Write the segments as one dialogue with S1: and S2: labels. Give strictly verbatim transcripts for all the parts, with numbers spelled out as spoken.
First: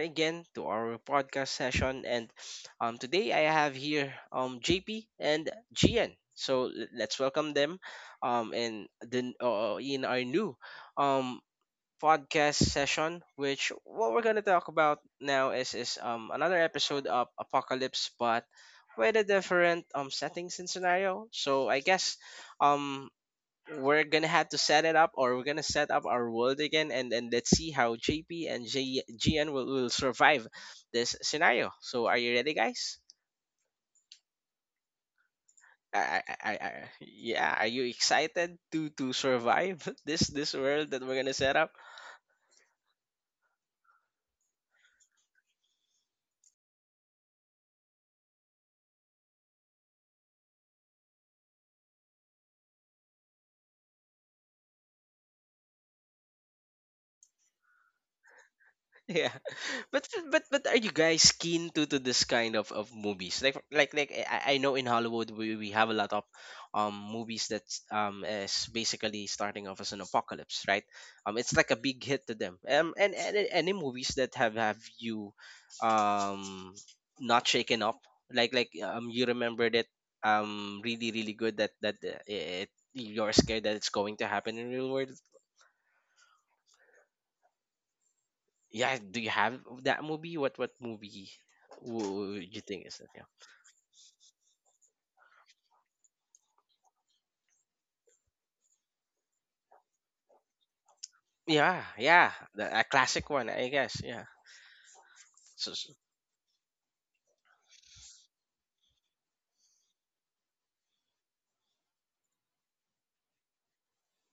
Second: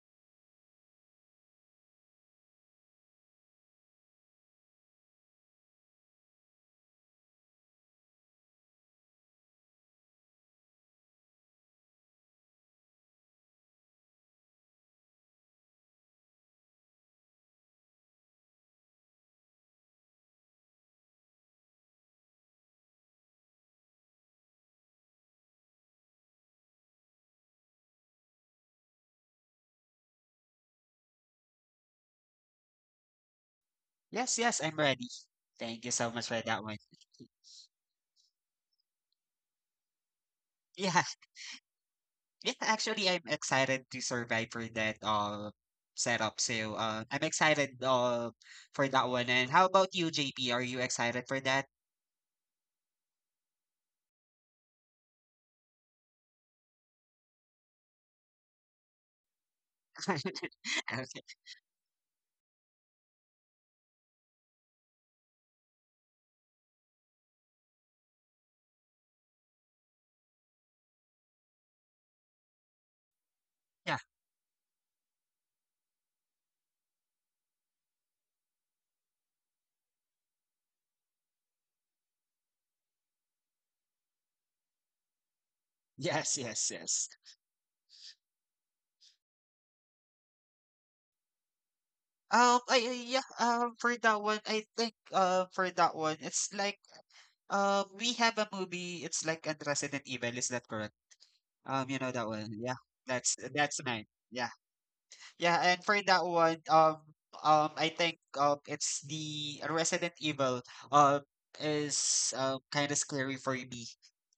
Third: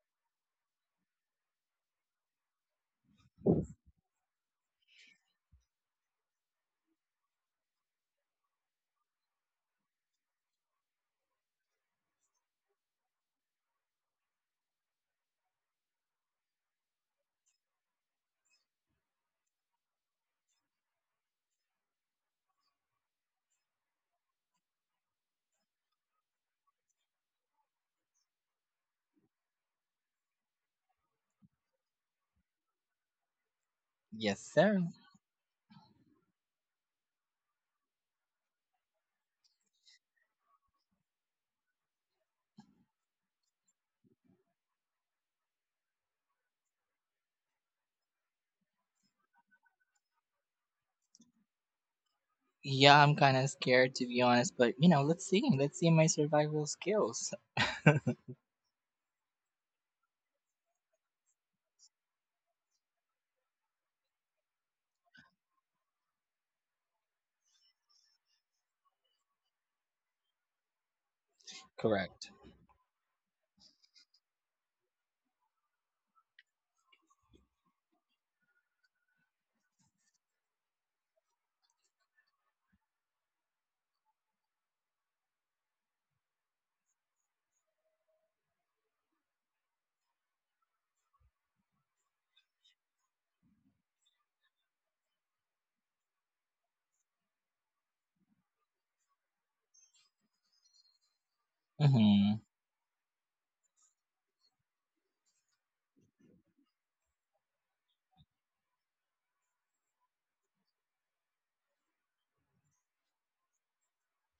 S1: again to our podcast session, and um today I have here um J P and Gian. So, l- let's welcome them um in the uh, in our new um podcast session, which what we're going to talk about now is is um another episode of Apocalypse, but with a different um settings and scenario. So I guess, um we're gonna have to set it up, or we're gonna set up our world again, and and let's see how jp and J- gn will, will survive this scenario. So, are you ready, guys?
S2: Yes,
S3: Yes,
S2: yes, I'm
S3: sir.
S2: ready. Thank you
S1: I,
S2: so
S1: I,
S2: much for
S1: I,
S2: that one.
S1: I- yeah, are you excited to to survive this this world
S2: Yeah,
S1: that we're gonna set up?
S2: yeah, actually I'm excited to survive for that uh setup. So uh I'm excited uh for that one. And how about you, J P? Are you excited for that?
S3: Yeah, I'm kind of scared to be honest, but you know, let's see. Let's see my survival skills.
S1: Yeah. but but but are you
S2: Okay.
S1: guys keen to to this kind of of movies? Like like like, I, I know, in Hollywood, we, we have a lot of um movies that's um is basically starting off as an apocalypse, right? Um, it's like a big
S3: Correct.
S1: hit to them. Um, and, and a- any
S2: Yeah.
S1: movies that have have you um not shaken up? Like like, um you remember that, um really really good, that that uh, it, you're scared that it's going to happen in real world?
S2: Yes, yes, yes.
S1: Yeah, do you have that movie? What what movie would
S2: Um
S1: you
S2: I
S1: think is
S2: I- yeah,
S1: that?
S2: um for that one, I think uh for that one, it's like um we have a movie, it's like a Resident Evil, is that correct? Um,
S1: Yeah,
S2: you know that
S3: Mm-hmm.
S1: yeah, yeah.
S2: one. Yeah.
S1: The, a classic
S2: That's
S1: one, I
S2: that's
S1: guess.
S2: mine.
S1: Yeah.
S2: Yeah. Yeah,
S1: So.
S2: and for that one, um, um, I think um, it's the Resident Evil um is uh, kind of scary for me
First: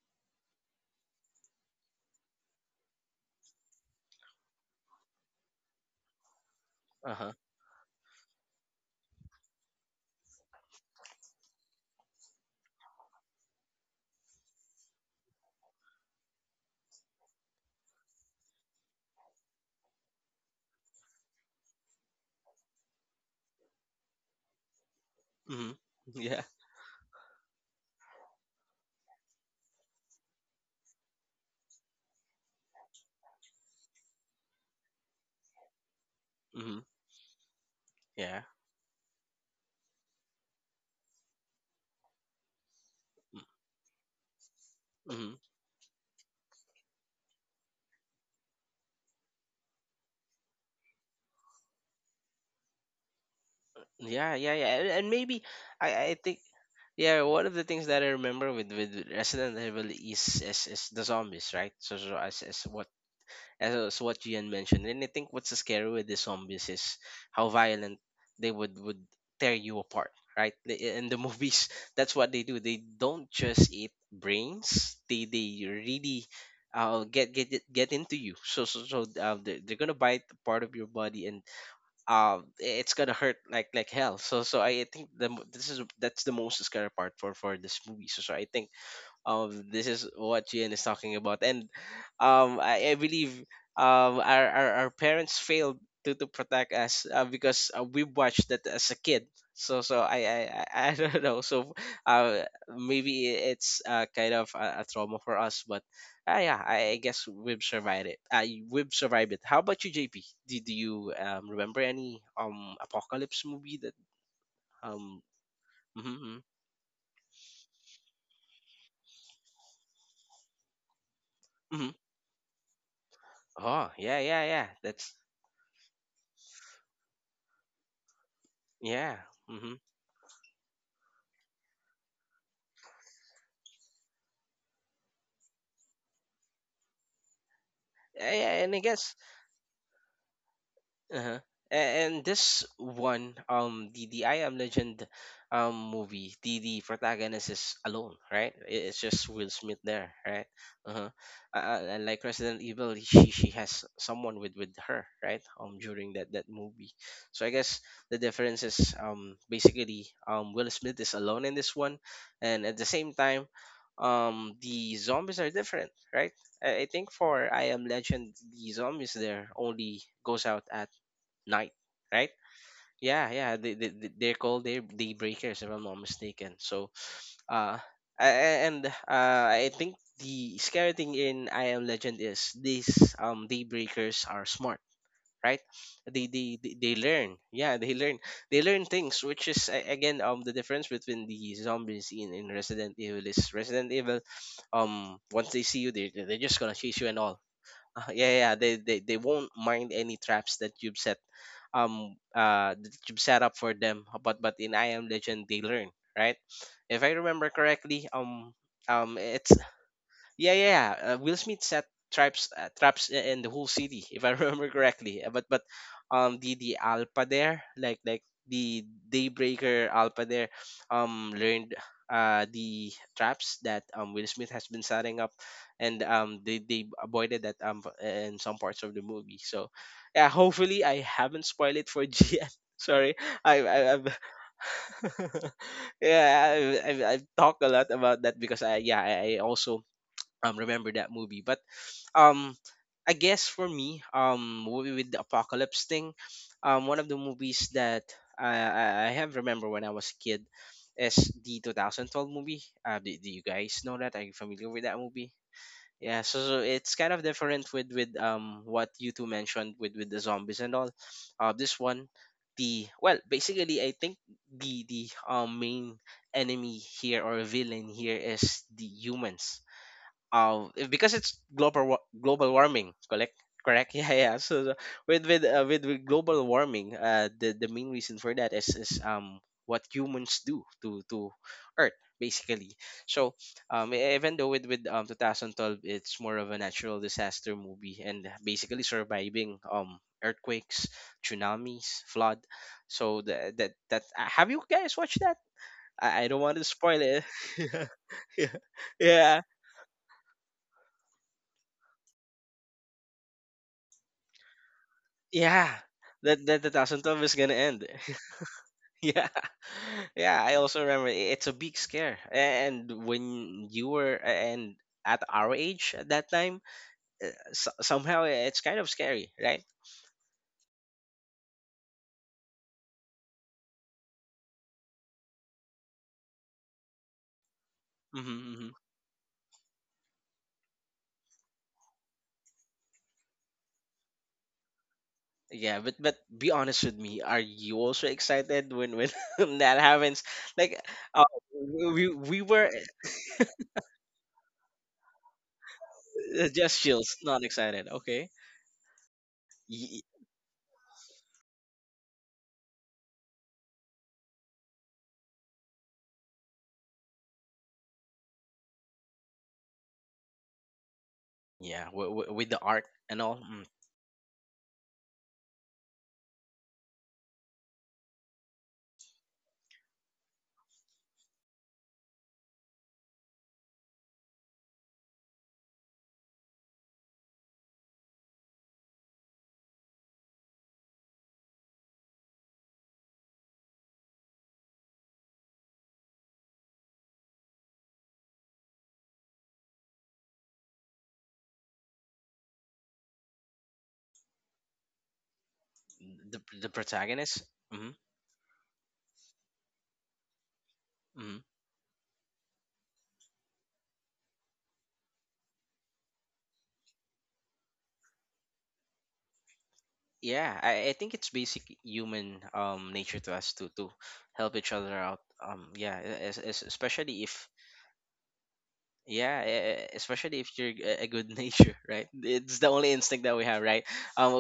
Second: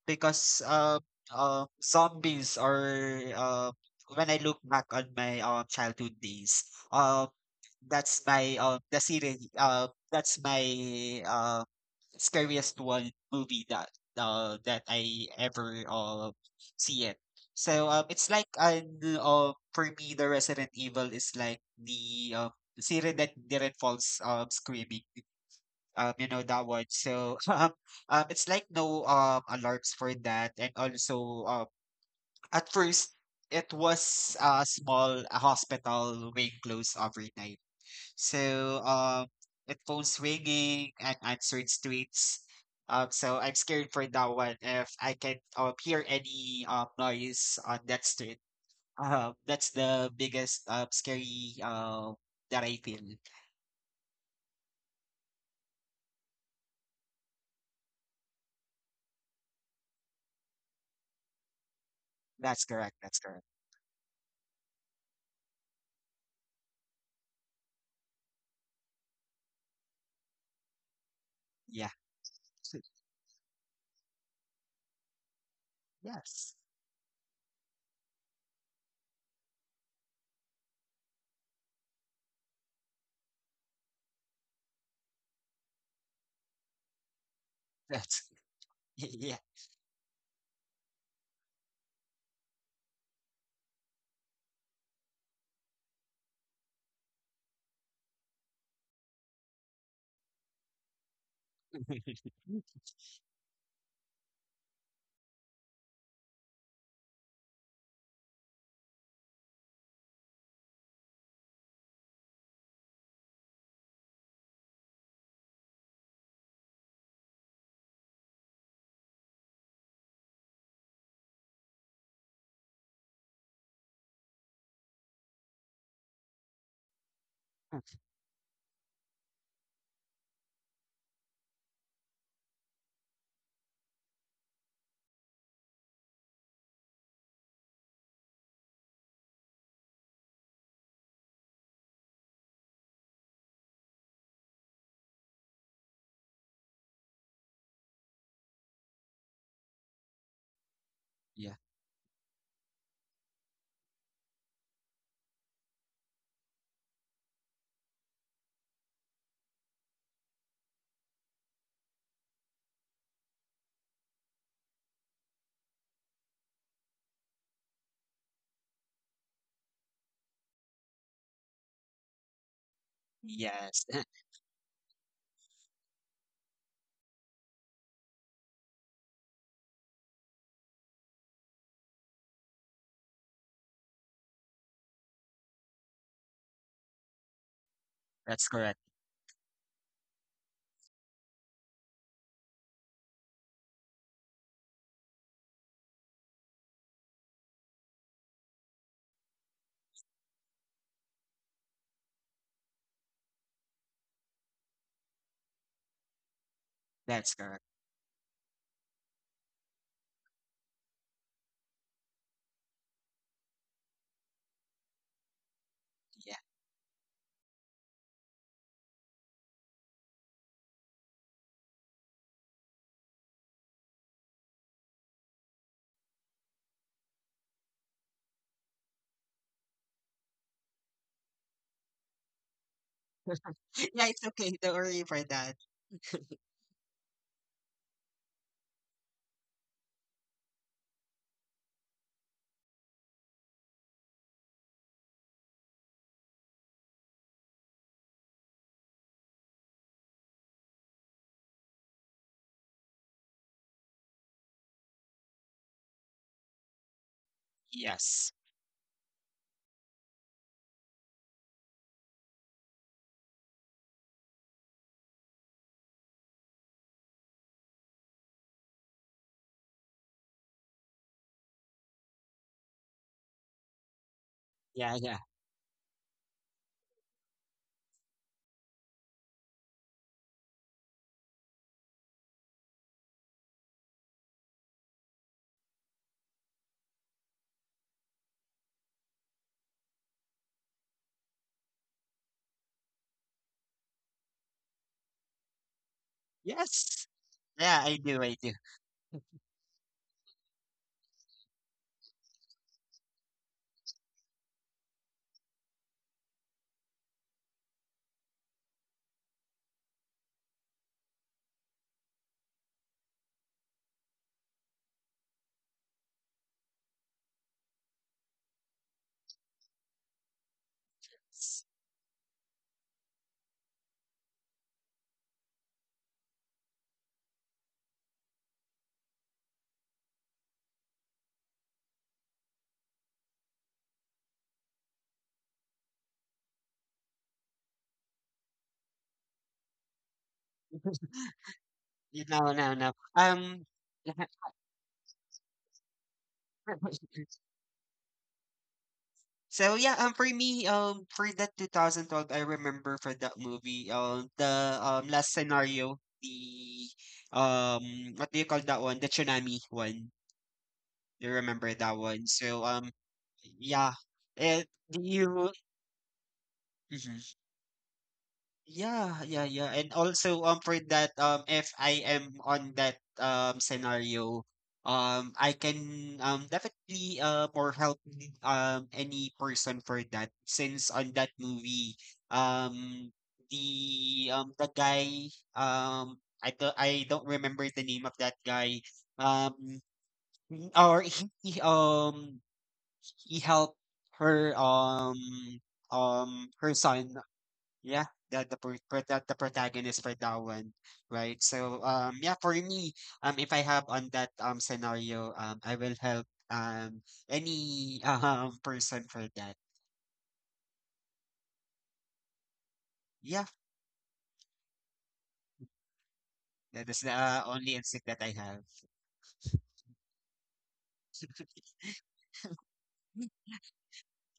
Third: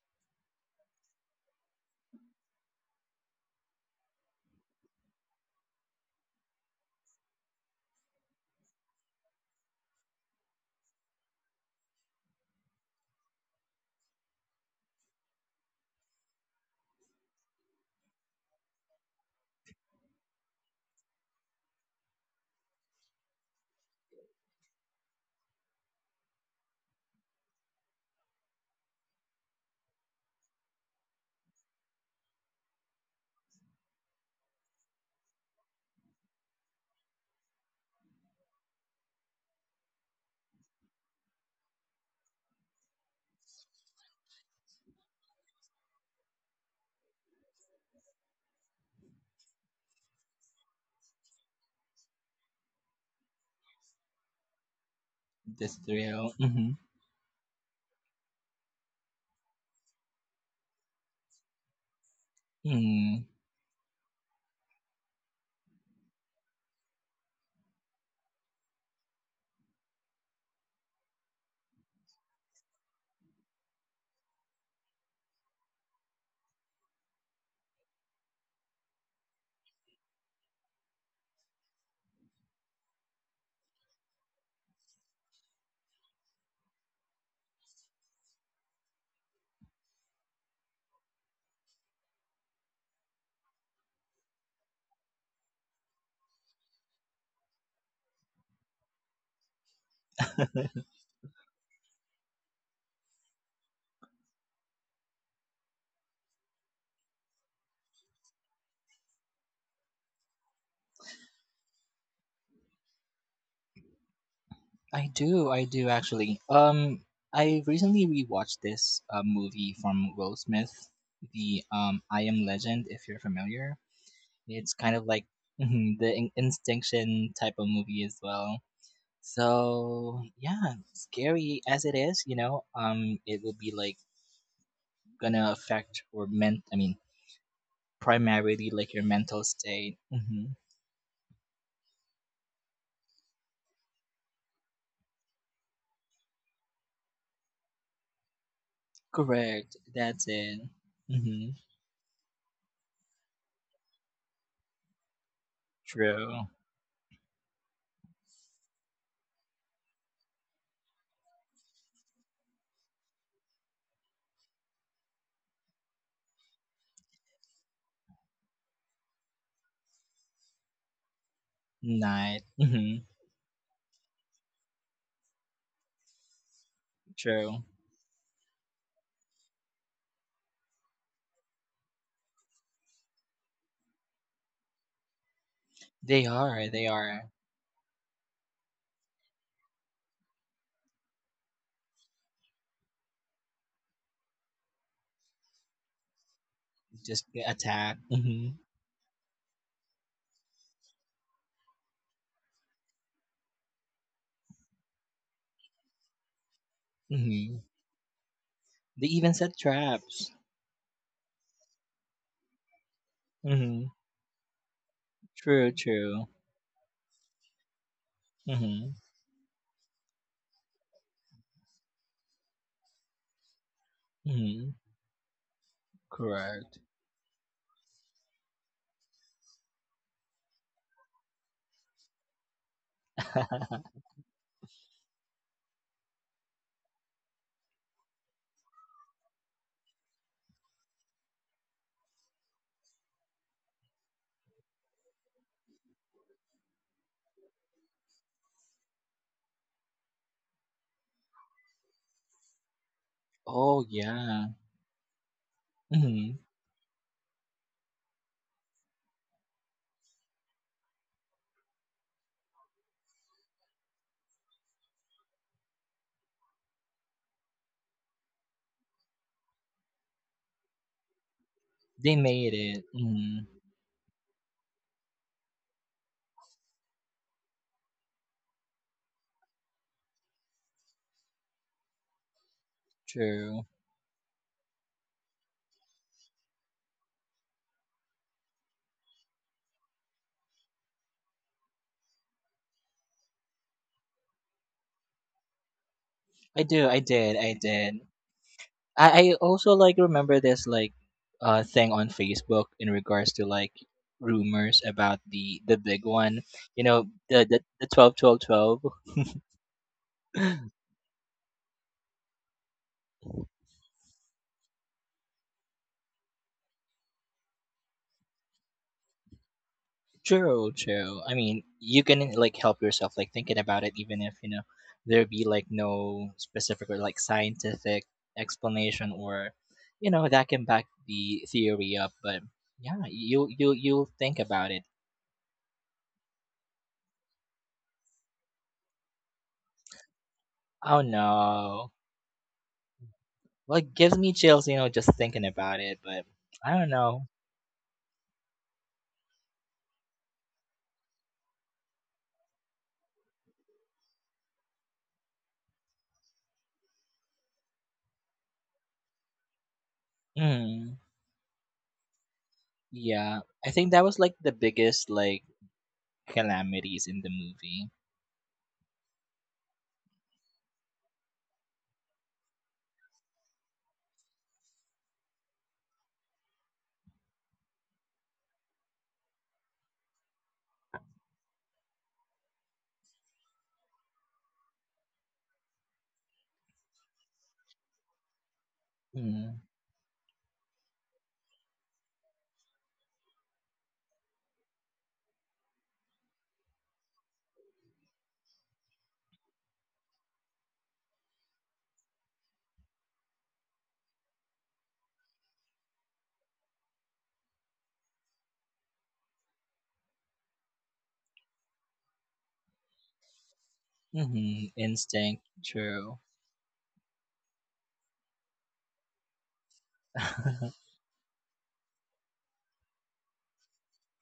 S2: because um uh, zombies are uh, when I look back on my um childhood days,
S1: Uh
S2: um,
S1: huh.
S2: that's my um the series uh that's my uh scariest one movie that uh that I ever uh see it. So um it's like an uh for me the Resident Evil is like the uh series that didn't falls um screaming.
S1: Hmm.
S2: Um you
S1: Yeah.
S2: know that one. So um, um it's like no um alarms for that, and also um at first it was a small uh, hospital being
S1: Hmm.
S2: closed overnight.
S1: Yeah.
S2: So um, it phones ringing and answered streets. Um, so I'm scared for that one. If I
S1: Hmm.
S2: can um, hear any um, noise on that street, um, that's the biggest um, scary um, that I feel.
S1: Yeah, yeah, yeah. And, and maybe,
S3: This
S1: I, I
S3: thrill.
S1: think,
S3: Mm-hmm.
S1: yeah, one of the things that I remember with with Resident Evil is is, is the zombies, right? So, so, as, as
S2: That's
S1: what
S2: correct. That's
S3: Hmm.
S2: correct.
S1: as what Gian mentioned. And I think what's scary with the zombies is how violent they would would tear you apart, right? The- In the movies,
S2: Yeah.
S1: that's what they do. They don't just eat brains. They they really
S2: Yes.
S1: uh get get it- get into you. So so so uh, they're, they're gonna bite a part of your body, and uh it's gonna hurt like like hell. So so I think the mo- this is that's the most scary part for for this movie. So
S2: That's
S1: so I think,
S2: yeah.
S1: um this is what Gian is talking about, and um I, I believe um our, our our parents failed to to protect us, uh, because, uh, we watched that as a kid, so so I I, I I don't know, so, uh maybe it's, uh, kind of a, a trauma for us, but, uh, yeah, I, I guess we've survived it. I We've survived it. How about you, J P? Do, do you um remember any um apocalypse movie that
S3: I
S1: um
S3: do. I do
S1: mm-hmm, mm-hmm.
S3: actually. Um, I recently rewatched this uh, movie from Will Smith, the
S1: Mm-hmm.
S3: um I Am Legend. If you're familiar,
S1: Oh, yeah, yeah, yeah,
S3: it's kind of
S1: that's...
S3: like mhm, the in- Instinction type of movie as well.
S1: yeah. Mm-hmm.
S3: So yeah, scary as it is, you know, um, it will be like gonna affect your ment I mean
S1: Yeah, yeah, and I
S3: primarily
S1: guess...
S3: like your mental state. Hmm.
S1: uh-huh. A- And this one, um, the the I Am Legend, um, movie, the the protagonist is alone, right? I- It's just Will Smith
S3: Correct.
S1: there, right?
S3: That's it.
S1: Uh-huh.
S2: Yeah.
S1: Uh,
S3: Hmm.
S1: uh, and, like Resident Evil, she she has someone with with her, right? Um, during that that
S3: True.
S1: movie, so I guess the difference is, um basically, um Will Smith is alone in this one, and at the same time, um the zombies are different, right? I I think for I Am Legend, the zombies there only goes out at night, right?
S3: Night. Hmm.
S1: Yeah, yeah. They,
S2: Yes.
S1: they, they- they're called day, daybreakers, if I'm not mistaken. So,
S3: True.
S1: uh, a- a- and uh, I think the scary thing in I Am Legend is these um daybreakers are smart, right?
S3: They
S1: They they
S3: are.
S1: they
S3: They
S1: they
S3: are.
S1: learn. Yeah, they learn.
S2: That's
S1: They
S2: correct.
S1: learn things, which is, a- again, um the difference between the zombies in in Resident Evil is Resident Evil, um once they see you, they they're they're just gonna chase you and
S3: Just
S1: all.
S3: get attacked.
S1: Uh, yeah,
S3: Hmm.
S1: yeah, they, they they won't mind any traps that you've set, um, uh, that you've set up for them. But but in I Am Legend, they learn, right? If I
S2: That's
S1: remember
S3: Hmm.
S2: correct.
S1: correctly, um,
S3: They
S1: um,
S3: even
S1: it's
S3: set traps.
S1: yeah, yeah, yeah. Uh, Will Smith set traps, uh, traps i- in the whole
S3: Hmm.
S1: city, if I remember correctly. Uh, But but,
S3: True. True.
S1: um
S2: Yeah.
S1: the the Alpha there, like like the
S3: Hmm.
S1: Daybreaker Alpha there, um learned uh the traps that um Will Smith has
S3: Hmm.
S1: been setting up, and um they
S3: Correct.
S1: they avoided that um in some parts of the movie. So, yeah, hopefully I haven't spoiled it for G N. Sorry, I I I've
S2: Yeah, it's okay. Don't worry for that.
S1: yeah, I, I, I talk a lot about that because I yeah I I also um remember that movie, but um i guess for me, um movie with the apocalypse thing, um one of the movies that i i I have remember when i was a kid is the two thousand twelve movie. uh do, do you
S3: Oh
S1: guys know that? Are you
S3: yeah.
S1: familiar with that movie? Yeah,
S3: Hmm.
S1: so, so it's kind of different with with
S2: Yes.
S1: um what you two mentioned, with with the zombies and all. Uh this one, the well, basically, i think the the um main enemy here, or villain here, is the humans. Uh, if- because it's global wa-
S3: They made
S1: global
S3: it.
S1: warming, correct?
S3: Hmm.
S1: Correct. Yeah, yeah. So the-
S2: Yeah, yeah.
S1: with, with uh, with, with global warming, uh the, the main reason for that is is um what humans do to to earth, basically. So,
S3: True.
S1: um e- even though with with um twenty twelve, it's more of a natural disaster movie, and basically surviving um earthquakes, tsunamis, flood. So that that, that uh, have you guys watched that? i, I don't want
S3: I
S1: to
S3: do. I
S1: spoil
S2: Yes.
S1: it.
S3: did. I
S2: Yeah,
S3: did.
S2: I do. I
S1: Yeah,
S2: do.
S3: I, I
S1: yeah
S3: also like remember this like uh thing on Facebook in regards to like rumors about the
S1: Yeah,
S3: the big one.
S1: that that
S3: You know,
S1: twenty twelve is
S3: the
S1: gonna
S3: the, the
S1: end.
S3: 12 twelve twelve
S1: Yeah, yeah. I also remember, i- it's a big scare, and when you were, and at our age at that time, uh, so- somehow, eh, it's kind of scary, right?
S3: churro churro. I mean, you can like help yourself like thinking about it even if, you know, there be like no specific or like scientific
S1: Mm-hmm, mm-hmm.
S3: explanation or you know, that can back the theory up, but yeah, you you you think about it.
S1: Yeah, but but be honest with me. Are you also excited when when that happens? Like,
S3: Oh
S1: uh,
S3: no.
S1: we we
S2: No,
S1: were...
S2: no, no. Um,
S3: Well, it gives me chills, you know, just thinking about it. But
S1: uh, just
S3: I don't
S1: chills,
S3: know.
S1: not excited? Okay.
S2: so yeah,
S1: Y-
S2: um, for me, um, for that twenty twelve, I remember for that movie, um, the um last scenario, the um, what do you call that one? The tsunami one. You
S3: Mm,
S2: remember
S1: Yeah,
S2: that
S1: w-
S2: one?
S1: w- with the
S2: So
S1: art
S2: um,
S1: and all, mm,
S2: yeah.
S3: yeah, I think that
S2: It,
S3: was like
S2: do
S3: the
S2: you?
S3: biggest like
S2: Mhm.
S3: calamities in the movie.
S2: Yeah, yeah, yeah. And also um for that um if I am on that um scenario, um I can um definitely uh more help um any person for that since on that movie um the um the guy um I don't I don't remember the name of that guy um
S3: Mm.
S2: he- or he he, um he helped her um um
S1: the the
S2: her son.
S1: protagonist. Mm-hmm.
S2: Yeah, that the pro- pro- that the protagonist for that one,
S1: Mm-hmm.
S2: right? So um yeah, for me, um if I have on that um scenario, um I will help um any um person for that.
S1: Yeah, I, I think it's basic human um nature to
S2: Yeah,
S1: us to to
S3: Hmm.
S1: help each
S3: Mm-hmm.
S1: other out, um
S3: Instinct,
S1: yeah, e, es-
S3: true.
S1: es-
S2: that is the
S1: especially
S2: uh,
S1: if...
S2: only instinct that I have.
S1: Yeah, e- e, especially if you're a a good nature, right? It's the only instinct that we have, right?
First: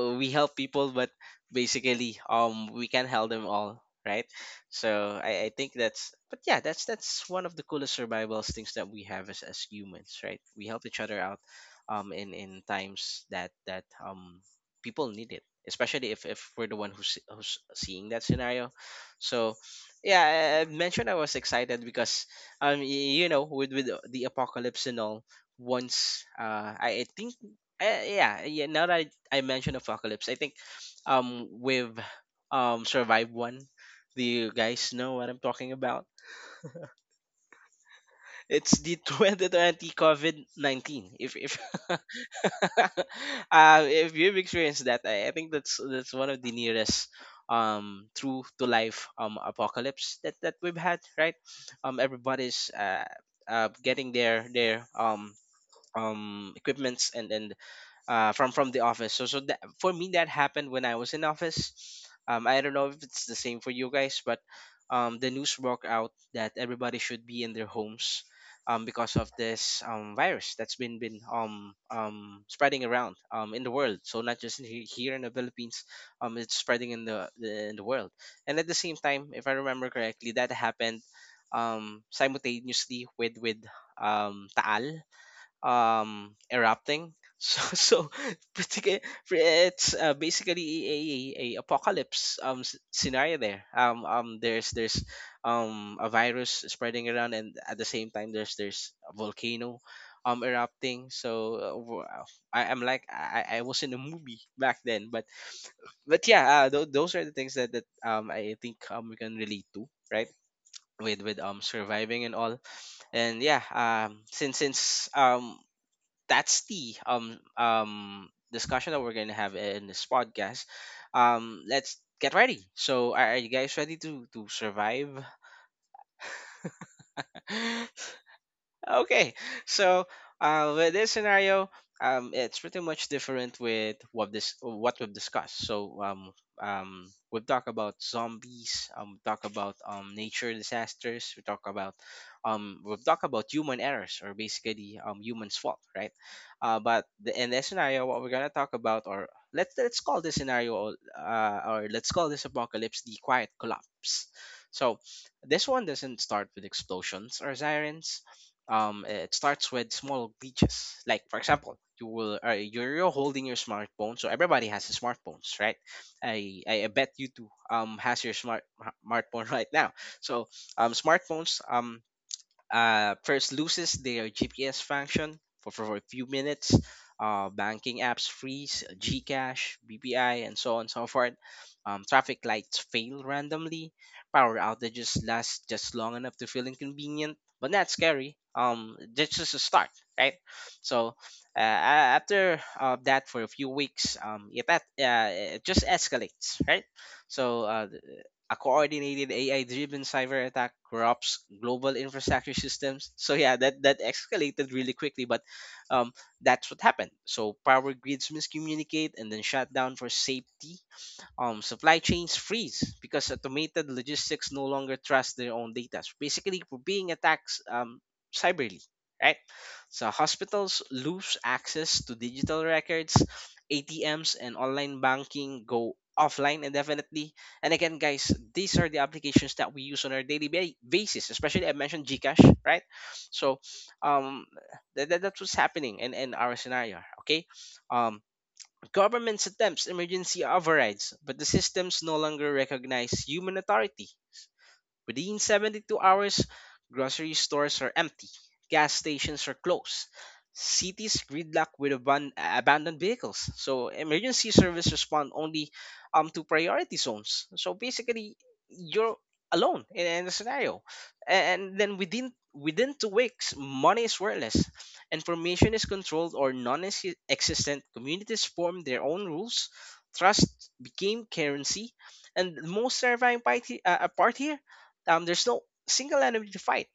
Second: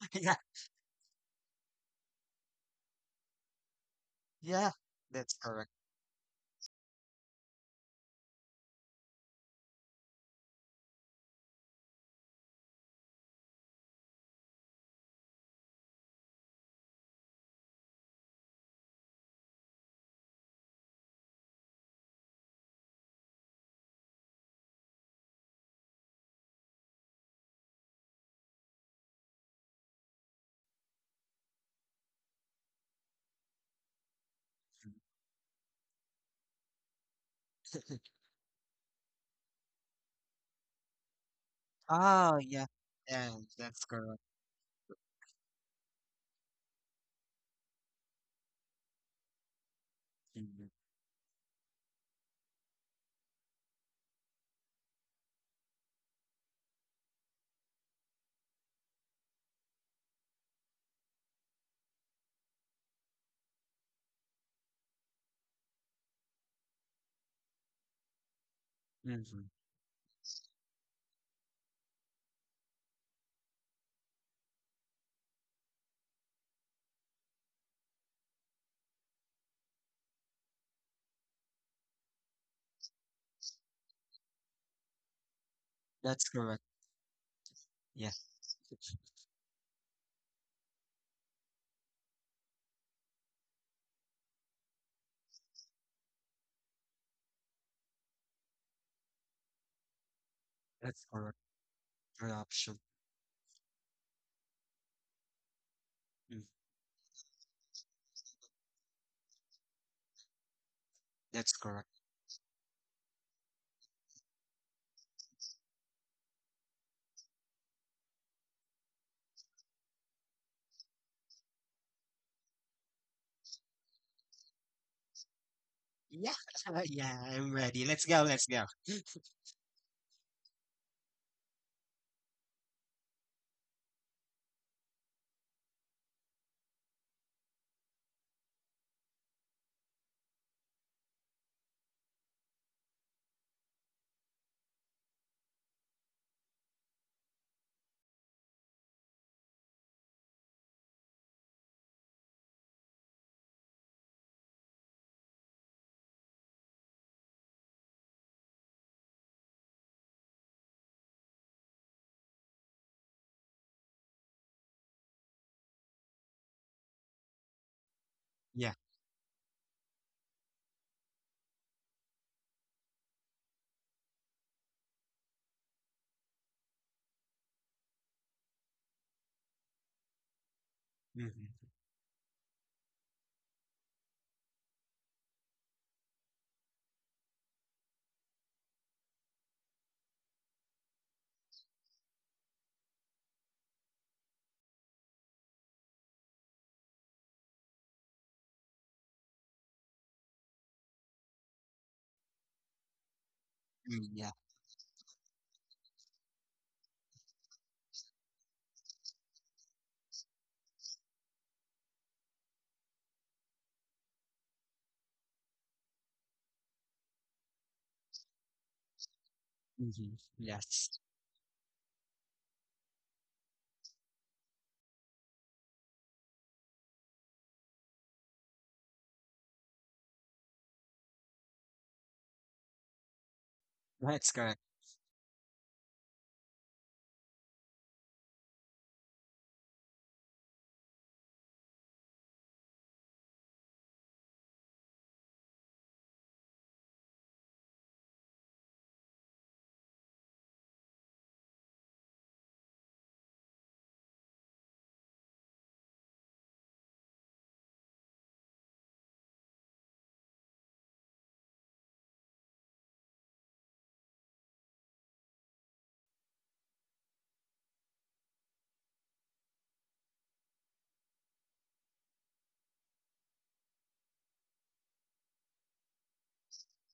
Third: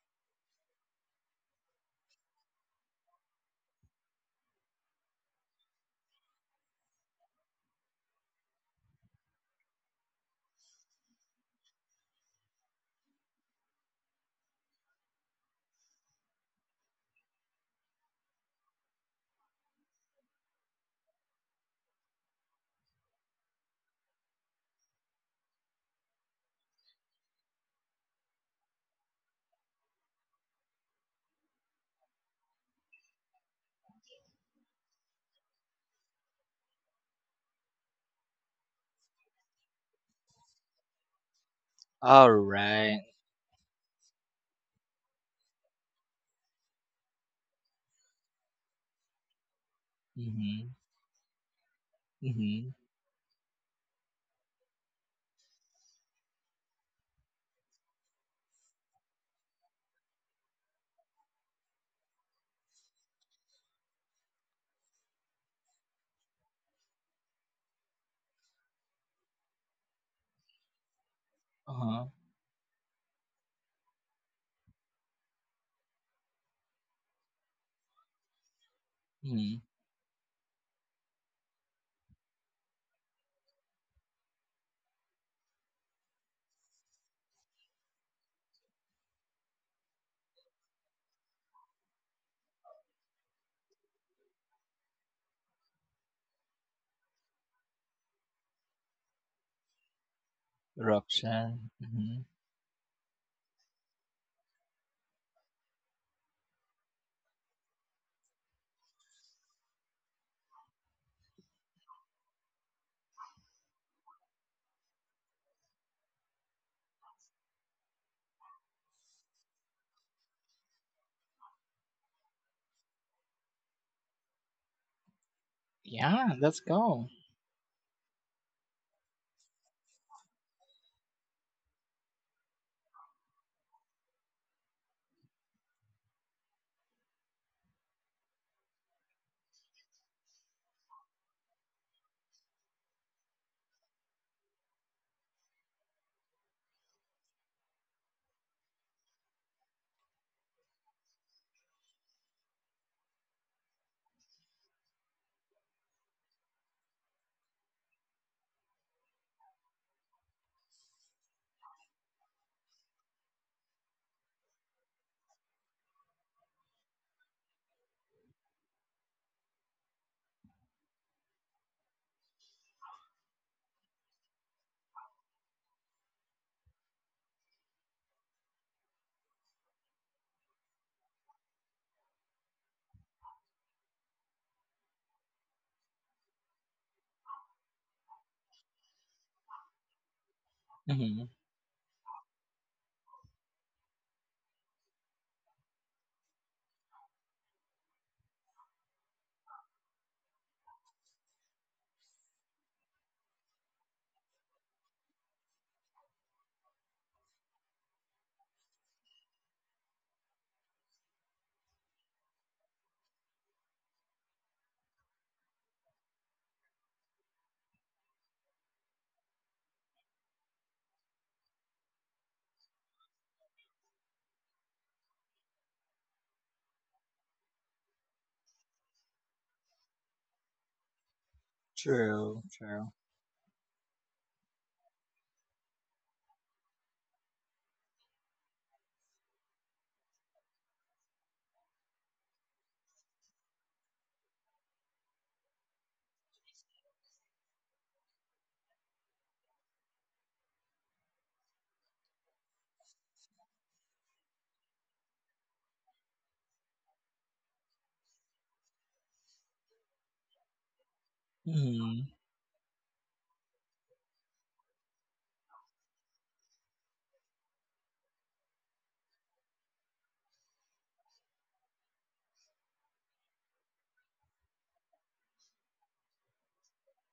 S1: We
S2: Yeah,
S1: help people, but basically, um, we can't help them all, right?
S2: yeah,
S1: So,
S2: that's
S1: I, I
S2: correct.
S1: think that's... but yeah, that's that's one of the coolest survival things that we have as as humans, right? We help each other out, um, in in times that that um people need it, especially if if we're the one who's who's seeing that scenario. So, yeah, I I mentioned I was excited because, um y- you know with with the the apocalypse and all, once, uh i, I think, uh, yeah, yeah, now that I, I mentioned apocalypse, i think, um with, um survive one... do you guys know what i'm talking about? It's the twenty twenty COVID nineteen. If if
S3: All
S2: Oh yeah,
S3: right.
S2: yeah, that's
S1: uh, If
S2: correct.
S1: you've experienced that, I, I think that's that's one of the nearest um true to life um apocalypse that
S3: Mm-hmm.
S1: that
S2: Mm-hmm.
S1: we've had, right? Um,
S3: Mm-hmm.
S1: everybody's uh, uh getting their their um um equipments and and uh, from from the office. So so that, for me, that happened when I was in office. Um, I don't know if it's the same for you guys, but, um, the news broke out that everybody should be in their homes, um, because of
S2: mm-hmm,
S1: this, um, virus that's been been um,
S3: Uh-huh.
S1: um, spreading around, um, in the world. So not just in, he- here in the Philippines, um, it's spreading in the, the in the world. And at the same time,
S3: Mm.
S1: if I remember correctly, that happened, um, simultaneously with with um, Taal
S2: That's
S1: um
S2: correct.
S1: erupting. so so
S2: Yeah,
S1: particu- it's, uh, basically a, a apocalypse um s- scenario there. um um there's there's um a virus spreading around, and at the same time, there's there's a volcano um
S2: that's
S1: erupting.
S2: correct.
S3: Eruption.
S1: So, uh,
S3: Mm-hmm.
S1: w- uh,
S2: Good
S1: I,
S2: option.
S1: am like I, I I was in a movie back then, but but
S2: Mm,
S1: yeah, uh, th- those are the things that that um i think um we can relate to, right, with with
S2: that's
S1: um
S2: correct.
S1: surviving and all. And, yeah, um since since um that's the um um discussion that we're gonna have in this podcast. Um, let's get ready. So, are, are you guys ready to to survive?
S3: Yeah, let's
S2: Yeah,
S3: go.
S2: yeah, I'm ready. Let's go. Let's go.
S1: Okay, so, uh, with this scenario, um, it's pretty much different with what this what we've discussed. So um, um, we've talked about zombies. Um, we talk about um nature disasters. We talk about um, we've talked about human errors, or basically um humans' fault, right? Uh, but the, in this scenario, what we're gonna talk about, or let's let's call this scenario, uh, or let's call this apocalypse, the quiet collapse. So this one doesn't start with explosions or sirens. Um, it starts with small glitches. Like for example, you will uh, you're, you're holding your smartphone, so everybody has a smartphones, right? I, I I bet you too um has your smart
S2: Yeah.
S1: smartphone right now. So um smartphones um uh, first loses their G P S function for, for a few minutes. Uh, banking apps freeze, Gcash, B P I, and so on and so forth.
S2: Mm-hmm.
S1: Um, traffic lights fail randomly. Power outages last just long enough to feel inconvenient, but not scary. Um, that's just a start, right?
S3: Mm-hmm.
S1: So uh, a- after uh, that, for a few weeks, um, it, at- uh, it just escalates, right? So uh, a coordinated A I-driven cyber attack corrupts global infrastructure systems. So yeah, that that
S2: Mm, yeah.
S1: escalated really quickly, but um, that's what happened. So power grids miscommunicate and then shut down for safety. Um, supply chains freeze because automated logistics no longer trust their own data. So basically, we're being attacked um, cyberly, right? So
S2: Mhm.
S1: hospitals
S2: Yes.
S1: lose access to digital records, A T Ms, and online banking go offline indefinitely. And again, guys, these are the applications that we use on our daily ba- basis. Especially, I mentioned
S3: True.
S1: Gcash,
S3: True.
S1: right? So,
S2: That's
S1: um,
S2: correct.
S1: that, that, that's what's happening in, in our scenario. Okay, um, governments attempt emergency overrides, but the systems no longer recognize human authority. Within seventy-two hours, grocery stores are empty, gas stations are closed, cities gridlock with aban- abandoned vehicles. So emergency service respond only um to priority zones. So basically, you're alone in, in the scenario, and
S3: Mm-hmm.
S1: then within within two weeks, money is worthless, information is controlled or non-existent. Communities form their own rules. Trust became currency, and the most terrifying part, he- uh, part here, um, there's no single enemy to fight.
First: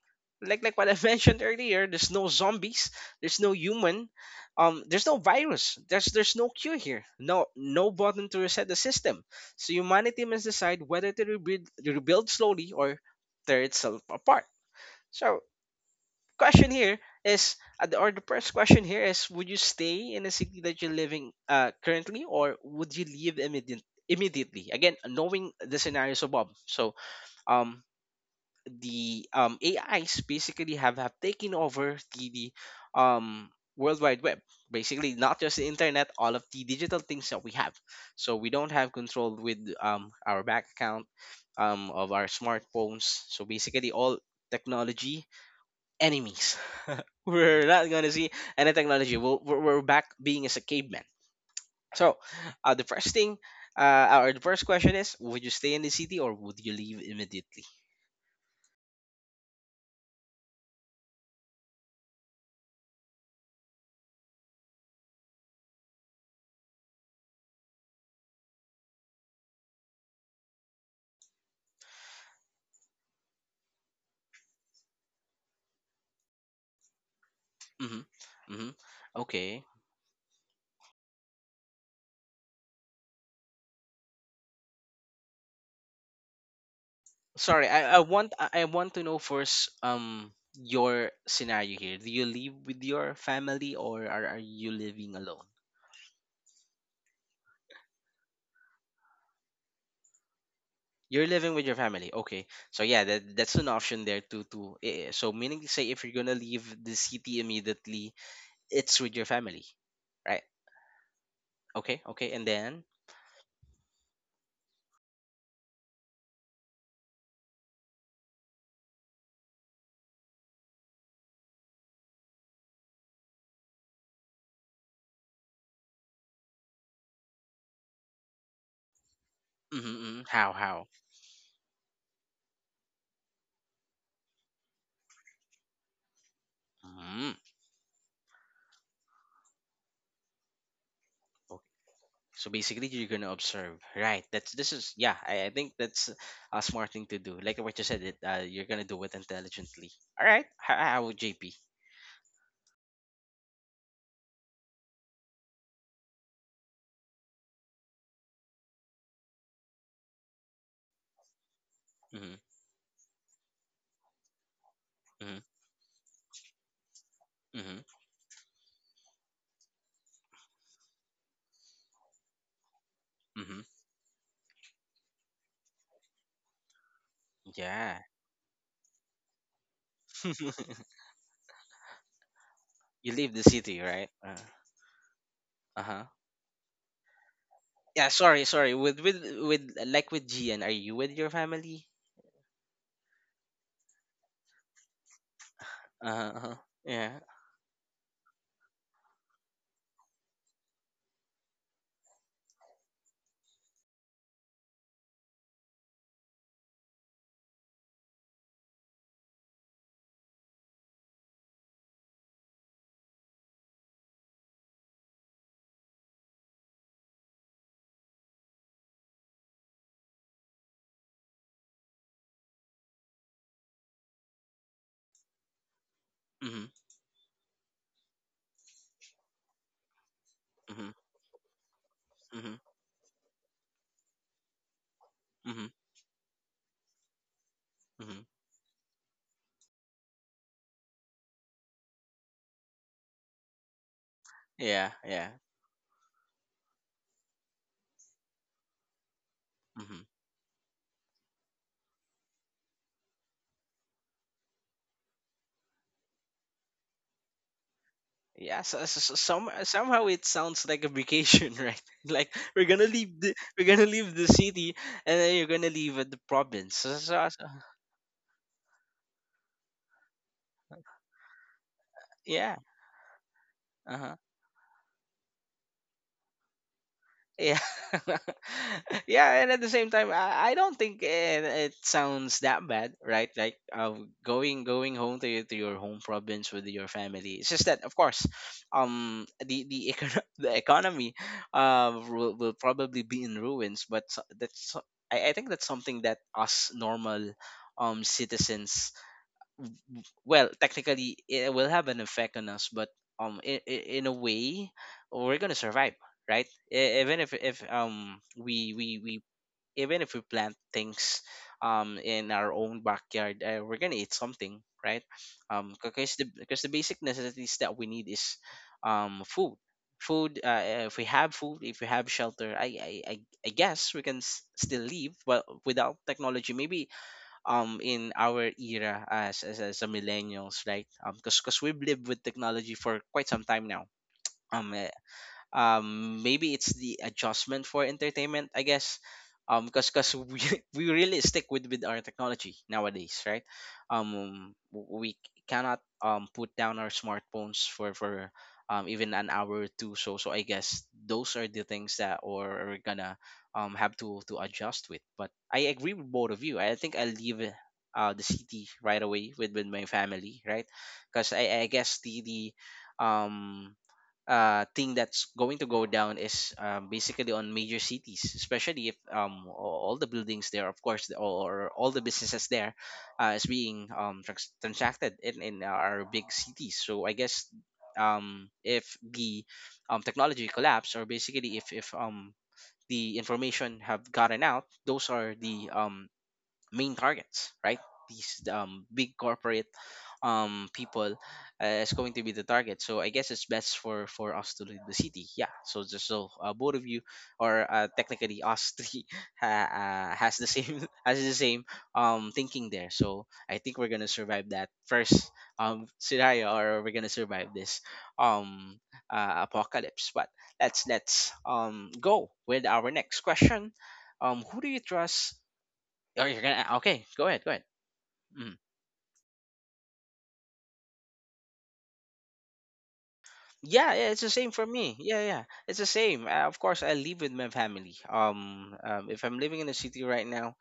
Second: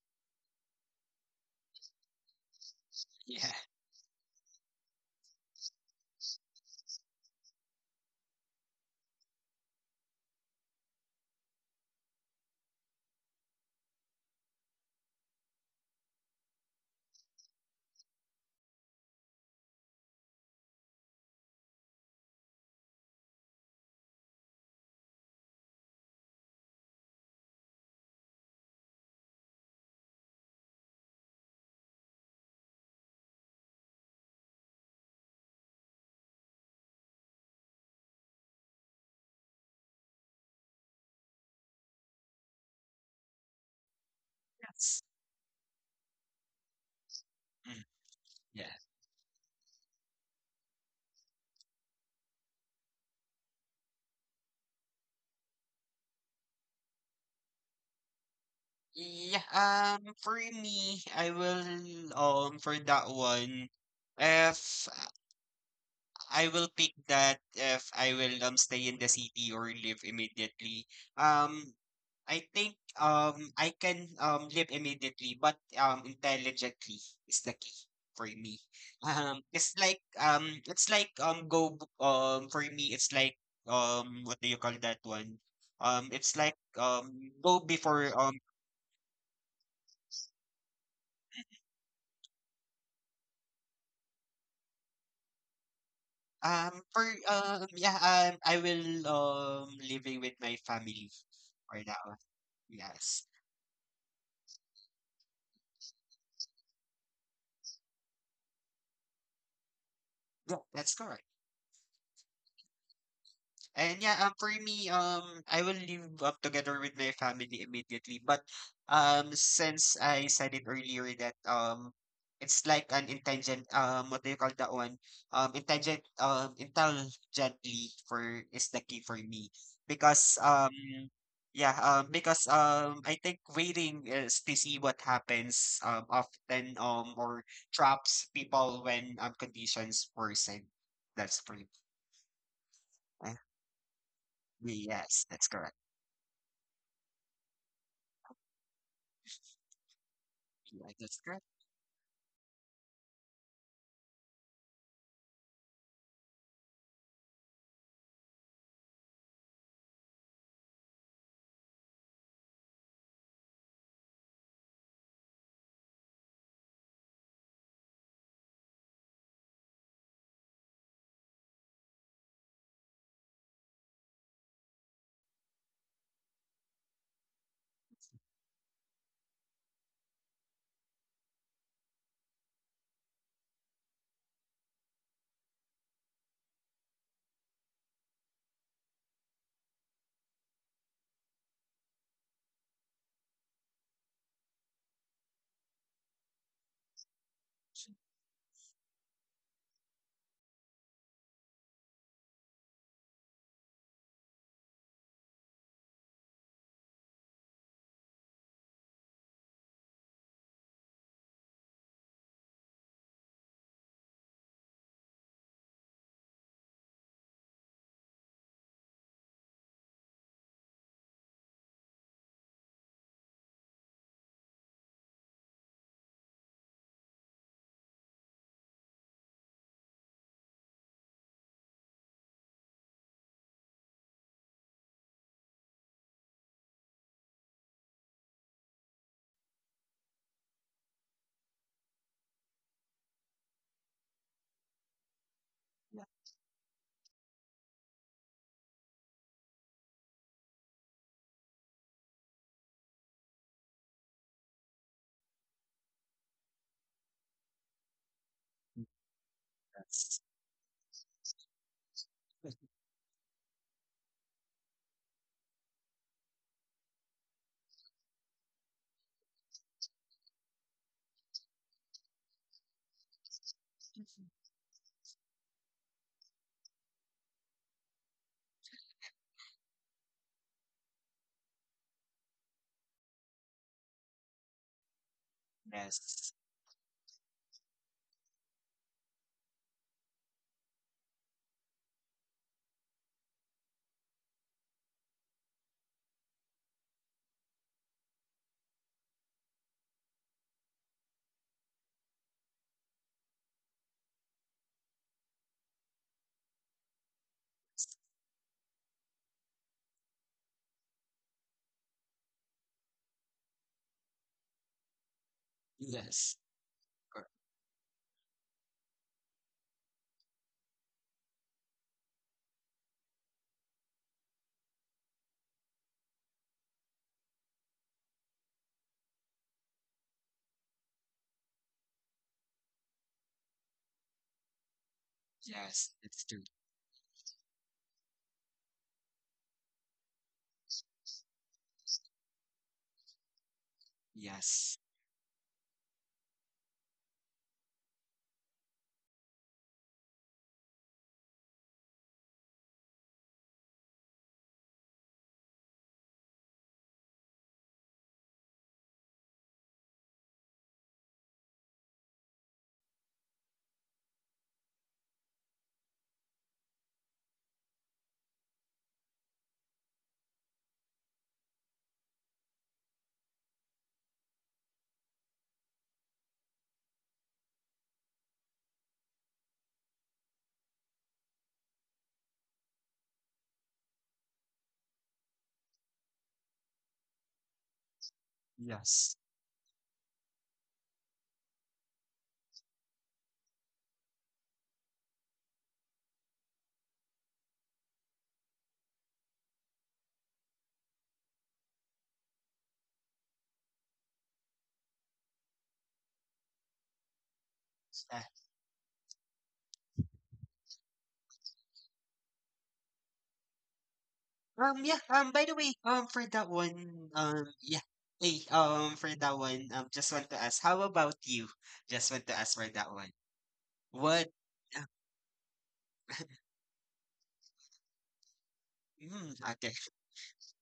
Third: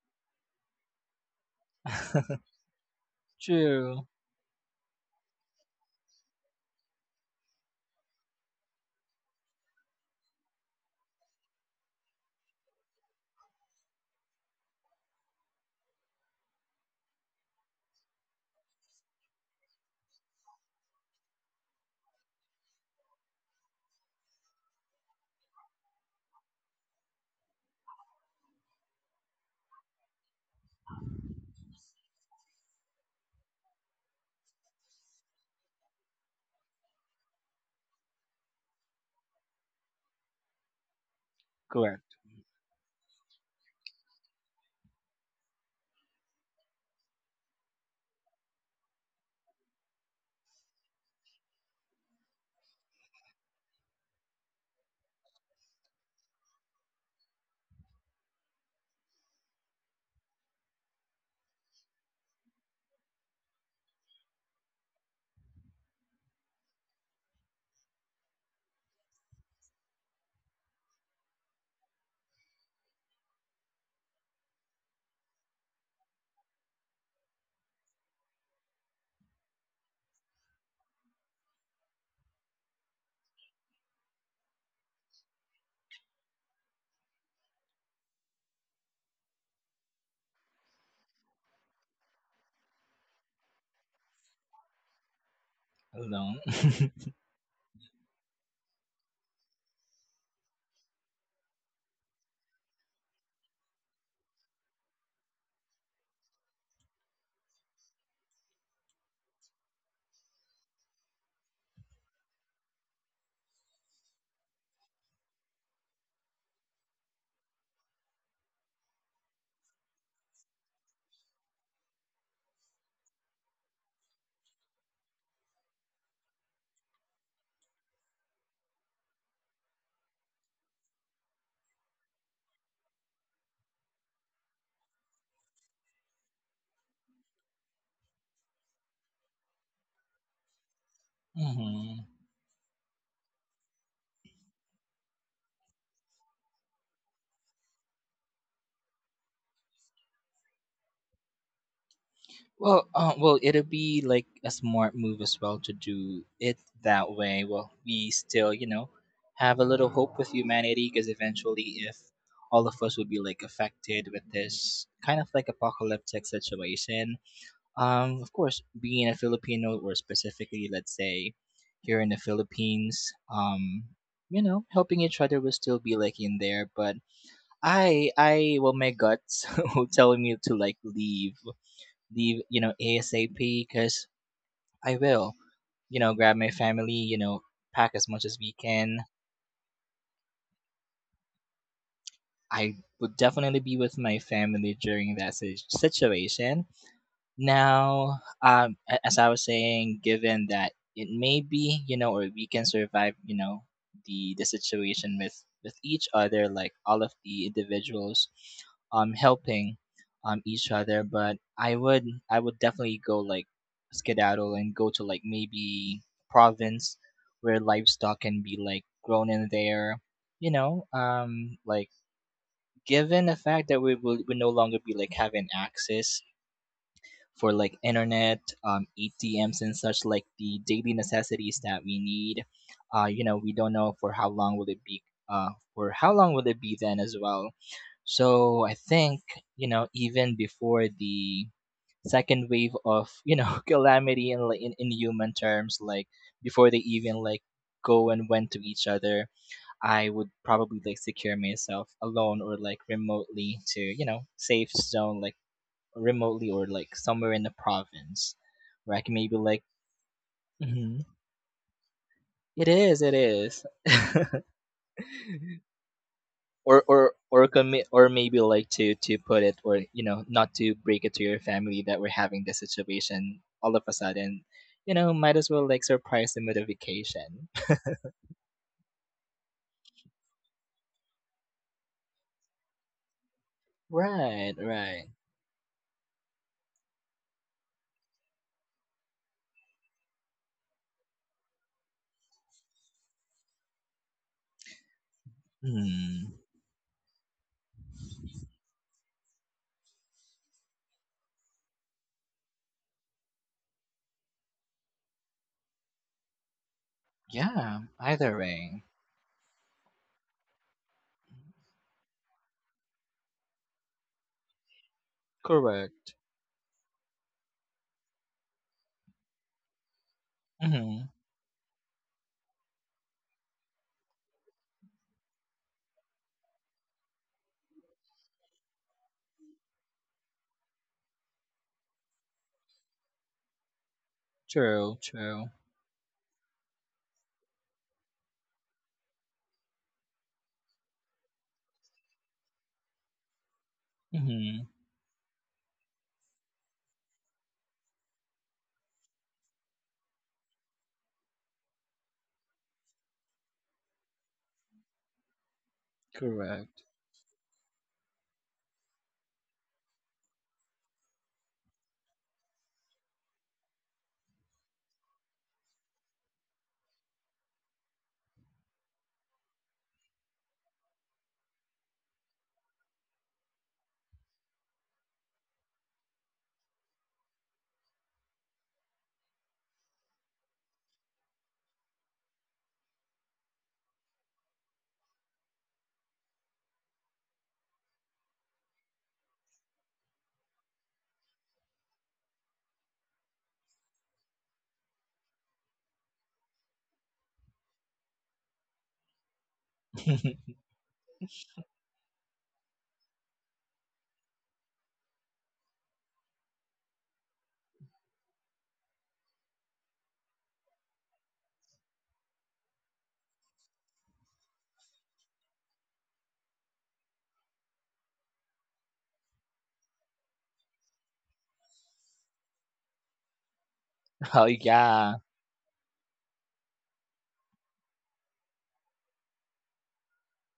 S1: Like like what I mentioned earlier, there's no zombies, there's
S2: Yeah.
S1: no
S3: True.
S1: human, um, there's no virus, there's there's no cure here, no no button to reset the system. So humanity must decide whether to rebuild, rebuild slowly or tear itself apart. So question here is, uh, the- or the first question here is, would you stay in the city that you're living uh, currently, or would you leave immediate, immediately? Again, knowing the scenarios above. So um the um, A Is basically have, have taken over the, the um, World Wide Web. Basically, not just the internet, all of the digital things that we have. So we don't have control with um, our bank account, um, of
S3: Correct.
S1: our smartphones. So basically, all
S2: Yes.
S1: technology enemies. We're
S2: Mm,
S1: not gonna see any
S2: yeah.
S1: technology. We'll, we're, we're back being as a caveman. So uh, the first thing, uh, or the first question is: would you stay in the city or would you leave immediately?
S2: Yeah. Um, for me, I will um for that one, if I will pick that if I will um stay in the city or live immediately. Um, I think um I can um live immediately, but um intelligently is the key
S1: Mm-hmm.
S2: for me.
S1: Mm-hmm.
S2: Um,
S1: Okay.
S2: it's like um it's like um go b- um for me it's like um what do you call that one? Um, it's like um go
S1: Sorry, I, I
S2: before
S1: want
S2: um
S1: I I want to know first um your scenario here. Do you live with your family or are, are you living alone?
S3: Alone.
S2: um for um yeah um I will um living with my family
S1: You're living with your
S2: for
S1: family.
S2: now.
S1: Okay. So yeah,
S2: Yes,
S1: that, that's an option there too too. Eh, eh, So meaning to say if you're gonna leave the city immediately, it's with your family, right?
S2: yeah, that's correct.
S1: Okay, okay, and then
S2: And yeah, um, for me, um, I will live up together with my family immediately. But um, since I said it earlier that um, it's like an intelligent um, what do you call that one? Um, intelligent um, intelligently for is the key for me
S1: mm-hmm, mm-hmm.
S2: because
S1: How
S2: um,
S1: how?
S2: yeah, um, because um, I think waiting is to see what happens um often um
S1: Mm.
S2: or traps people when um conditions worsen. That's pretty.
S3: Mm-hmm.
S1: So basically, you're gonna
S2: Uh,
S1: observe, right? That's this is yeah.
S2: yes,
S1: I, I
S2: that's
S1: think
S2: correct.
S1: that's a smart thing to do. Like what you said, it uh, you're gonna do it intelligently. All right, how,
S2: Yeah,
S1: how would
S2: that's correct.
S1: J P?
S3: Well, uh, well, it'll be like a smart move as well to do it that way. Well, we still, you know, have a little hope with humanity because eventually, if
S1: Mm-hmm,
S3: all of us would be like affected with this kind of
S1: mm-hmm,
S3: like apocalyptic situation,
S1: mm-hmm,
S3: um, of course, being a Filipino or specifically, let's say, here in the Philippines,
S1: mm-hmm.
S3: um, you know, helping each other will still be like in there. But
S1: Yeah,
S3: I, I, well, my guts will tell me to like leave leave, you know,
S1: you
S3: ASAP
S1: leave the city,
S3: because
S1: right?
S3: I will,
S1: Uh
S3: you
S1: huh.
S3: know, grab my family, you know, pack as
S1: Yeah,
S3: much as
S1: sorry,
S3: we
S1: sorry.
S3: can.
S1: With with with like with G N, are you with your family?
S3: I would definitely be with my family during that si-
S1: Uh huh.
S3: situation.
S1: Yeah.
S3: Now, um, a- as I was saying, given that it may be, you know, or we can survive, you know, the the situation with with each other, like all of the individuals, um, helping, um, each other. But I would I would definitely go like skedaddle and go to like maybe province where livestock can be like grown in there, you know, um, like given the fact that we will we no longer be like having access
S1: Mm-hmm,
S3: for like internet, um, A T Ms and such like the daily
S1: mm-hmm,
S3: necessities that we need.
S1: mm-hmm,
S3: Uh, you know, we don't know for how long will it be. Uh,
S1: mm-hmm,
S3: for how long will it be then as well?
S1: mm-hmm.
S3: So I think you know even before the second wave of you know calamity in like in, in
S1: Yeah,
S3: human
S1: yeah.
S3: terms, like before they even like go and went to each other, I
S1: Mm-hmm.
S3: would probably like secure myself alone or like remotely to you know safe zone like remotely or like somewhere in the province
S1: Yeah, so,
S3: where I
S1: so,
S3: can
S1: so
S3: maybe
S1: some,
S3: like.
S1: somehow
S2: Yes.
S1: it sounds like a
S3: Mhm.
S1: vacation, right? Like we're
S3: It
S1: gonna
S3: is, it
S1: leave the
S3: is.
S1: we're gonna leave the city, and then you're gonna leave uh, the province. So,
S3: Or or
S1: so, so-
S3: or commi- or maybe like to to put it or you know not to break it to your family that we're having
S1: yeah,
S3: this situation all of a
S1: uh-huh.
S3: sudden, you know, might as well like surprise them with a
S1: Yeah.
S3: vacation.
S1: Yeah, and at the same time, I, I don't think it, it sounds that bad, right? Like uh, going
S3: Right,
S1: going home
S3: right.
S1: to your, to your home
S2: Yes.
S1: province with your family. It's just that, of course, um, the the, econo- the economy uh, will, will probably be in ruins. But so- that's so- I, I think that's something that
S3: Hmm.
S1: us normal um citizens, well, technically it will have an effect on us, but um in, in a way we're gonna survive, right? E- even if if
S3: Yeah,
S1: um
S3: either
S1: we
S3: way.
S1: we we even if we plant things um in our own backyard, uh, we're gonna eat something, right? Um because the
S3: Correct.
S2: Yes.
S1: because the basic
S2: Cor-
S1: necessities that we need is um food. Food uh, eh, if we
S3: Mm-hmm.
S1: have food, if we have shelter, i i i, I guess we can s- still live well without technology maybe um in our era as as, as a millennials, right? um because because we've lived with technology for quite some time now. um
S3: True, true.
S2: Yes,
S1: um
S2: it's true.
S1: Maybe it's the adjustment for entertainment, I guess, um because because we, we really stick with with our technology nowadays, right? Um
S3: Mm-hmm.
S2: Yes.
S1: w- we cannot um put down our smartphones for for um even an hour or two, so so I guess those are the things that or we're gonna um have to to adjust with. But I agree with both of you. I
S3: Correct.
S1: think I will leave uh uh, the city right away with with my family, right? Because I, I guess the the um uh, thing that's going to go down is um, basically on major cities, especially if um, a- all the buildings there, of course, the- or all the businesses there, uh, is being um, trans- transacted in, in our big cities. So I guess um, if the um, technology collapse, or basically if, if um, the information have gotten out, those are the um, main targets, right? These um,
S2: Yes.
S1: big corporate um, people uh, is going to be the target. So I guess it's best for for us to leave the city. Yeah. So just so uh, both of you, or uh, technically us three, uh, uh, has the same has the same um, thinking there. So I think we're gonna survive that first um, scenario, or we're gonna survive this
S2: Uh,
S1: um, uh, apocalypse. But let's let's um, go with our next question. Um, who do you
S2: um yeah, um
S1: trust?
S2: by the way, um
S1: Oh,
S2: for
S1: you're
S2: that
S1: gonna ah, okay.
S2: one,
S1: Go ahead.
S2: um
S1: Go ahead.
S2: yeah. Hey,
S1: Mm.
S2: um for that one, um just want to ask, how about you? Just want to ask for that one.
S1: Yeah, yeah, it's
S2: What
S1: the
S3: Oh
S1: same for
S2: uh,
S1: me.
S3: yeah.
S1: Yeah, yeah, it's the same. Uh, of course, I live with my family. Um, um, if
S2: mm,
S1: I'm living in
S2: okay.
S1: the city right now,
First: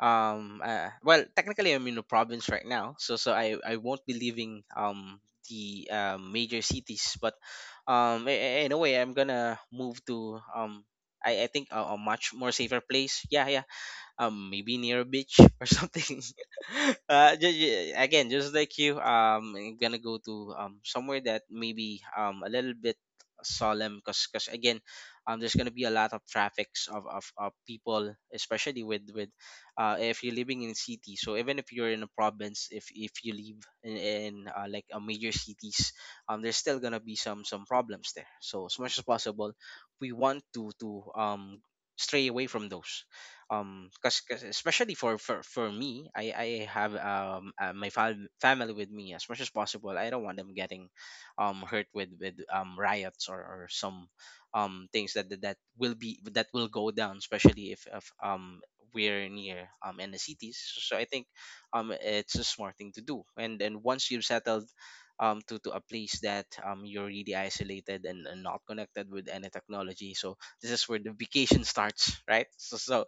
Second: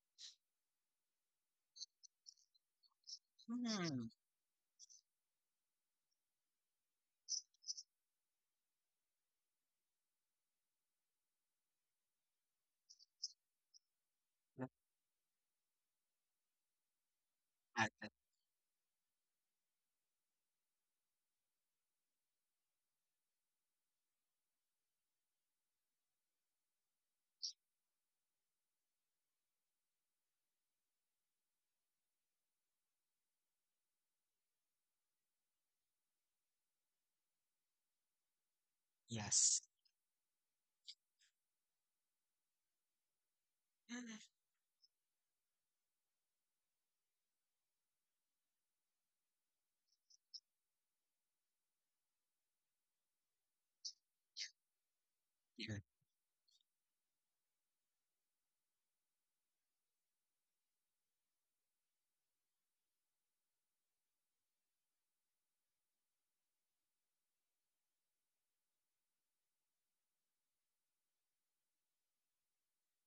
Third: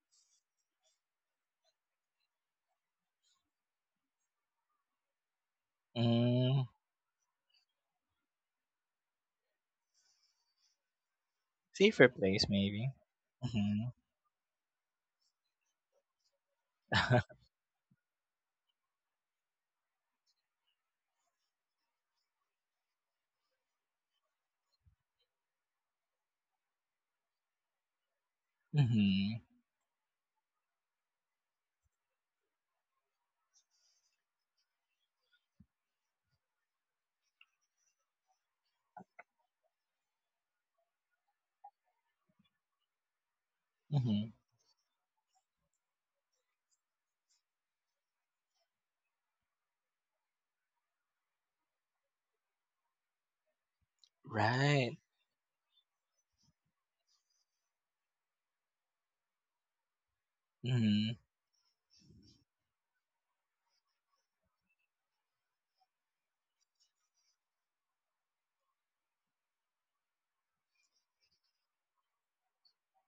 S1: um, uh, well, technically I'm in the province right now, so so I I won't
S2: Mm,
S1: be leaving um the uh, major
S3: Mm.
S1: cities, but um, i- i- in a way, I'm gonna move to um. I, I think a, a
S3: Safer
S1: much
S3: place
S1: more safer
S3: maybe.
S1: place. Yeah, yeah.
S3: Mhm.
S1: Um maybe near a beach or something. Uh ju- ju-
S2: okay.
S1: again, just like you, um I'm gonna go to um somewhere that maybe um a little bit solemn, because because again um there's gonna be a lot of traffics of, of, of people, especially with with
S3: Mhm.
S1: uh if you're living in city. So even if you're in a province, if if you live in, in uh, like a major cities, um there's still gonna be some some problems there. So as much as possible,
S2: Yes.
S1: we want to to um stray away from those, um
S2: Mm,
S3: Mhm.
S1: because especially for, for for me, i i have um uh, my fam- family with me. As much as possible, I don't want them getting um hurt with with um riots, or, or some um
S3: Right.
S1: things that that that
S2: here.
S1: will be that will go down, especially if, if um we're near um in the cities. So I
S3: Mhm.
S1: think um it's a smart thing to do. and and once you've settled um to, to a place that um you're really isolated and, and not connected with any technology, so this is where the vacation starts, right? so so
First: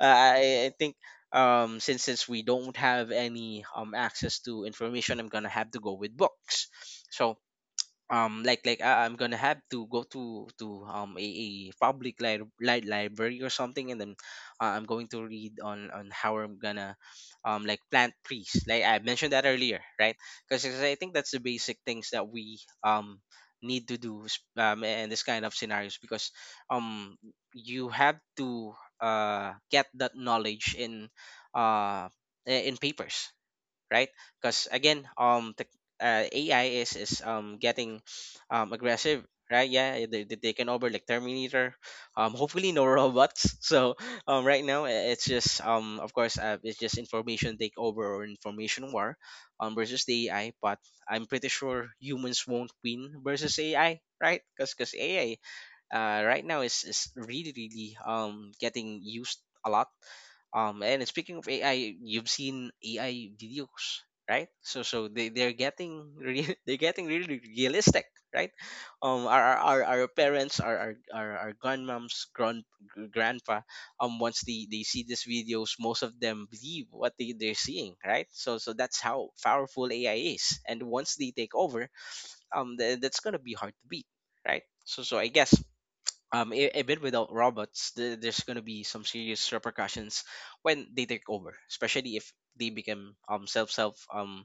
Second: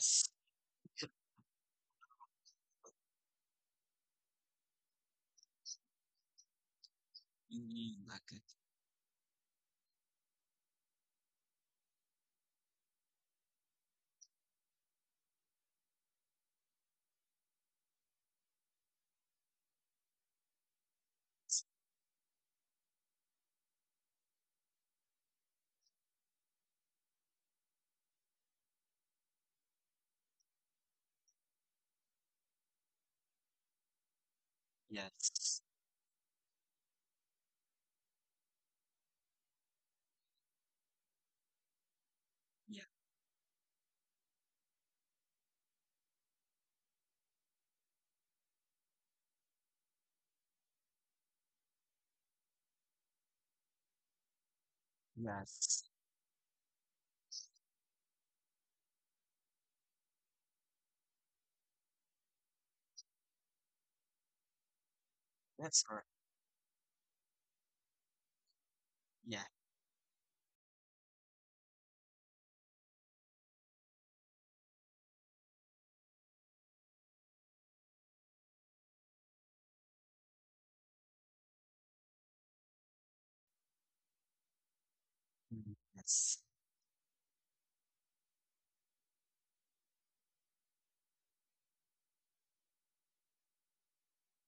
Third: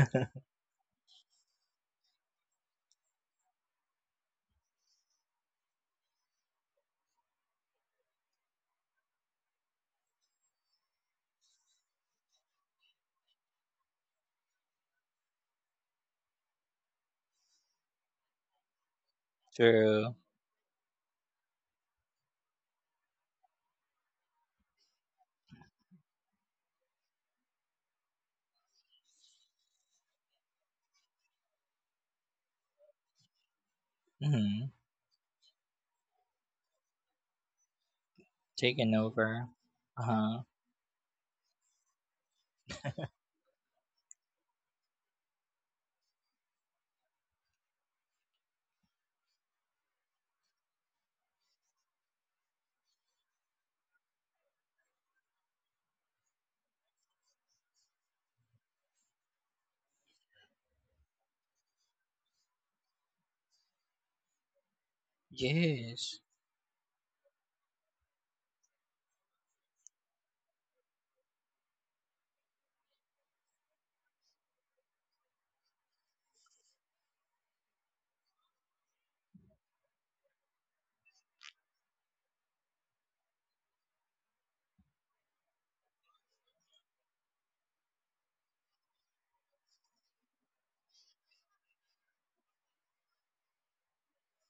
S1: uh, i, I think um since since we don't have any um access to information, I'm gonna have to go with books. So
S2: Mm, okay.
S1: um like like I, I'm gonna have to go to to um a, a public li- li- library or something, and then uh, I'm going to read on on how I'm gonna um like plant trees, like I mentioned that earlier,
S3: True.
S1: right? Because I think that's the basic things that we um need to do s- um in this kind of scenarios, because um you have to uh get that knowledge in uh i- in papers, right? Because
S3: Mhm.
S1: again, um,
S2: Yes.
S1: tech uh, A I is is um getting um
S3: Taken
S1: aggressive,
S3: over.
S1: right? Yeah, eh, they they
S3: Uh-huh.
S1: taken over like Terminator. Um, hopefully
S2: Yeah.
S1: no robots. So um, right now i- it's just um, of course, uh, it's just information takeover or information war, um, versus the A I. But I'm pretty sure humans won't win versus A I, right? Because because A I
S2: Yes.
S1: uh, right now is is really really um getting used a lot. Um, and speaking of A I, you've seen A I videos, right? So so they they're
S2: That's correct.
S3: Yes.
S1: getting re- they're getting really really realistic, right?
S2: Yeah.
S1: Um, our our, our our parents, our our our, our grandmoms, grand grandpa, um, once they they see these videos, most of them believe what they they're seeing, right? So so that's how powerful A I is, and once they take over, um, th- that's gonna be hard to beat, right? So so I guess
S2: Mm, yes.
S1: um e- even without robots th- there's going to be some serious repercussions when they take over, especially if they become um self self um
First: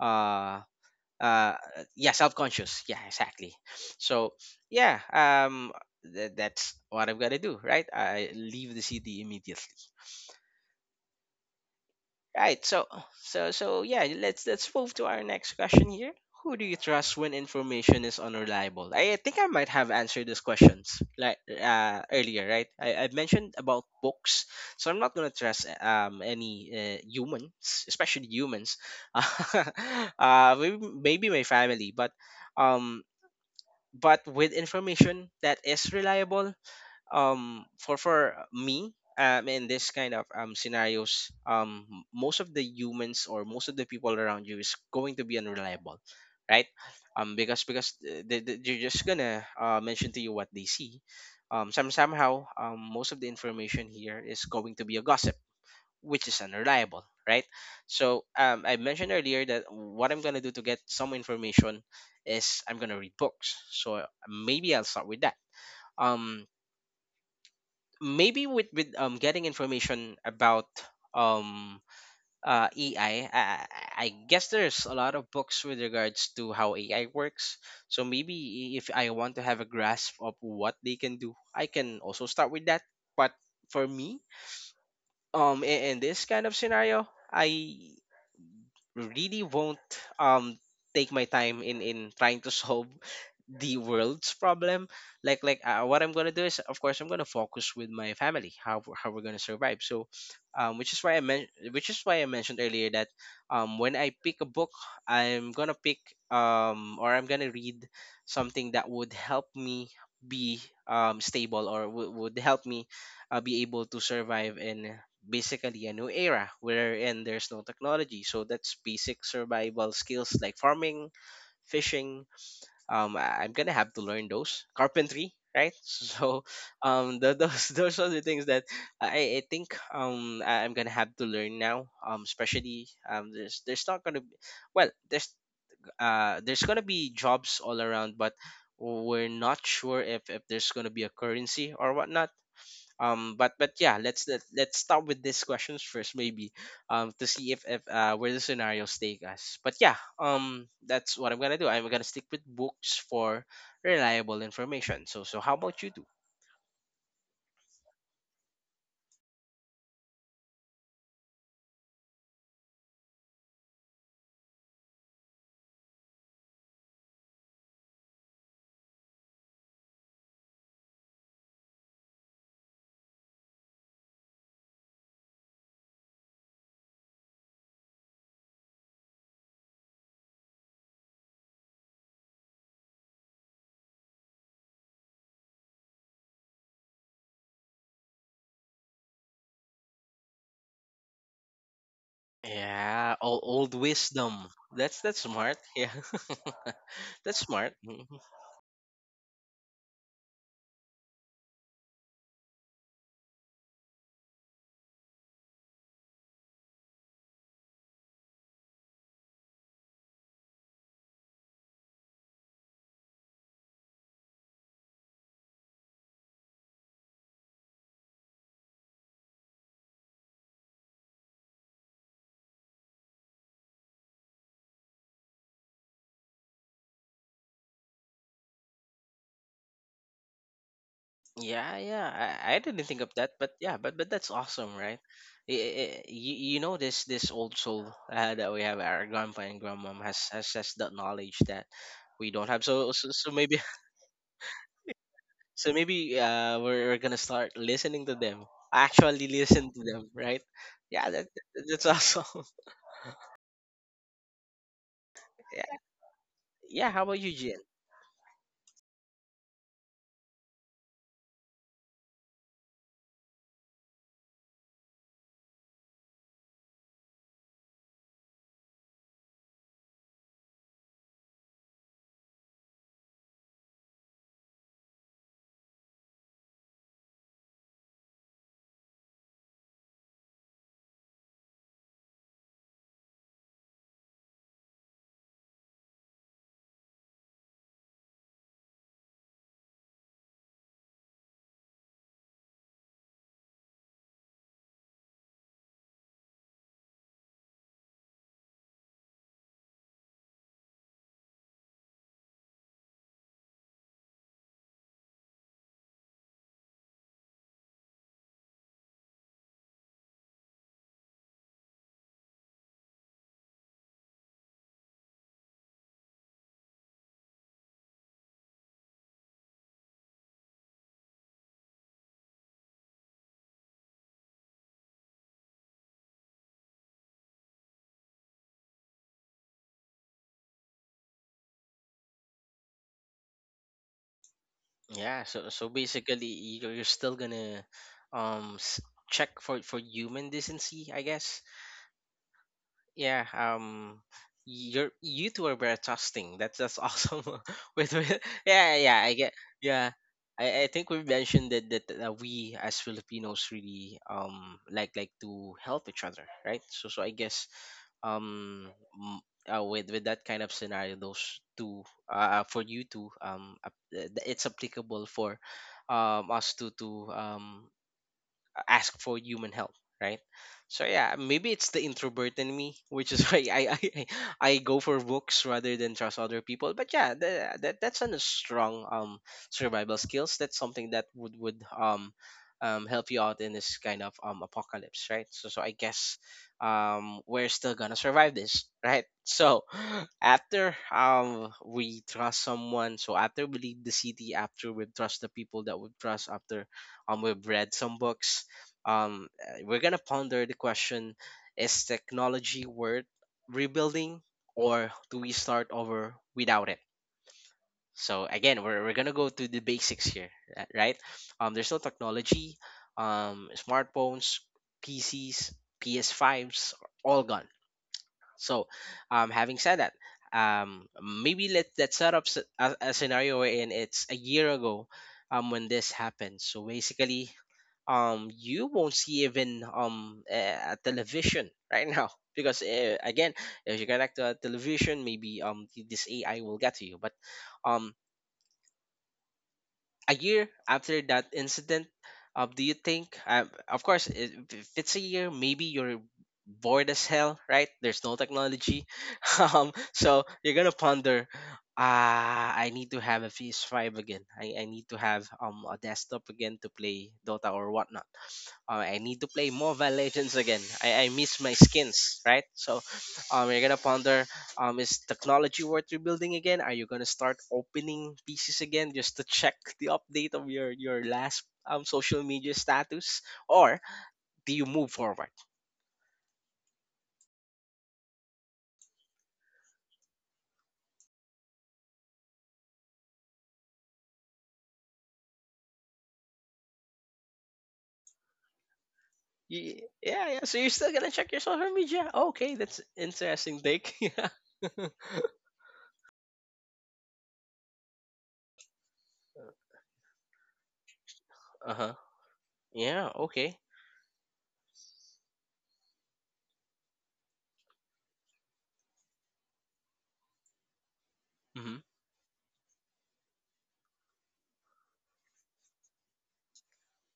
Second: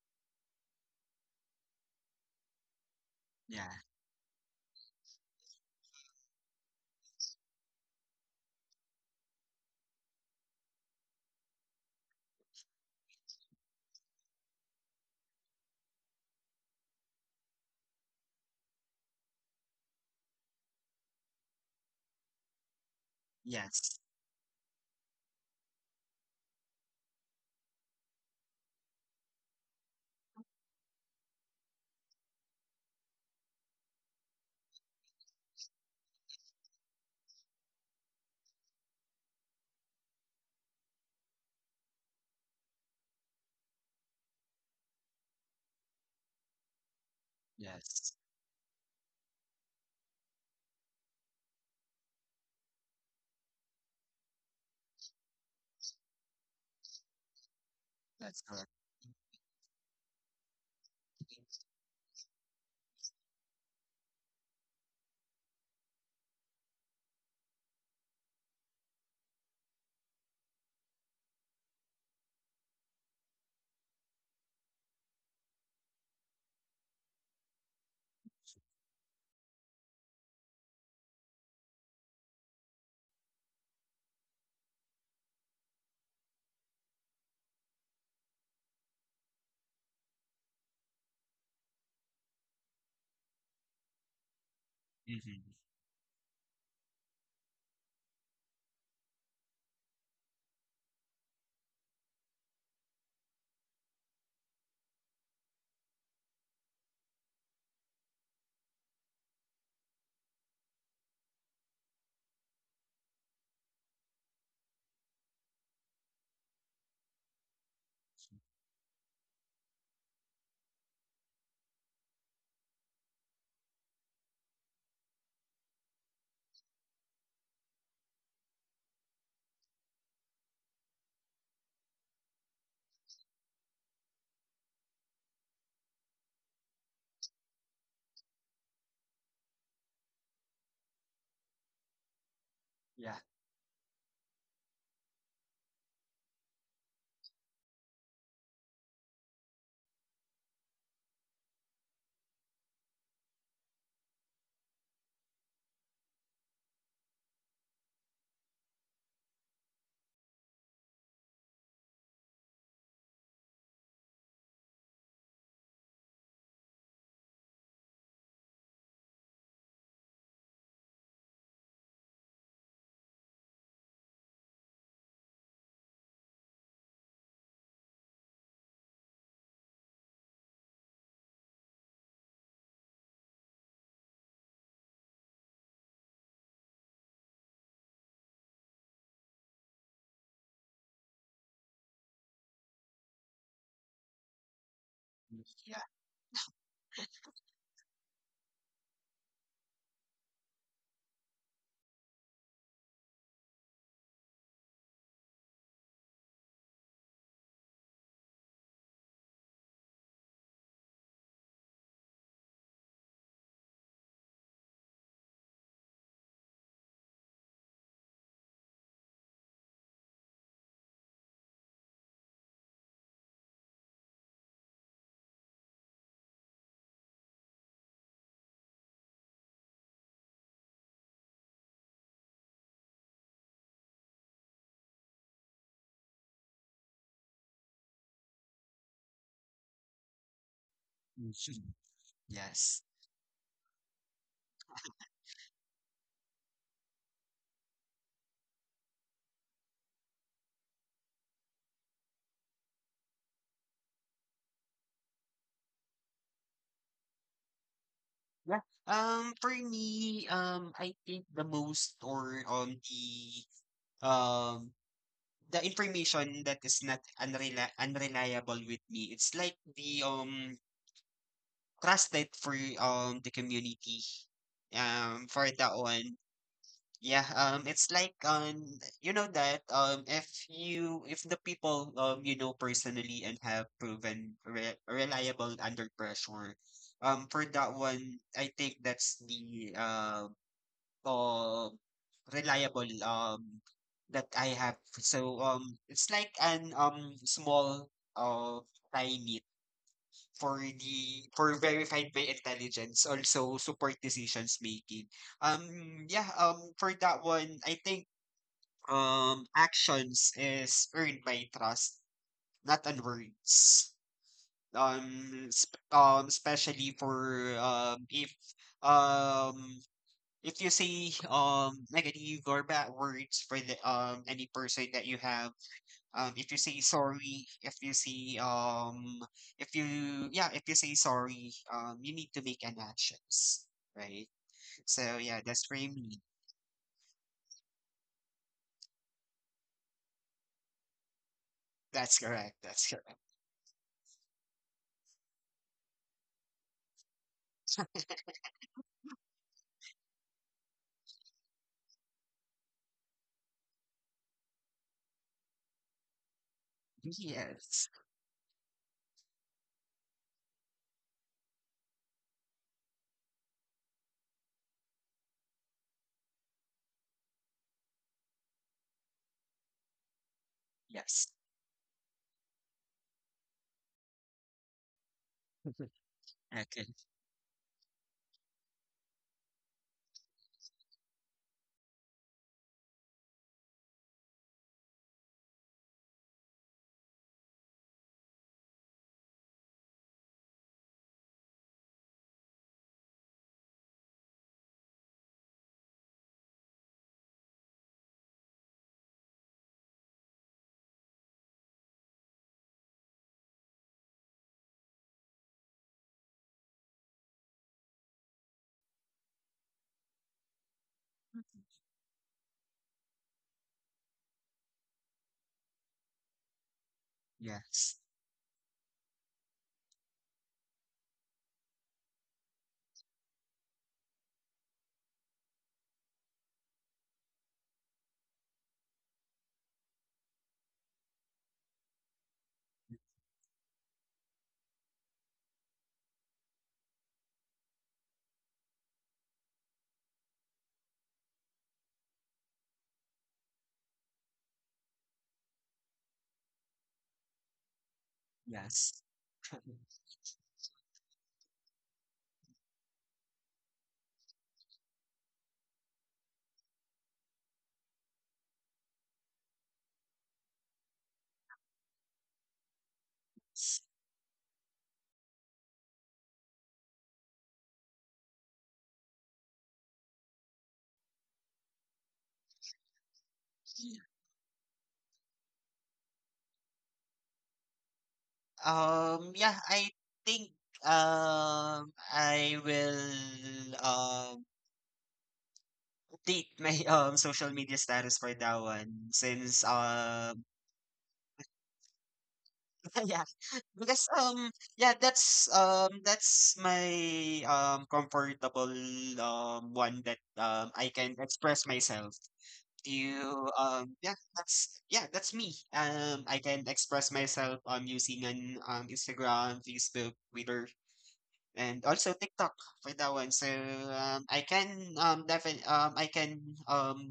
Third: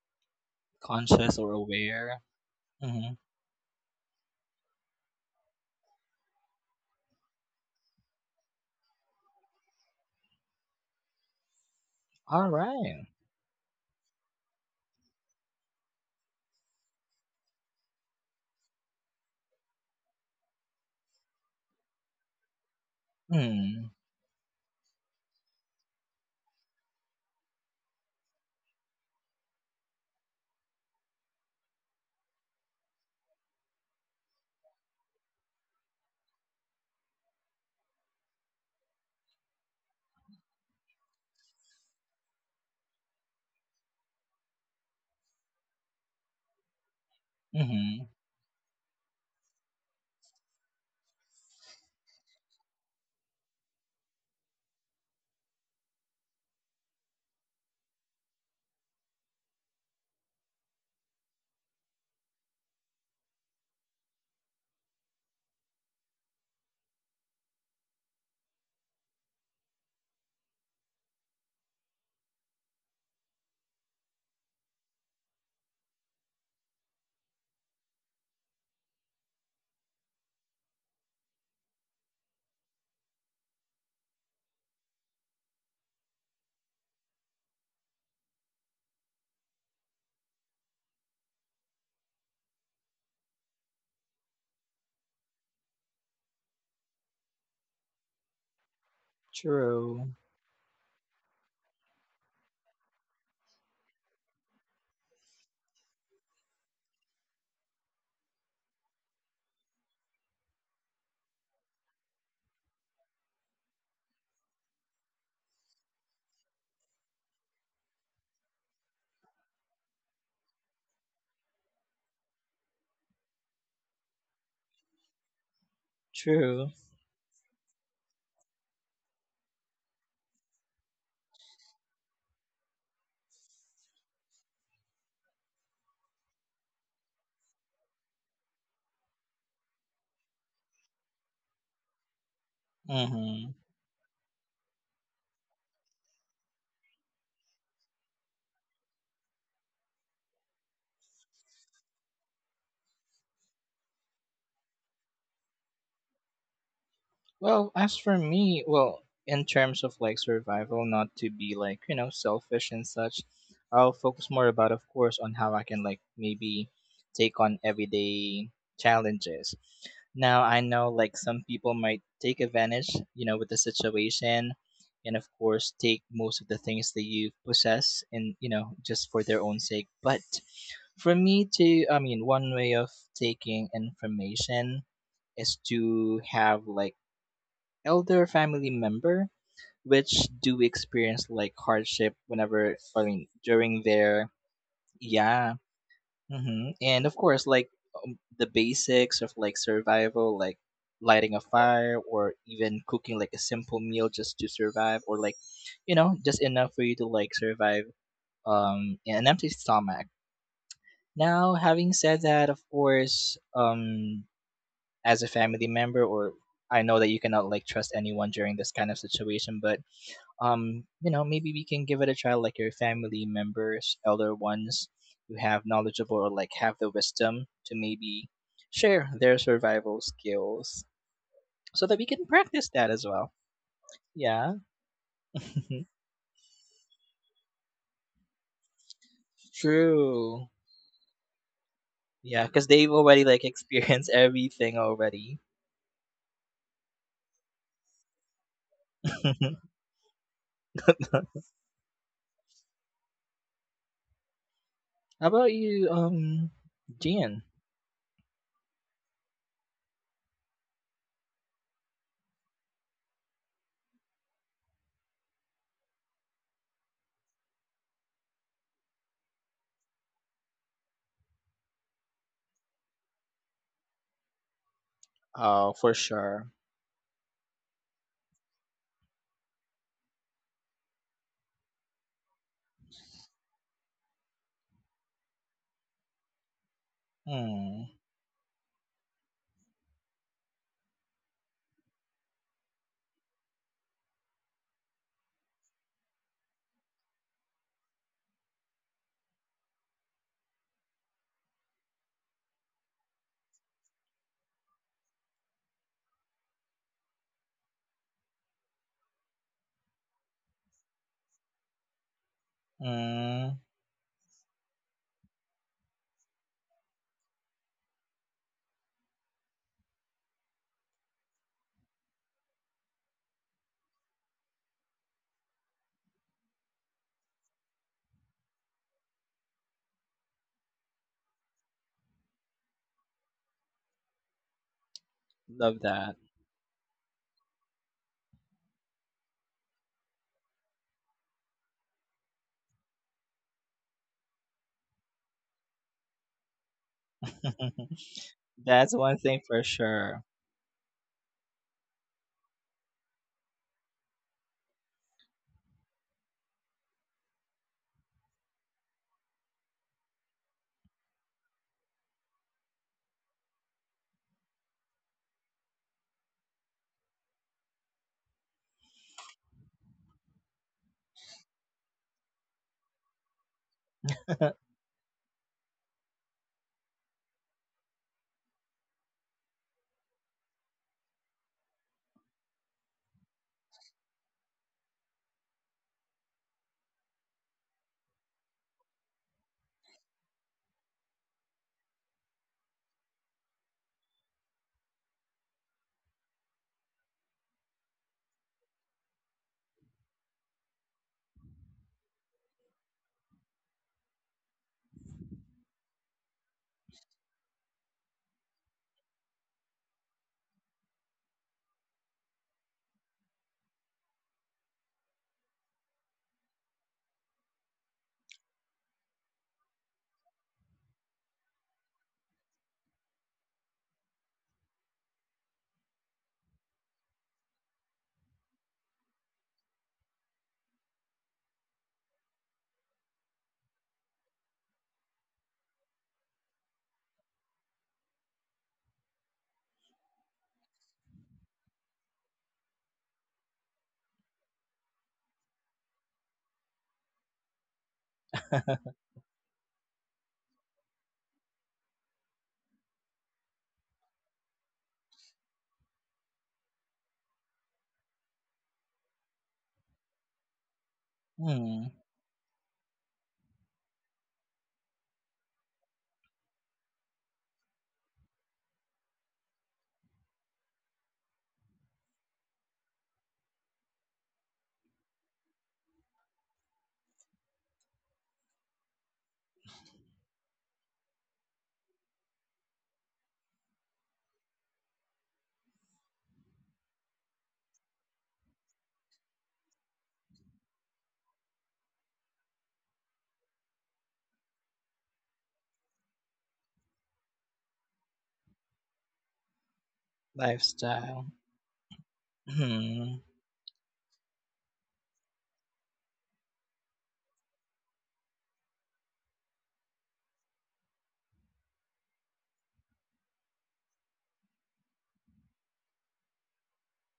S1: uh
S3: Conscious or
S1: uh yeah,
S3: aware.
S1: self-conscious. Yeah,
S3: Mhm.
S1: exactly.
S2: Yeah.
S1: so yeah um th- that's what I've got to do, right? I leave the city immediately.
S3: All
S1: Right. So
S3: right.
S1: so so yeah, let's let's move to our next question here. Who do you trust when information is unreliable? I think I might have answered these questions like uh, earlier, right? I, I mentioned about
S3: Mhm.
S2: Yes.
S1: books, so I'm not gonna trust um any uh, humans, especially humans. Uh, maybe, maybe my family, but um, but with information that is reliable, um for for me, um in this kind of um scenarios, um m- most of the humans or most of the people around you is going to be unreliable, right? um because because
S3: Mhm.
S2: Yes,
S1: th- th- th- they're just gonna uh, mention to you what they see. um some somehow, um most of the information here is going to be a gossip, which is unreliable, right? so
S2: that's
S1: um
S2: correct.
S1: I mentioned earlier that what I'm gonna do to get some information is I'm gonna read books, so maybe I'll start with that. um Maybe with with um getting information about um uh AI. I, I, I guess there's a lot of books with regards to how A I works. So maybe if I want to have a grasp of what they can do, I can also start with that. But for me, um, in, in this kind of scenario, I really won't um take my time in in trying to solve the world's problem, like
S2: Mhm.
S1: like uh, what I'm gonna do is, of course, I'm gonna focus with my family, how, we're- how we're gonna survive. So
S3: True.
S1: um, which is why i men- which is why I mentioned earlier that um, when I pick a book, I'm gonna pick, um, or I'm gonna read, something that would help me be um, stable, or w- would help me uh, be able to survive in basically a new era wherein there's no technology. So that's basic survival skills like farming, fishing. um I- I'm gonna have to learn those, carpentry, right? so
S3: True.
S1: um tho- those those are the things that i, I think um I- I'm gonna have to learn now, um especially um there's there's not gonna be, well, there's, uh there's gonna be jobs all around, but we're not sure if if there's gonna be a currency or whatnot.
S2: Yeah.
S1: Um but
S3: Mhm.
S1: but yeah, let's let, let's start with these questions first. Maybe um to see if, if uh where the scenarios take us. But yeah, um that's what I'm gonna do. I'm gonna stick with books for reliable information. So so how about you? Do
S3: Well, as for me, well, in terms of like survival, not to be like, you know, selfish and such, I'll focus more about, of course, on how I can like maybe take on everyday challenges. Now, I know like some people might take advantage, you know, with the situation and of course take most of the things that you possess and, you know, just for their own sake. But for me to, I mean, one way of taking information is to have like elder family member, which do experience like hardship whenever,
S1: yeah
S3: I
S1: old,
S3: mean,
S1: old
S3: during
S1: wisdom,
S3: their,
S1: that's that's smart,
S3: yeah.
S2: Yeah.
S1: yeah.
S3: Hmm. And
S1: That's
S3: of course,
S1: smart.
S3: like
S1: Mm-hmm.
S3: um, the basics of like survival, like lighting a fire or even cooking like a simple meal just to survive or like, you know, just enough for you to like survive um, in an empty stomach. Now, having said that, of course, um, as a family member or I know that you cannot like trust anyone during this kind of situation, but um, you know, maybe we can give it a try, like your family members, elder ones who have knowledgeable or like have the wisdom to maybe share their survival skills
S1: Yeah,
S3: so that we can
S1: yeah. I, I
S3: practice
S1: didn't think
S3: that
S1: of
S3: as
S1: that,
S3: well.
S1: but yeah, but but that's
S3: Yeah.
S1: awesome, right? You, you know this this old soul uh, that we have, our grandpa and grandmom has, has
S3: True.
S1: has that knowledge that
S2: Mhm.
S1: we don't
S3: Yeah,
S1: have.
S3: because
S2: Yes.
S1: So
S3: they've
S1: so, so
S3: already like
S1: maybe.
S3: experienced everything already.
S1: So maybe uh we're, we're gonna start listening to them. Actually
S3: How
S1: listen to them, right? Yeah, that that's awesome.
S3: about
S1: Yeah,
S3: you, um,
S1: yeah. How about you,
S3: Gian?
S1: Jin?
S2: Yeah. Um, for me, um, I think the most or um the um the information that is not unreli unreliable with me, it's like the um trusted for um the community um for
S3: Oh,
S2: that
S3: for
S2: one.
S3: sure.
S2: Yeah, um, it's like um, you know that um, if you if the people um you know personally and have proven re reliable under pressure, um, for that
S3: Hmm.
S2: one, I think that's the uh, uh reliable um that I have. So um, it's like an um small uh limit for the for verified by intelligence, also support decisions making. Um, yeah, um, for that one, I think um actions is earned by trust, not on
S3: Mm,
S2: words. Um, sp- um, especially for um, if um, if you say um negative or bad words for the um any person that you have, um, if you say sorry, if you say um, if you yeah, if you say sorry, um, you need to make an actions, right? So
S1: Yeah.
S2: yeah,
S1: So so
S2: that's for
S3: love that.
S2: me.
S1: basically, you're, you're still gonna um s- check for for human decency, I guess.
S2: That's correct. That's correct.
S1: Yeah, um you're you two are very trusting. That's that's awesome. with, with yeah,
S3: That's
S1: yeah, I
S3: one
S1: get
S3: thing for
S1: yeah.
S3: sure.
S1: I, I think we mentioned that, that that uh, we as Filipinos really um like like to help each other, right? So so I guess
S2: Yes.
S1: um m- uh, with with that kind of scenario, those two uh uh, for you two um ap- uh, th- it's applicable for um us to to um ask for human help, right? So yeah,
S2: Yes.
S1: maybe it's the introvert in me, which is why i i, I I go for books rather than trust other people.
S2: Okay.
S1: But yeah, the, that that's a strong um survival skills. That's something that would would um um, help you out in this kind of um, apocalypse, right? So, so I guess um, we're still gonna survive this, right? So, after um we trust someone, so after we leave the city, after we trust the people that we trust, after um we've read some books, um, uh, we're gonna ponder the question: Is technology worth rebuilding, or do we start over without it? So again, we're, we're gonna go to the basics here, uh, right? Um, there's no technology, um, smartphones, P Cs, P S fives, all gone.
S2: Yes.
S1: So, um, having said that, um, maybe let let's set up s- a, a scenario wherein it's a year ago, um, when this happened. So basically, um you won't see even um a, a television right now, because uh, again, if you connect to a television, maybe um th- this AI will get to you. But um a year after that incident, uh, do you think, um, of course, if if it's a year, maybe you're bored as hell, right? There's no technology.
S2: Yes.
S1: Um so you're gonna ponder, ah, I need to have a P S five again. I, I need to have um a desktop again to play dota or whatnot. uh, I need to play Mobile Legends again. I, I miss my
S3: Hmm,
S1: skins, right? So, um, you're gonna ponder, um, is technology worth rebuilding again? Are you gonna start opening pieces again just to check the update of your your last um social media status, or do you move forward?
S2: Um, yeah, I think um I will um update my um social media status for that one since
S1: Ye- Yeah, yeah.
S2: um
S1: So you're still gonna check your social media? Okay, that's
S2: yeah,
S1: interesting, Dick.
S2: because
S1: Yeah.
S2: um yeah that's um that's my um comfortable um one that um I can
S3: lifestyle.
S1: Uh
S2: express
S1: huh.
S2: myself.
S1: Yeah.
S3: Hmm.
S2: You
S1: Okay.
S2: um Yeah, that's yeah, that's me. um I can express myself um using an um Instagram, Facebook, Twitter,
S1: Mhm.
S2: and also TikTok for that one. So um I can um definitely um I can um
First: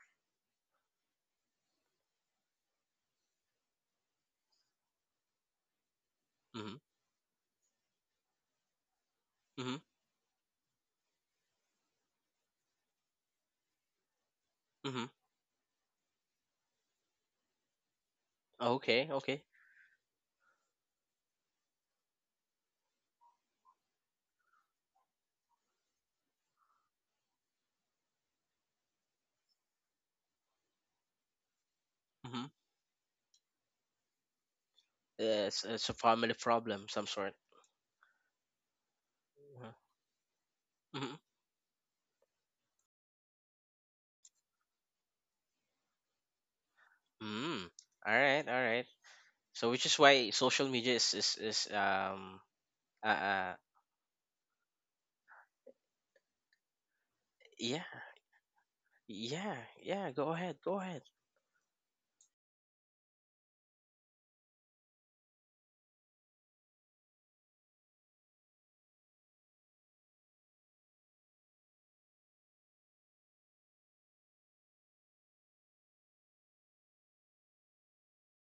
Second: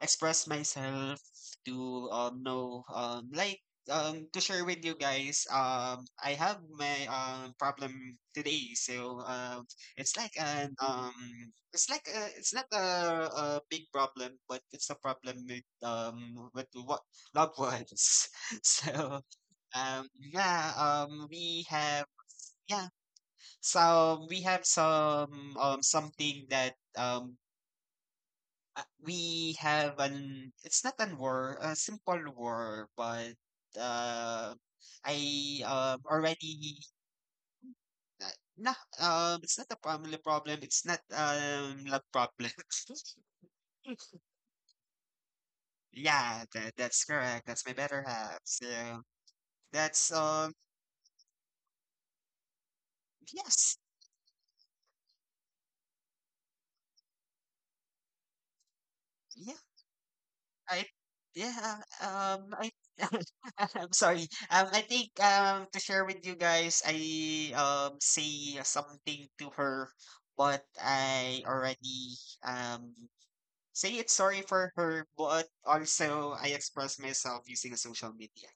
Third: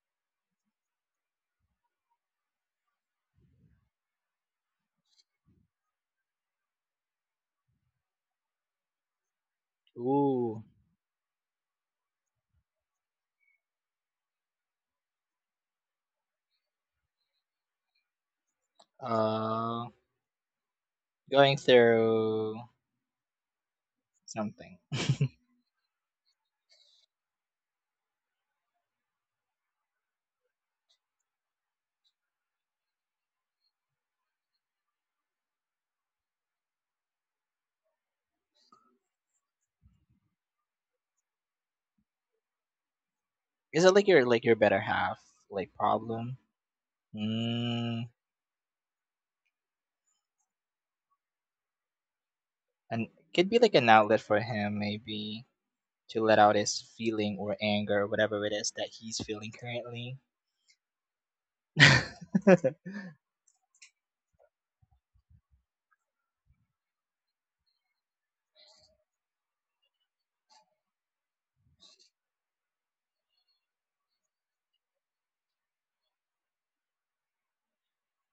S2: express myself to um know um like um to share with you guys, um I have
S1: Mhm.
S2: my um problem today. So um
S1: Mhm.
S2: it's like
S3: Ooh.
S2: an um it's like a, it's not a, a big problem, but it's a
S1: Mhm.
S2: problem with um with what, loved ones.
S1: Okay.
S2: So
S1: Okay.
S3: Uh,
S2: um yeah um
S3: going
S2: we have,
S3: through
S2: yeah, so we have
S3: something.
S2: some um something that um uh, we have an, it's not an war, a simple
S1: Mhm.
S2: war, but uh, I
S1: Uh, it's, it's a
S2: um
S1: family
S2: already
S1: problem, some sort.
S2: uh, nah um it's not a family problem. It's not
S1: Mm-hmm.
S2: um love problem.
S3: Is it like your like your better half like problem?
S2: Yeah, that, that's correct. That's
S1: Mm.
S2: my better
S3: Mm,
S1: All
S2: half.
S1: right, all
S2: So
S1: right. So which is
S2: that's
S1: why
S2: um
S1: social media is is, is um
S3: and
S1: uh,
S3: could be
S1: uh
S3: like
S2: yes.
S3: an outlet for him maybe to let out his feeling or
S1: yeah,
S3: anger or whatever it is that he's feeling
S2: Yeah.
S1: yeah. Yeah,
S3: currently.
S1: go ahead, go
S2: I
S1: ahead.
S2: yeah, um I I'm sorry. Um I think um to share with you guys, I um say something to her but I already um say it's sorry for her, but also I express myself using social media.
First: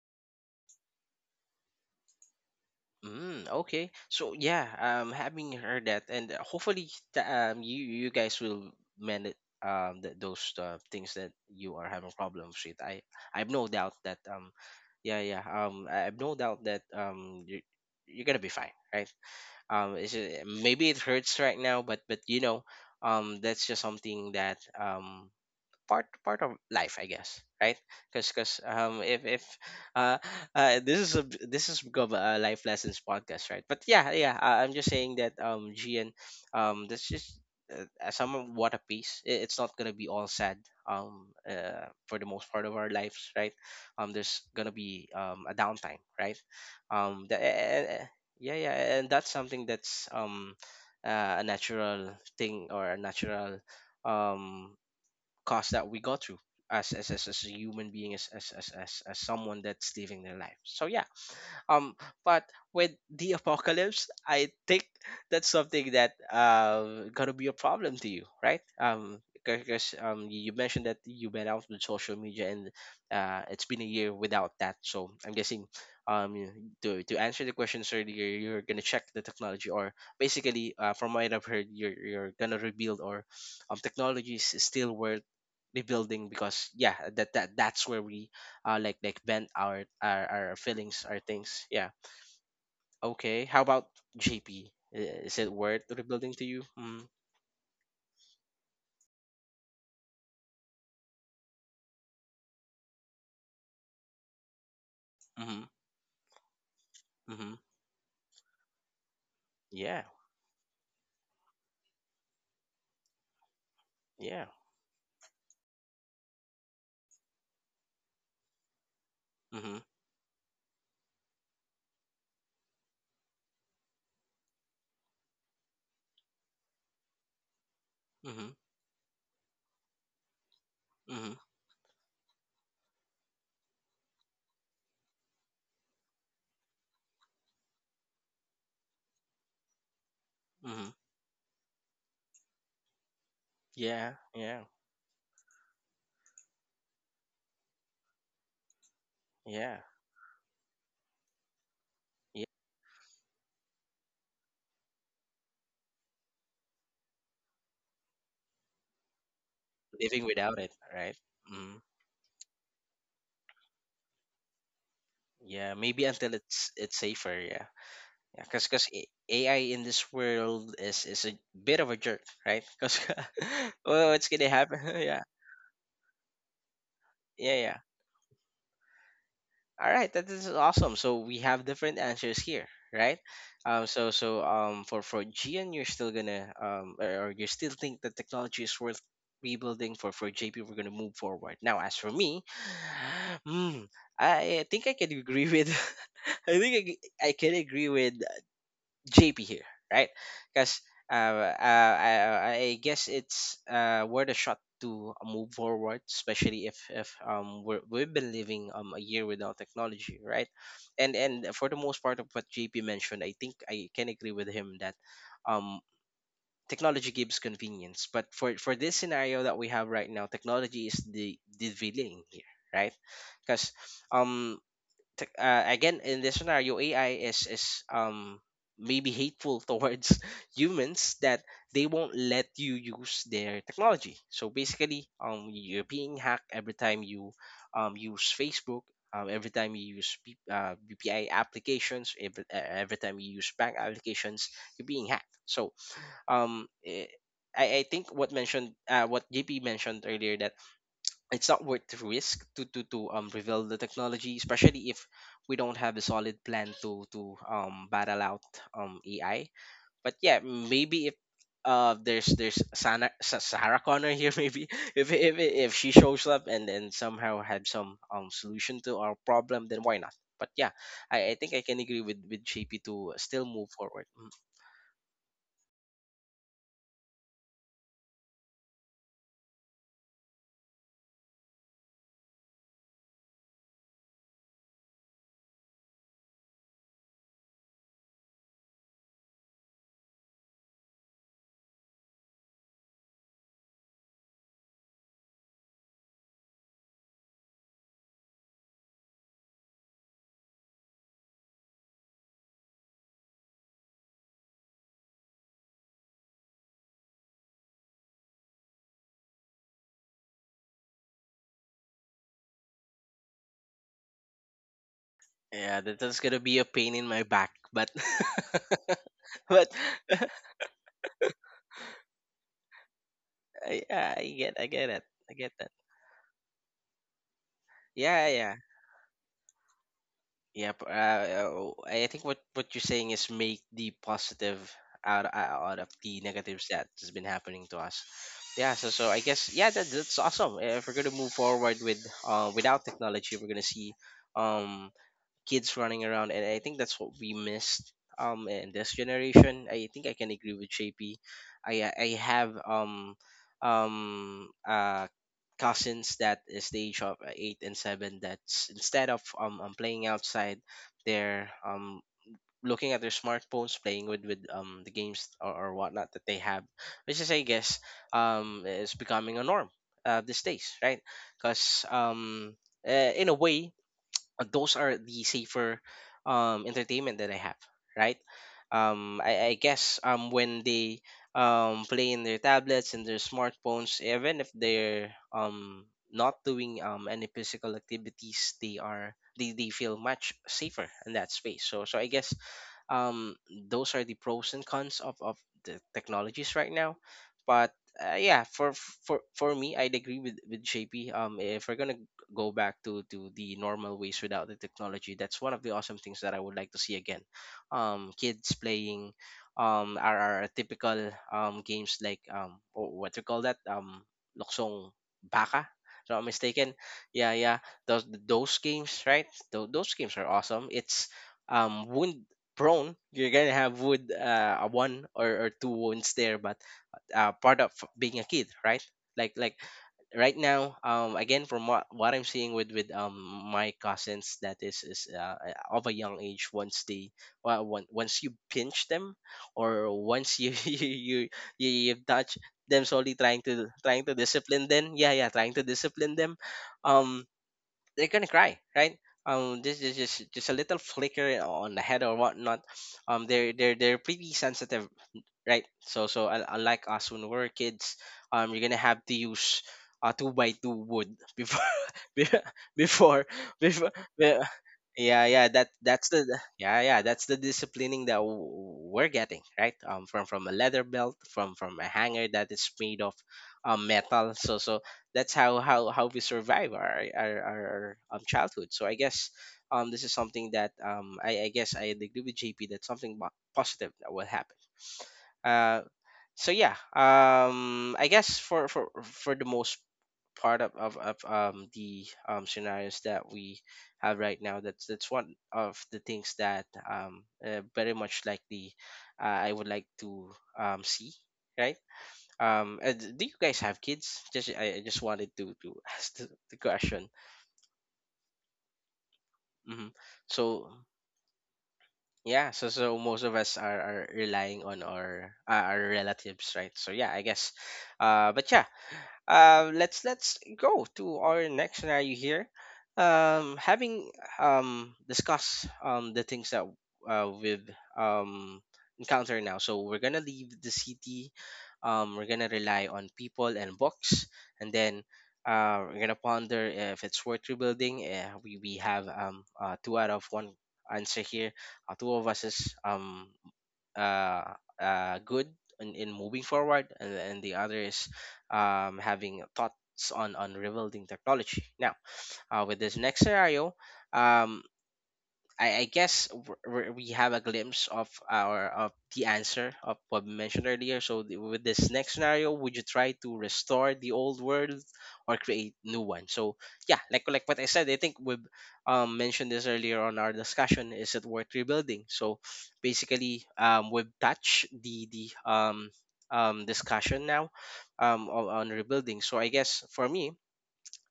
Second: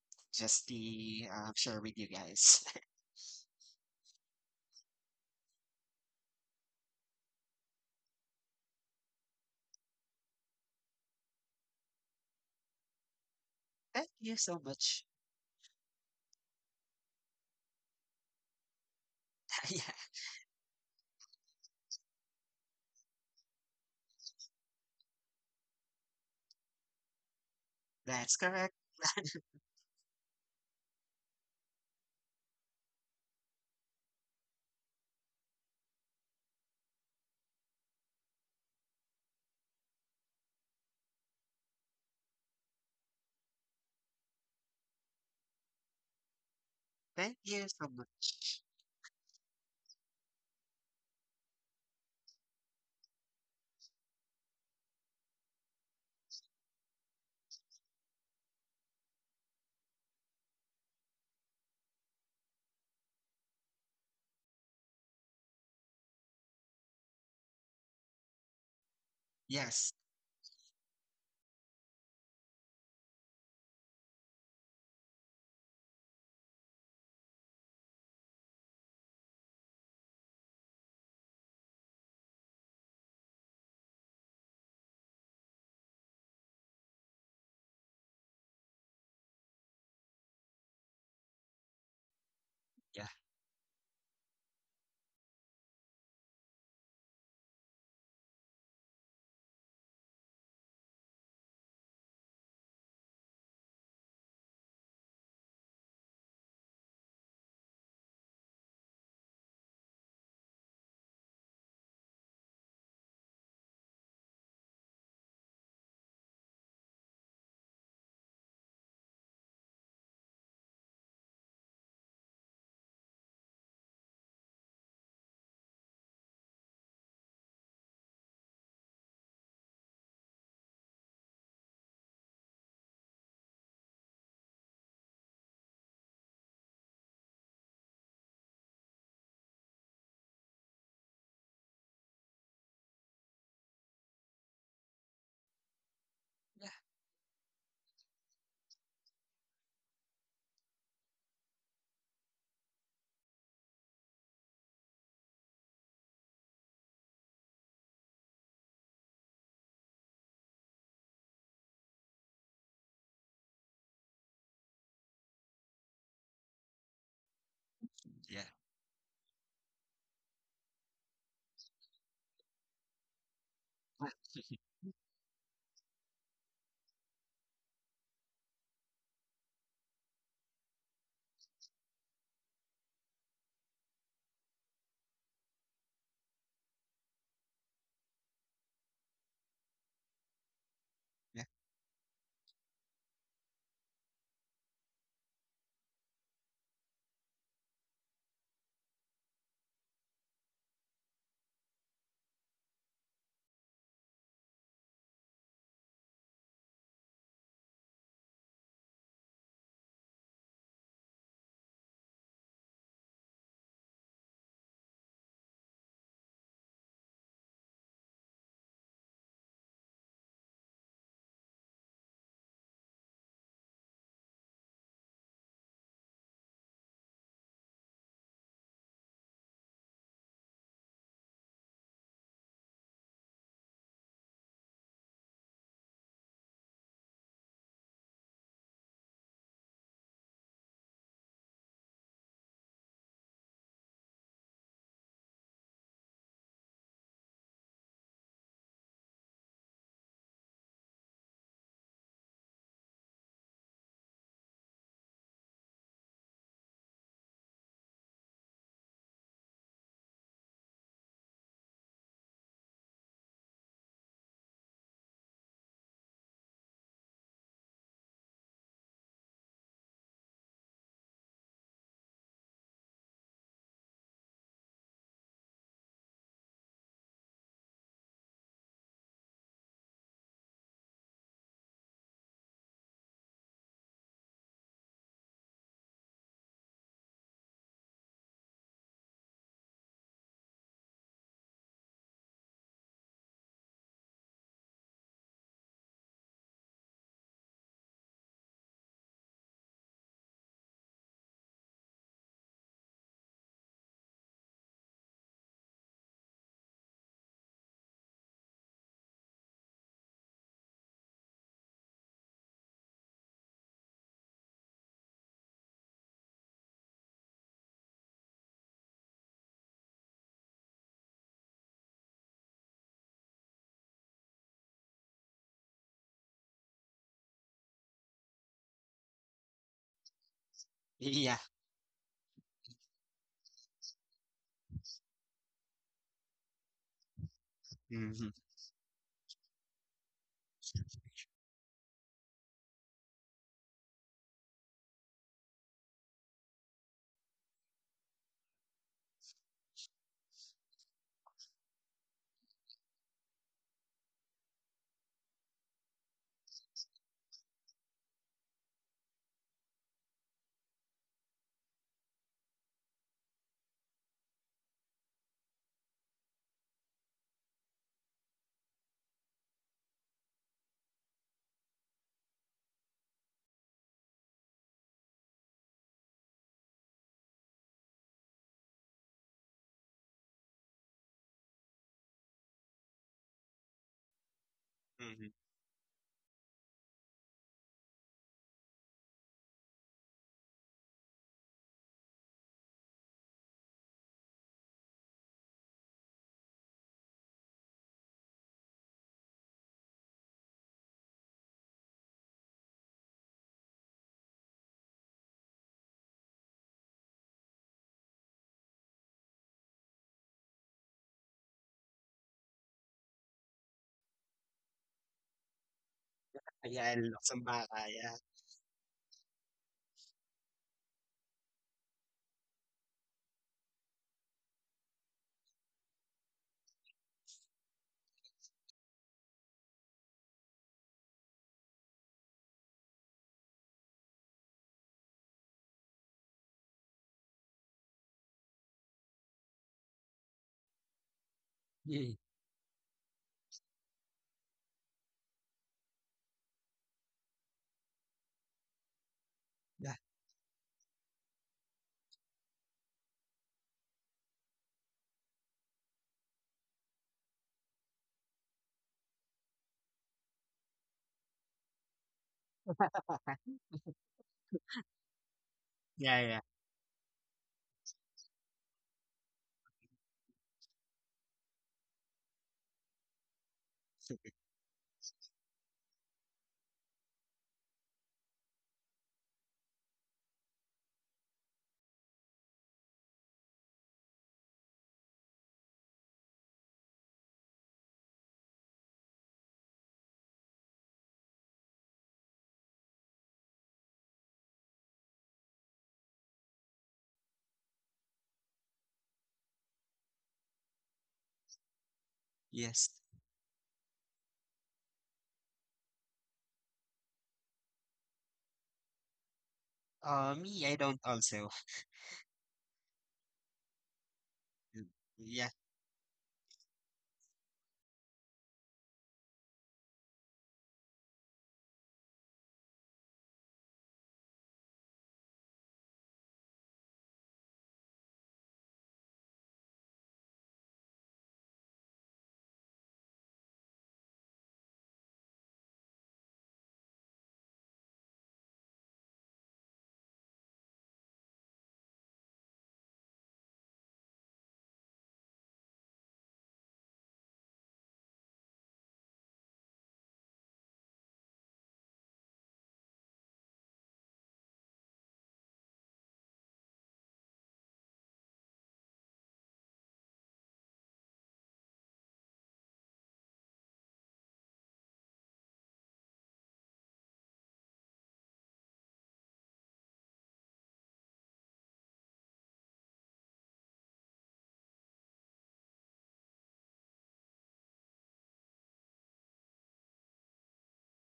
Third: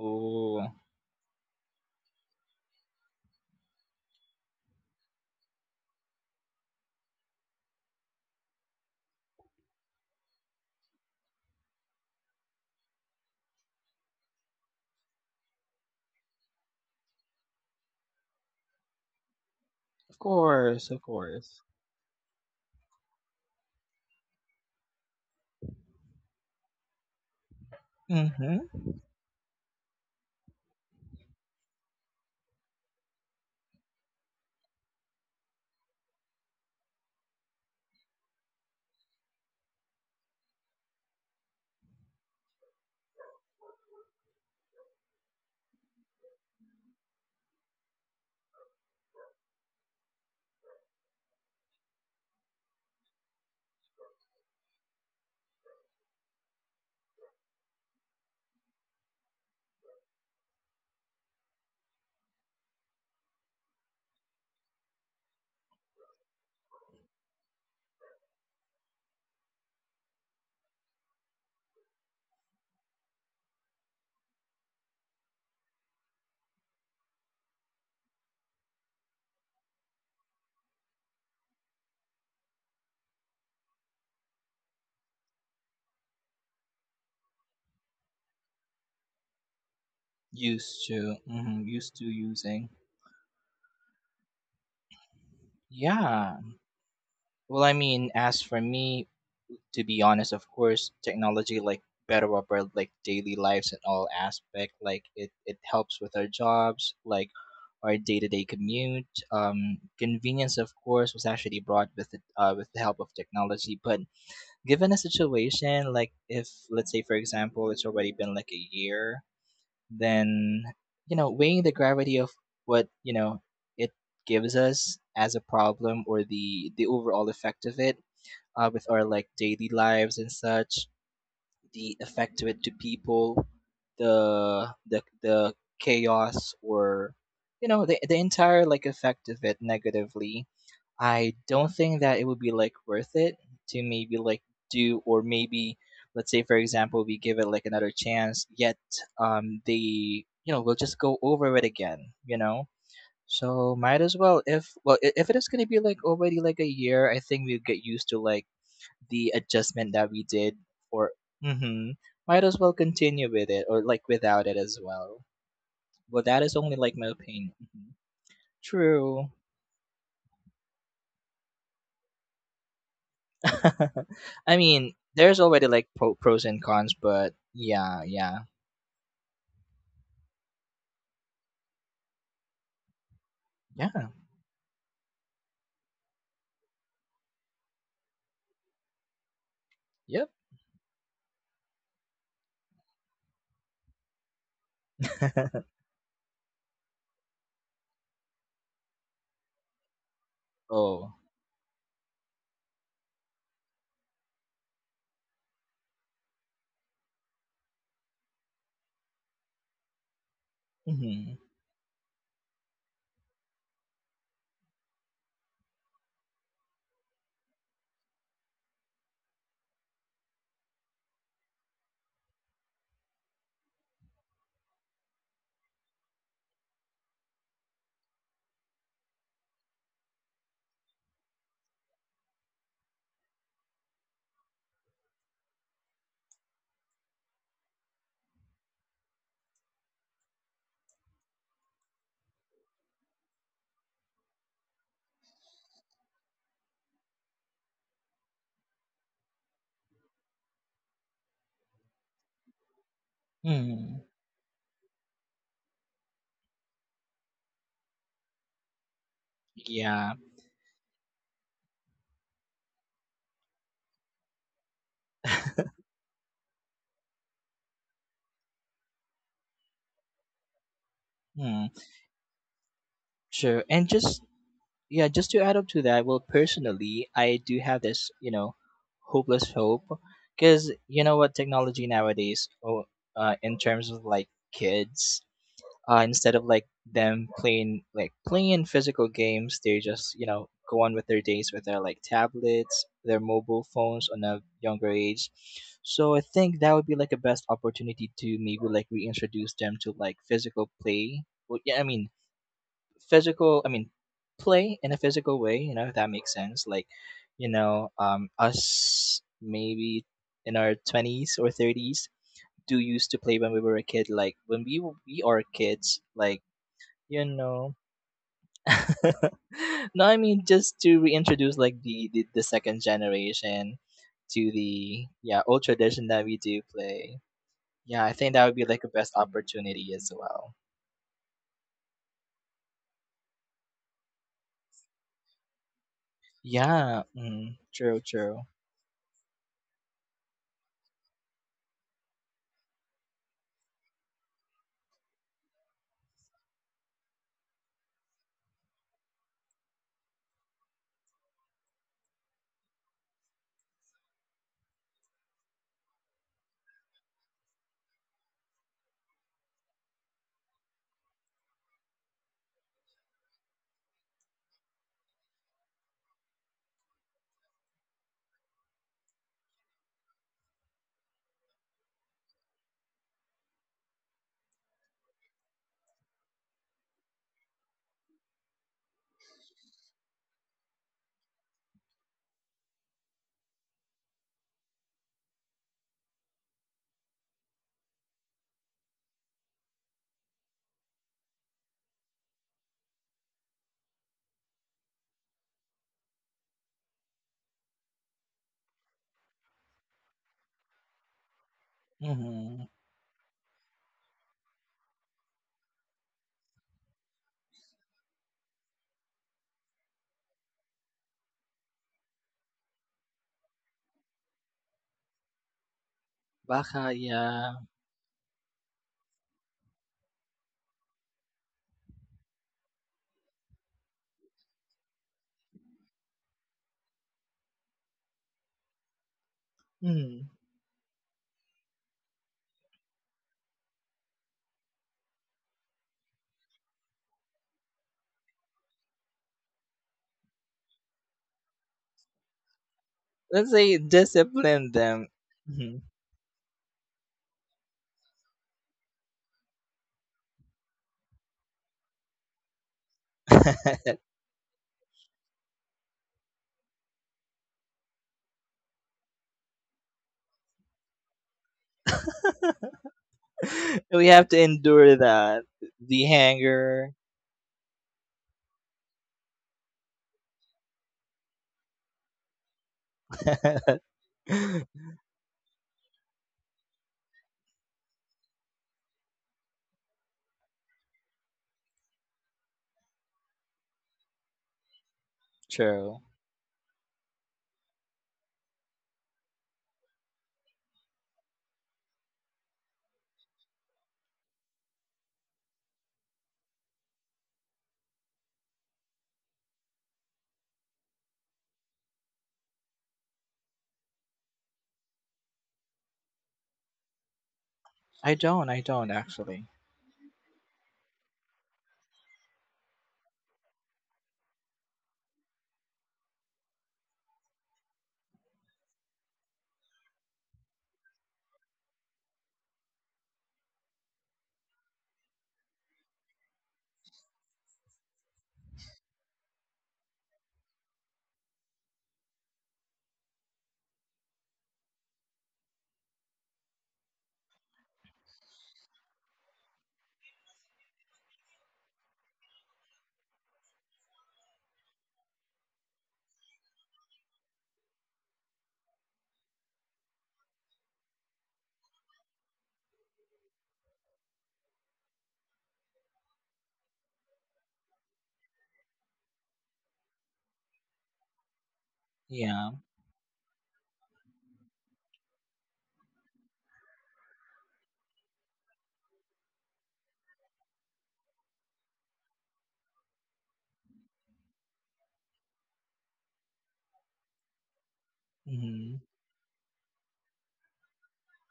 S3: Ooh. Of
S2: Just to um, share with you guys.
S1: Mm, okay. So yeah, um having heard that and hopefully th- um you you guys will mend it, um th- those uh, things that you are having problems with. I I've no doubt
S2: Thank
S1: that
S2: you
S1: um
S2: so much.
S1: yeah yeah um I- I've no doubt that um you you're gonna be fine, right?
S2: Yeah,
S1: Um it's ju- maybe
S3: course,
S1: it
S3: of
S1: hurts right
S3: course.
S1: now, but but you know, um that's just something that, um part part of life, I guess, right?
S2: that's
S1: Because
S3: Hmm.
S2: correct.
S1: um if if uh, uh this is a this is become a life lessons podcast, right? But yeah, yeah, I, I'm just saying that, um gian, um this just uh, uh, some of what a piece. I- it's not gonna be all sad, um uh, for the most part of our lives, right? Um there's gonna be um a downtime, right? um
S2: Thank
S1: the, eh,
S2: you
S1: eh,
S2: so
S1: eh, Yeah,
S2: much.
S1: yeah. And that's something that's um uh, a natural thing or a natural um cost that we go through as as as, as a human being, as as, as as as someone that's living their life. So yeah, um but with the apocalypse, I think that's something that um gonna be a problem to you, right? Um
S2: Yes.
S1: because um you mentioned that you went out with social media, and uh it's been a year without that, so I'm guessing um you- to, to answer the questions earlier, you're gonna check the technology, or basically uh, from what I've heard, you're, you're gonna rebuild, or um technology is still worth rebuilding, because yeah, that, that that's where we uh like like vent our our, our
S3: Used
S1: feelings,
S3: to,
S1: our
S3: mhm,
S1: things,
S3: used
S1: yeah.
S3: to using.
S2: Yeah.
S1: Okay, how about jp, is it worth
S3: Yeah.
S1: rebuilding to you? Mm-hmm.
S3: Well, I mean, as for me, to be honest, of course, technology like better up our like daily lives in all aspect. Like it, it
S1: Mm-hmm,
S3: helps with our jobs, like
S1: mm-hmm.
S3: our day to day commute. Um,
S1: Yeah,
S3: convenience, of course, was actually brought with the, uh, with the help of technology. But
S1: yeah.
S3: given a situation like if, let's say, for example, it's already been like a year
S1: Mm-hmm.
S3: then you know weighing the gravity of what you know it gives us as a problem or the the overall effect of it uh,
S1: Mm-hmm.
S3: with our like daily lives and such
S1: Mm-hmm.
S3: the effect of it to people, the the the chaos or you know the the entire like effect of it negatively.
S1: Mm-hmm.
S3: I don't think that it would be like worth it to maybe
S1: Yeah,
S3: like
S1: yeah.
S3: do or maybe let's say for
S2: Yeah.
S3: example we give it like another chance yet um
S1: Yeah,
S3: they you know will just go over it again you know
S1: yeah,
S3: so might as well if well i- if it is going to be like already like a year I think we get used to like the adjustment that we
S1: living
S3: did
S1: without it,
S3: for
S1: right? Mm-hmm.
S3: mm-hmm, might as well continue with it or like without it as well.
S1: Yeah,
S3: Well,
S1: maybe
S3: that
S1: until
S3: is only like
S1: it's
S3: my
S1: it's
S3: opinion.
S1: safer. Yeah.
S3: Mhm.
S2: Yeah.
S1: Yeah because because
S3: True.
S1: AI in this world is is a bit of a jerk, right? Because well, it's
S3: I
S1: gonna
S3: mean,
S1: happen.
S3: there's
S1: Yeah.
S3: already like pro- pros and cons, but
S1: Yeah.
S3: yeah, yeah,
S1: All right, that is awesome. So we have different answers here, right? Um,
S3: yeah,
S1: so so um, for for Gian, you're still gonna, um, or, or you still think that technology is worth rebuilding.
S3: yep.
S1: For for J P, we're gonna move
S2: yeah.
S1: forward. Now, as for me, hmm, I think I can agree with. I think I, g- I can agree with J P here, right? Because
S3: Oh,
S1: uh, uh, I, I guess it's uh, worth a shot to uh, move forward, especially if if um we're, we've been living um a year without technology, right?
S3: mm-hmm.
S1: And and for the most part of what J P mentioned, I think I can agree with him that um technology gives convenience, but for for this scenario that we have right now, technology is the the villain here, right? Because um tech- uh, again in this scenario ai is is um maybe hateful towards humans that they won't let you use their technology. So basically um you're being hacked every time you um use facebook, um, every time you use P- uh, bpi applications, every, uh, every time you use bank applications you're being hacked. So um eh, I, I think what mentioned uh, what J P mentioned earlier that it's not worth the risk to to to um reveal
S3: Mm,
S1: the technology, especially if we don't have a solid plan to to um battle out um A I.
S3: yeah,
S1: But yeah, maybe if uh there's there's Sana, Sa- Sarah Connor here, maybe if if if she shows up and then somehow had some um solution to our problem, then why not? But yeah, I, I
S3: mm.
S1: think I can agree with with J P to
S3: True.
S1: still
S3: And
S1: move
S3: just
S1: forward. Mm.
S3: yeah, just to add up to that, well, personally, I do have this, you know, hopeless hope because you know what technology nowadays, oh, uh, in terms of like kids, uh, instead of like them playing like playing physical games, they just you know go on with their days with their like tablets, their mobile phones on a younger age. So I think that would be like a best opportunity to maybe like reintroduce them to like physical play. Well, yeah, I mean physical I mean play in a physical way you know if that makes sense like you know um us maybe in our twenties or thirties do used to play when we were a kid like when we w- we are
S1: Yeah,
S3: kids
S1: that, that's
S3: like
S1: gonna be a pain
S3: you
S1: in my back,
S3: know.
S1: but but
S3: No I mean just to reintroduce like the the, the second generation
S1: I, yeah, I
S3: to
S1: get, I
S3: the
S1: get it,
S3: yeah
S1: I
S3: old
S1: get that.
S3: tradition that we do play. Yeah I think that
S1: Yeah,
S3: would be
S1: yeah,
S3: like a best opportunity as well.
S1: yeah. p- Uh,
S2: Yeah.
S1: uh, I think what what you're saying is make the positive out uh, out of the negatives
S3: Yeah,
S1: that has been
S3: mm,
S1: happening to
S3: true
S1: us.
S3: true.
S2: hmm
S1: Yeah, so so I guess yeah, that, that's awesome. If we're gonna move forward with uh without technology, we're gonna see um kids running around, and I think that's what we missed um in this generation. I think I can agree with jp. I i have um um uh cousins that is the age of eight and seven, that's instead of um, um playing outside they're um looking at their smartphones, playing with with um the games, or, or whatnot that they have, which is I guess um is becoming a norm uh these days, right? Because um uh, in a way uh, those are the safer um, entertainment that I have, right? Um, I, I guess um, when they um, play in their tablets and their smartphones, even if they're um, not doing um, any physical activities, they are they, they feel much safer in that space. So so I guess um those are the pros and cons of of the technologies right now. But uh, yeah, for for for me I'd agree with with jp. Um if we're gonna
S3: Hmm.
S1: go back to to the normal ways without the technology, that's one of the awesome things that I would like to see again. Um kids playing um our, our typical um games, like um wh- what do you call that, um loksong, baka, if I'm not
S3: Baka,
S1: mistaken.
S2: Ayan,
S3: yeah.
S1: yeah
S2: luksong
S1: yeah those
S2: yeah.
S1: Those games, right? Tho- those games are awesome. It's um wound prone. You're gonna have wound uh, a one or, or two wounds there, but uh, part of being a kid, right? like like
S3: Mm-hmm.
S1: right now, um again from what, what I'm seeing with with um my cousins, that is is uh, uh, of a young age. Once they well, on- once you pinch them or once you you you, you you
S2: Mm,
S1: touch them, solely
S3: Let's
S1: trying
S3: say
S1: to trying to
S3: discipline
S1: discipline
S3: them.
S1: them. Yeah yeah trying
S3: Mm-hmm.
S1: to discipline them. um they're gonna cry, right? Um, this
S2: yeah,
S1: is just just a little flicker on the head or whatnot. Um, they're they're they're pretty sensitive, right? So so un- unlike us when we were kids, um, you're gonna have to use uh two by two wood before be- before
S3: We
S1: before.
S3: have to
S1: be-
S3: endure that.
S1: Yeah, yeah, that
S3: The
S1: that's
S2: yeah,
S1: the
S2: yeah,
S1: the-
S3: hanger.
S1: yeah yeah that's the disciplining that w- we're getting, right? Um, from from a leather belt, from from a hanger that is made of um metal. So so that's how how how we survive our our, our um childhood. So I guess um this is something that um I I guess I agree with J P, that's something po- positive that will happen.
S3: True.
S1: uh, so yeah, um, I guess for for for the most part of of, of um the um scenarios that we have right now, that's that's one of the things that um uh, very much likely uh, I would like to um see, right? Um,
S2: yes.
S1: uh, d- do you guys have kids? Just I I just wanted to to ask the, the question.
S3: I don't. I don't actually.
S1: Hmm.
S2: Uh, me,
S1: So.
S2: I don't also.
S1: Yeah, so so most of us are, are relying on
S2: Mm,
S1: our
S2: yeah,
S1: uh, our relatives, right? So yeah, I guess. Uh, but yeah, uh, let's let's go to our next scenario here. Um, having um discussed um the things that uh, we've um encountered now, so we're gonna leave the city. Um, we're gonna rely on people and books, and then. Uh, we're gonna ponder if it's worth rebuilding. Uh, we we have um uh, two out of one answer here. Uh, two of us is um uh, uh good in, in moving forward, and, and the other is um having thoughts on on rebuilding technology now. Uh, with this next scenario, um I, I guess w- w- we have a glimpse of our of the answer of what we mentioned earlier. So the- with this next
S3: Yeah.
S1: scenario, would you try to restore the old world or create new one? So yeah, like like what I said, I think we um, mentioned this earlier on our discussion. Is it worth rebuilding? So basically, um, we've touched the the um, um, discussion now um, on,
S3: Hmm.
S1: on rebuilding. So I guess for me,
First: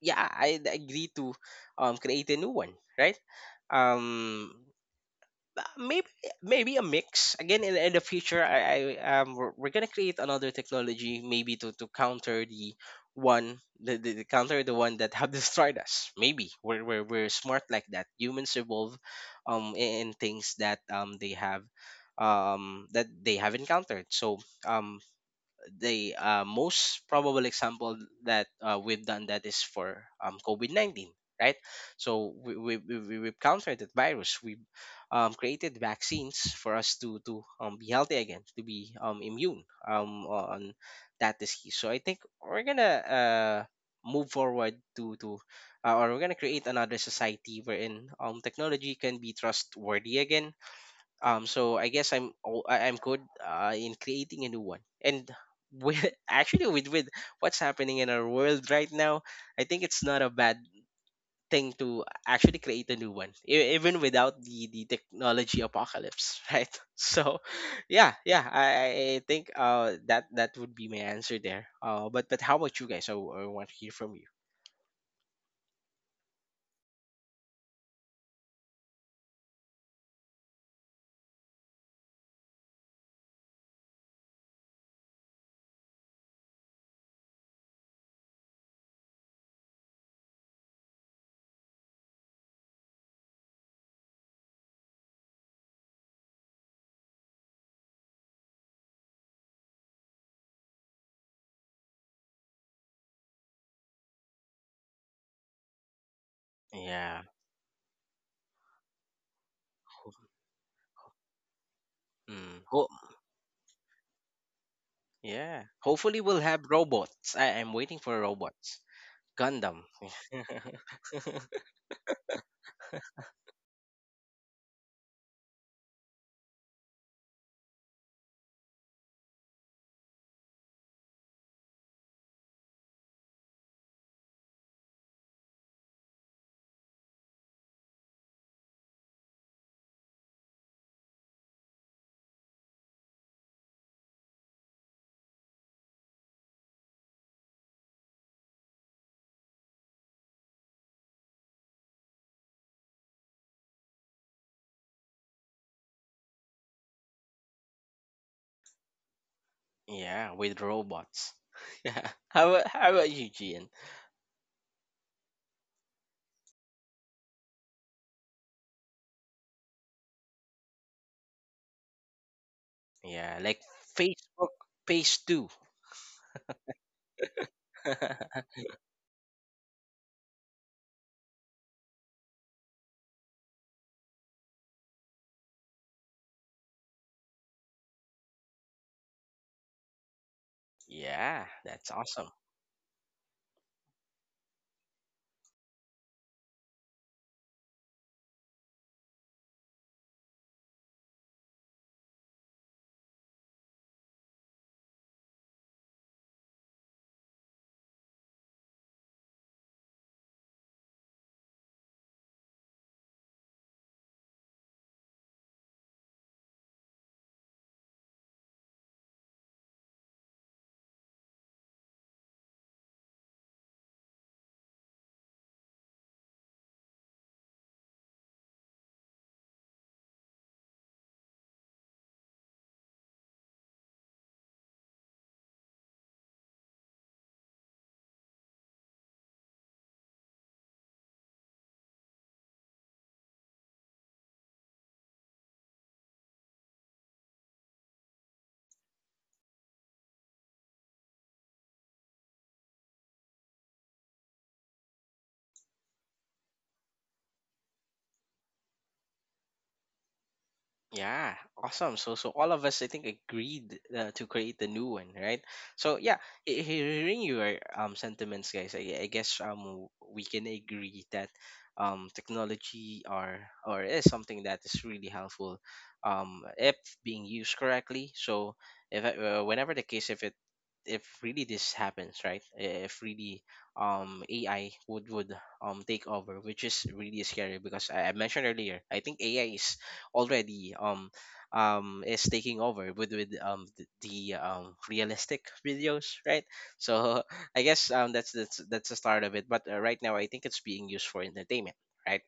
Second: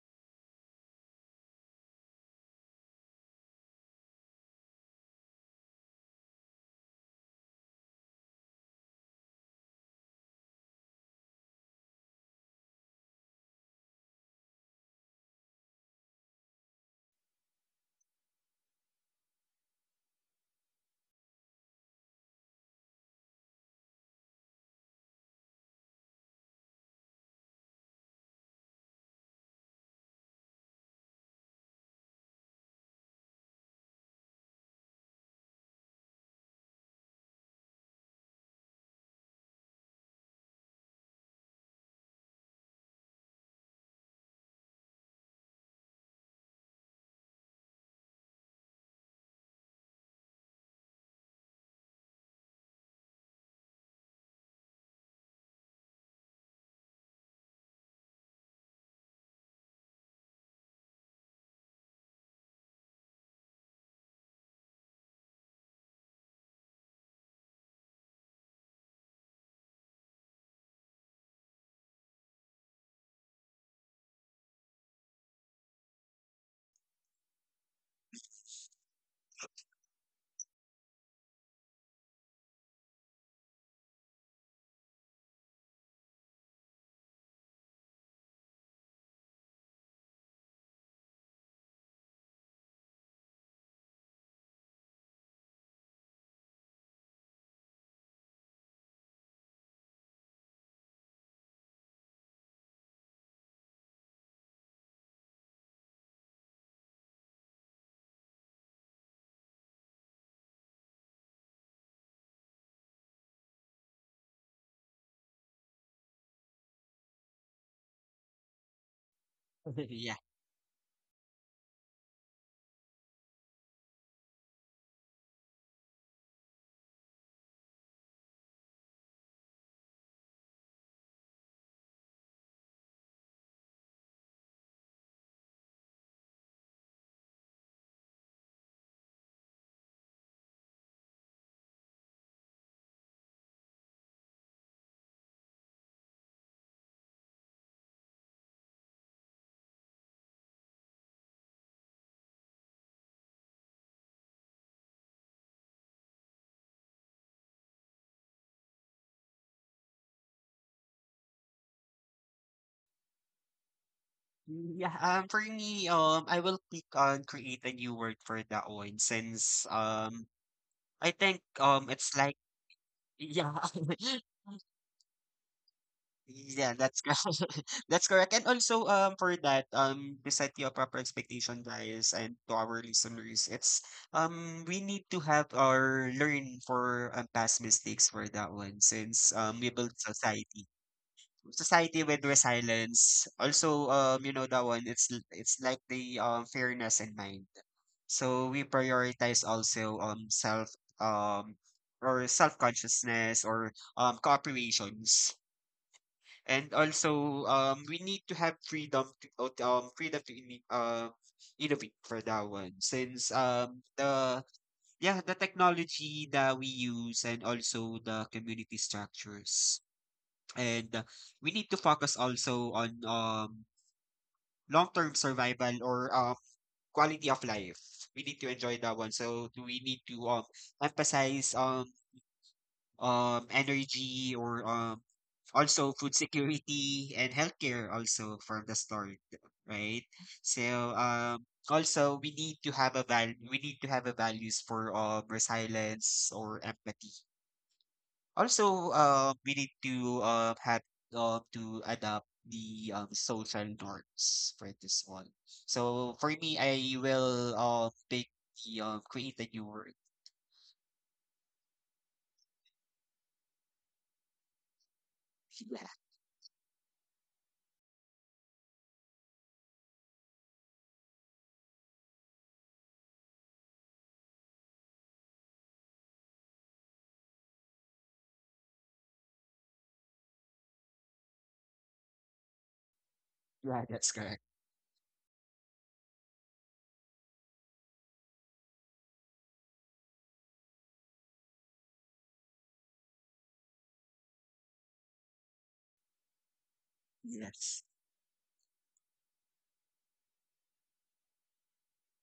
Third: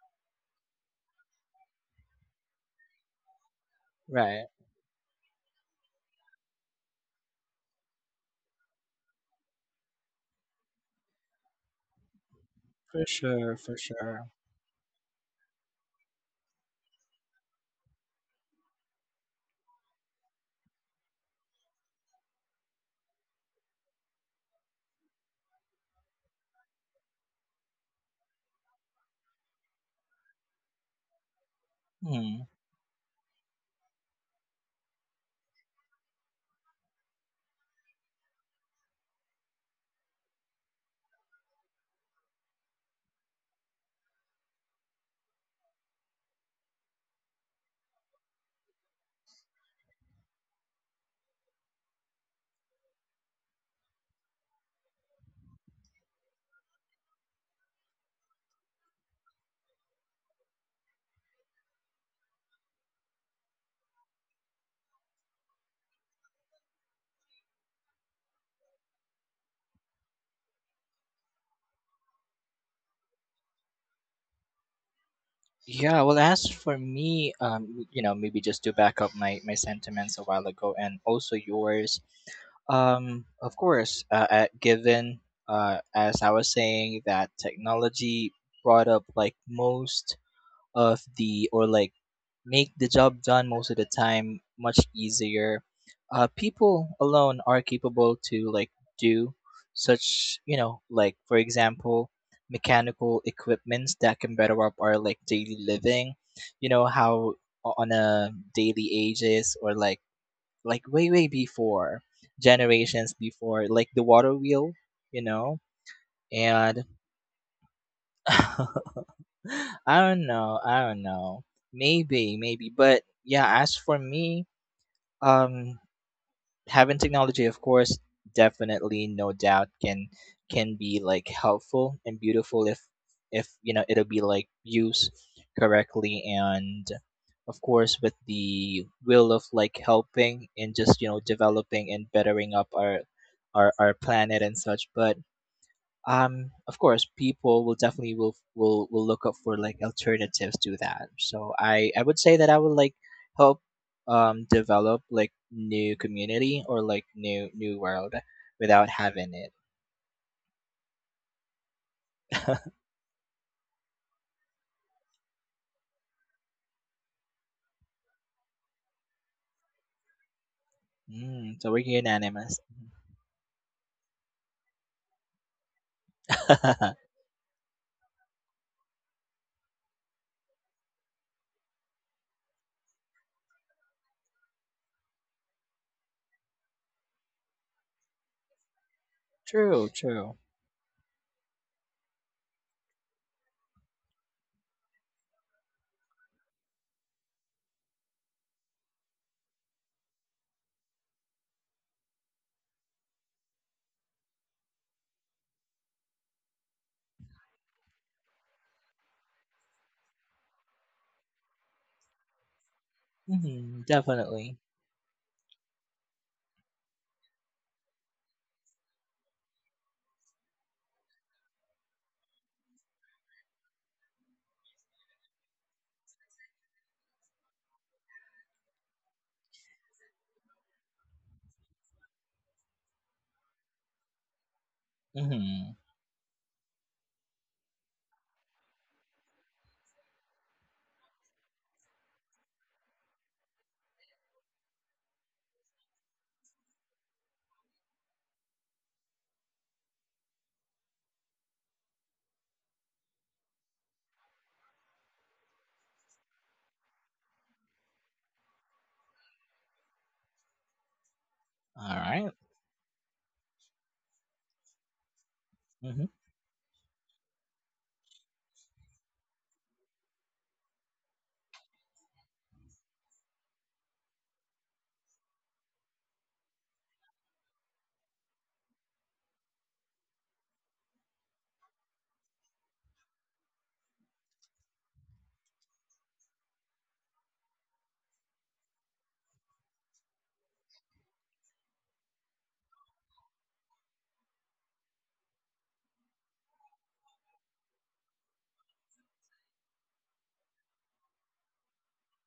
S1: yeah, I agree to um, create a new one, right?
S3: Right.
S1: um uh, Maybe maybe a mix again in, in the future. i, I um we're, we're gonna create another technology maybe to, to counter the
S3: For sure.
S1: one,
S3: For
S1: the, the, the
S3: sure.
S1: counter the one that have destroyed us. Maybe we're, we're we're smart like that. Humans evolve um in, in things that um they have um that they have encountered. So um the uh, most probable example that uh, we've done that is for um, COVID nineteen, right? So
S3: Hmm.
S1: we, we, we, we- we've countered that virus. We um, created vaccines for us to, to um, be healthy again, to be um, immune um, on that disease. So I think we're going to uh, move forward to, to uh, or we're going to create another society wherein um, technology can be trustworthy again. Um so I guess i'm all- I- I'm good uh, in creating a new one. And with actually with with what's happening in our world right now, I think it's not a bad thing to actually create a new one, e- even without the the technology apocalypse. Right? So yeah yeah i i I think uh that that would be my answer there. uh but but how about you guys? i, w- I want to hear from you.
S3: Yeah, well, as for me, um, you know, maybe just to back up my my sentiments a while ago and also yours, um, of course, uh, at given, uh, as I was saying, that technology brought up like most of the or like make the job done most of the time much easier. Uh, people alone are capable to like do such you know like for example mechanical equipments that can better up our like daily living. You know
S1: Yeah.
S3: how o- on a daily ages or like like way way before
S1: Mm. Ho-
S3: generations before like the water wheel you know
S1: yeah, hopefully we'll have
S3: and.
S1: robots. I am waiting for robots. Gundam.
S3: I
S2: yeah.
S3: don't know. I don't know. Maybe, maybe. But yeah, as for me, um, having technology, of course, definitely, no doubt, can can be like helpful and beautiful if if you know it'll be like used correctly and of course with the will of like helping and just you know developing and bettering up our our, our planet and such. But um of course people will definitely will will will look up for like alternatives to that, so i i would say that I would like help um develop like new community or like new new world without having it.
S1: Yeah, with robots. Yeah. How about, how about you, Gian?
S2: Yeah, um, for me, um, I will click on create a new word for that one since, um, I think,
S3: Mm, so we're
S2: um, it's like,
S3: unanimous.
S1: Yeah,
S2: yeah,
S1: like Facebook Page two.
S2: yeah, that's cor- that's correct. And also, um, for that, um, to set your proper expectation, guys, and to our listeners, it's um, we need to have or learn for um, past mistakes for that one, since um, we
S3: True,
S2: build
S3: true.
S2: society,
S1: Yeah, that's
S2: society with
S1: awesome.
S2: resilience. Also, um, you know that one. It's l- it's like the um fairness in mind. So we prioritize also um self um or self consciousness or um cooperations, and also um we need to have freedom to out- um freedom to inno- uh, innovate for that one since
S3: Hmm,
S2: um the
S3: definitely.
S2: yeah the technology that we use, and also the community structures, and uh, we need to focus also on um long-term survival or um quality of life. We need to enjoy that one, so we need to um emphasize um um energy or um
S3: Mm-hmm.
S2: also food security and healthcare also from the start, right? So um also we need to have a val we need to have a values for um resilience or empathy. Also um we need to uh, have um to adapt the um social norms for this one. So for me, I will um pick the um create a new word.
S1: Yeah,
S3: All
S1: awesome. So, so
S3: right.
S1: all of us, I think, agreed uh, to create the new one, right?
S2: Yeah,
S1: So,
S3: Mm-hmm.
S1: yeah, he- hearing your um sentiments, guys, I, I guess um w- we can agree that um technology or or is something that is really helpful, um if being used correctly. So, if uh, whenever the case, if it, if really this happens, right? If really
S2: yeah, that's
S1: um
S2: correct.
S1: A I would would um take over, which is really scary because I, I mentioned earlier, I think A I is already um um is taking over with with um the, the um realistic videos, right? So I
S2: Yes.
S1: guess um that's that's that's the start of it. But uh, right now, I think it's being used for entertainment, right?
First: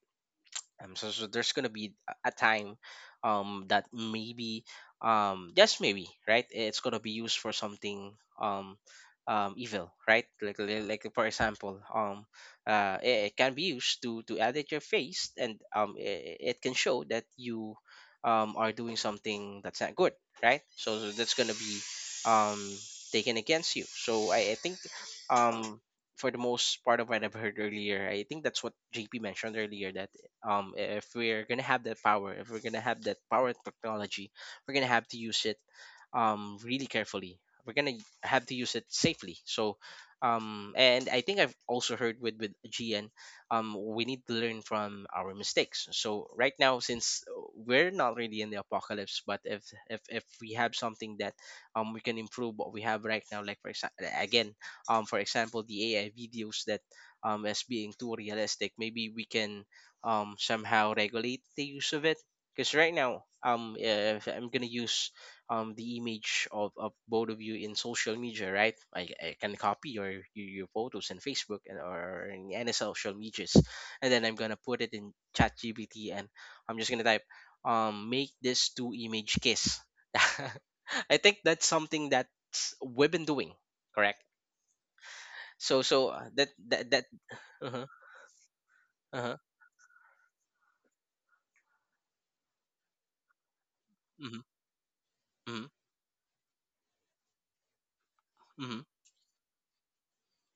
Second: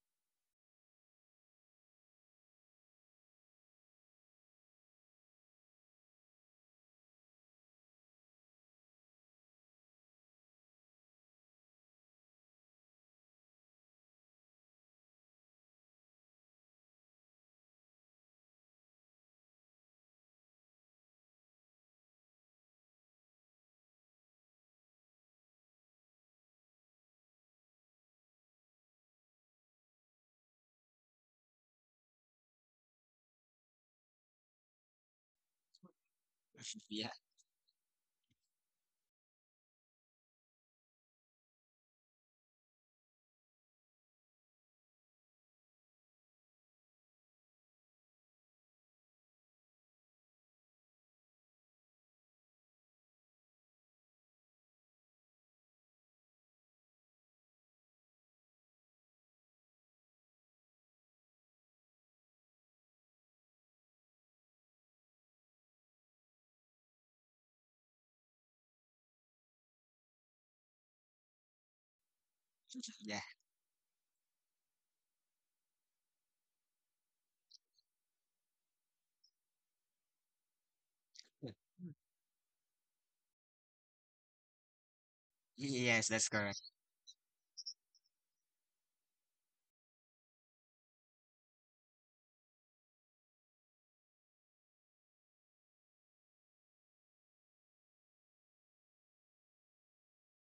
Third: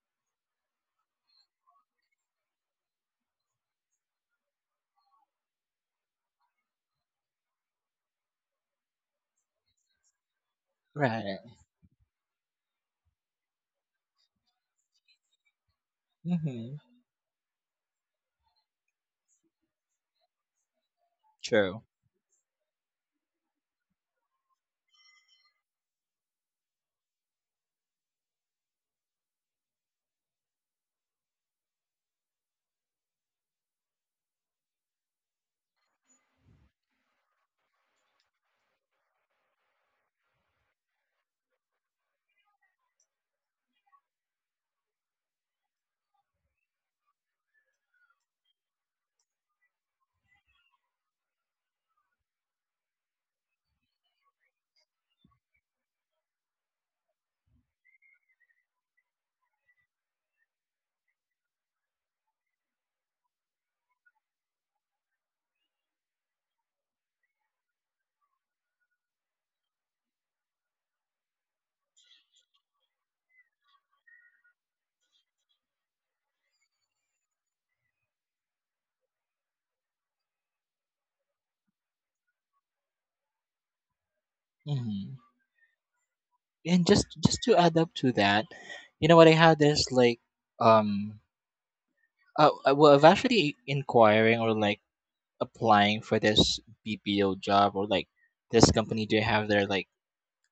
S1: Um, so, so there's gonna be a time um that maybe, um just maybe, right, it's gonna be used for something um um evil, right? Like li- like for
S3: Right.
S1: example, um uh it, it can be used to to edit your face and um it, it can
S3: Mm-hmm.
S1: show that you um are doing something that's not good, right? So, so that's gonna be
S3: True.
S1: um taken against you. So I, I think, um for the most part of what I've heard earlier, I think that's what J P mentioned earlier, that um if we're gonna have that power, if we're gonna have that power technology, we're gonna have to use it um really
S2: Yeah,
S1: carefully. We're gonna have to use it safely. So um and I think I've also heard with with G N, um we need to learn from our mistakes. So right now, since we're not really in the apocalypse, but if if if we have something that um we can improve what we have right now, like for example again, um for example, the AI videos that um as being too realistic, maybe we can um somehow regulate the use of it. Because right now, um if I'm gonna use um the image of, of both of you in social media, right, i, I can copy your your your photos in Facebook and or in any social
S2: yeah.
S1: medias, and then I'm gonna put it in chat G P T and I'm just gonna type, um make this two image kiss. I think that's something that we've been doing, correct?
S3: Mm-hmm.
S1: so
S2: Yes,
S1: so
S2: that's
S1: uh, that
S2: correct.
S1: that
S3: And
S1: that
S3: just just to add
S1: Uh-huh.
S3: up to that, you know what,
S1: Uh-huh.
S3: I had this like um Uh, uh, well, I've actually inquiring or like applying for this B P O job or like this
S1: Hmm.
S3: company. Do have their like